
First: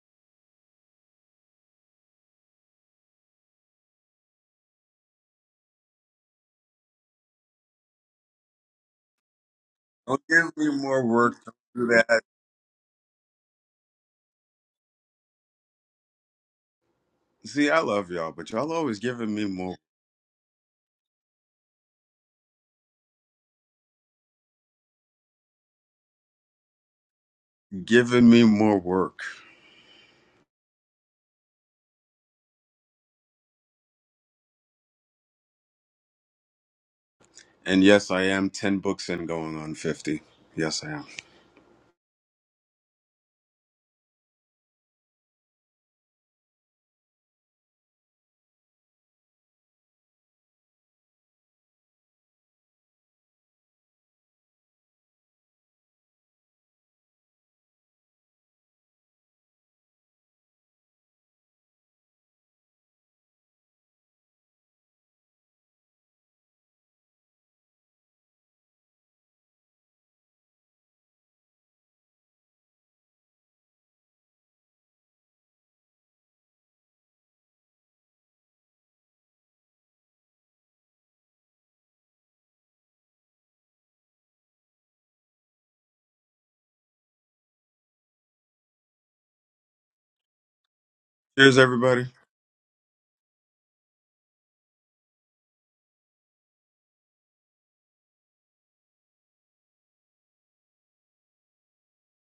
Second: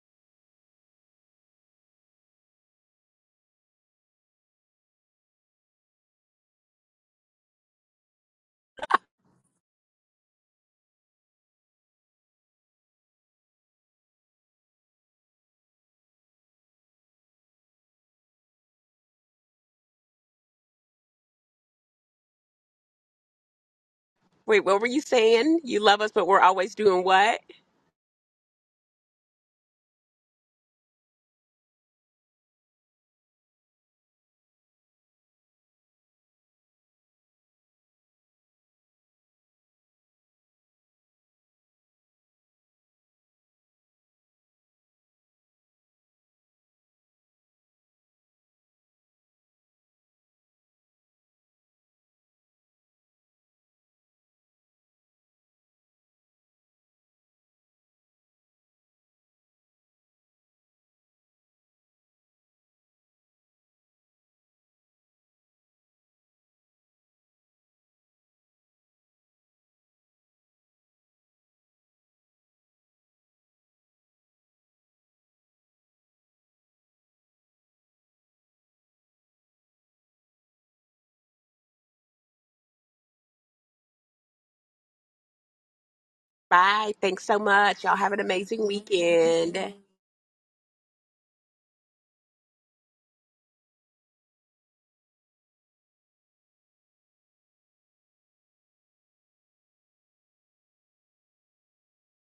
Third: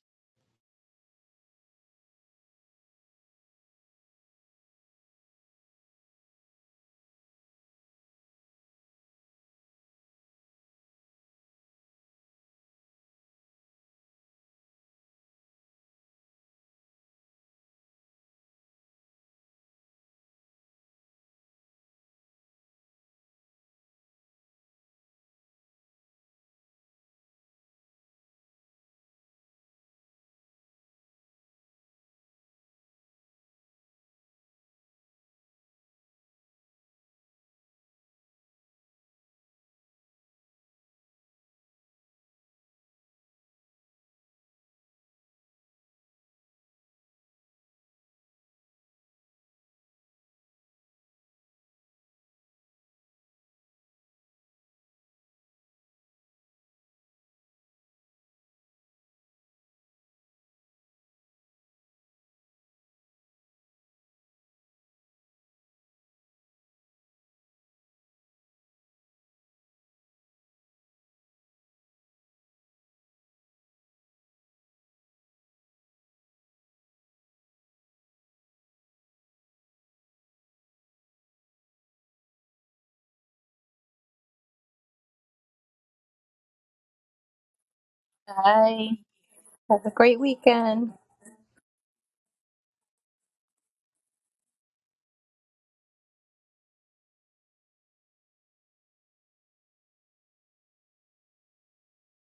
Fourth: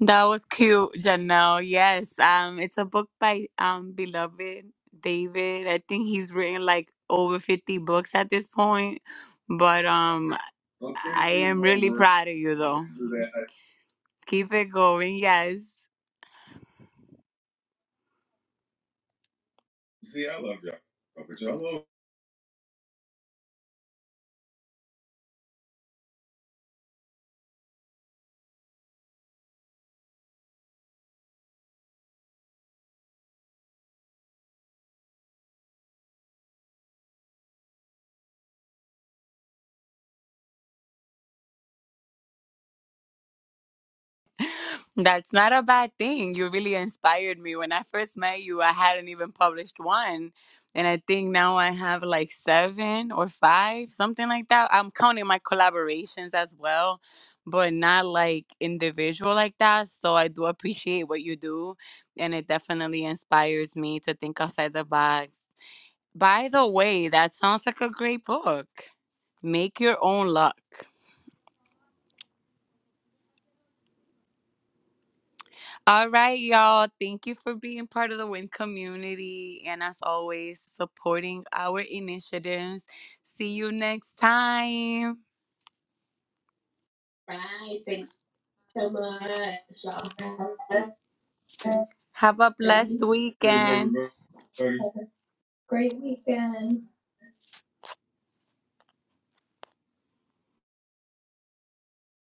That was cute, Janelle. Yes, um, it's a book by um beloved David. I think he's written like over fifty books at this point, but
Don't
um,
give me
Well,
more
thank I
work.
you, am really
Don't do
Barbara.
that.
proud of you though. Do that. Keep it going. Yes.
See, I love y'all, but y'all always giving me more,
See, I love y'all. Okay, y'all love
wait what were you saying you love us but we're always doing what
giving me more work. And yes, I am ten books in, going on fifty. Yes, I am.
That's not a bad thing. You really inspired me. When I first met you, I hadn't even published one. And I think now I have like seven or five, something like that. I'm counting my collaborations as well, but not like individual like that. So I do appreciate what you do. And it definitely inspires me to think outside the box. By the way, that sounds like a great book. Make your own luck. All right, y'all. Thank you for being part of the WIN community and as always, supporting our initiatives. See you next time.
Bye. Thanks so
Bye.
much. Y'all
Thanks
have an amazing
so
Bye.
much.
weekend.
Have a great
Y'all
weekend.
have
Cheers, everybody.
a a blessed weekend. Have a great weekend.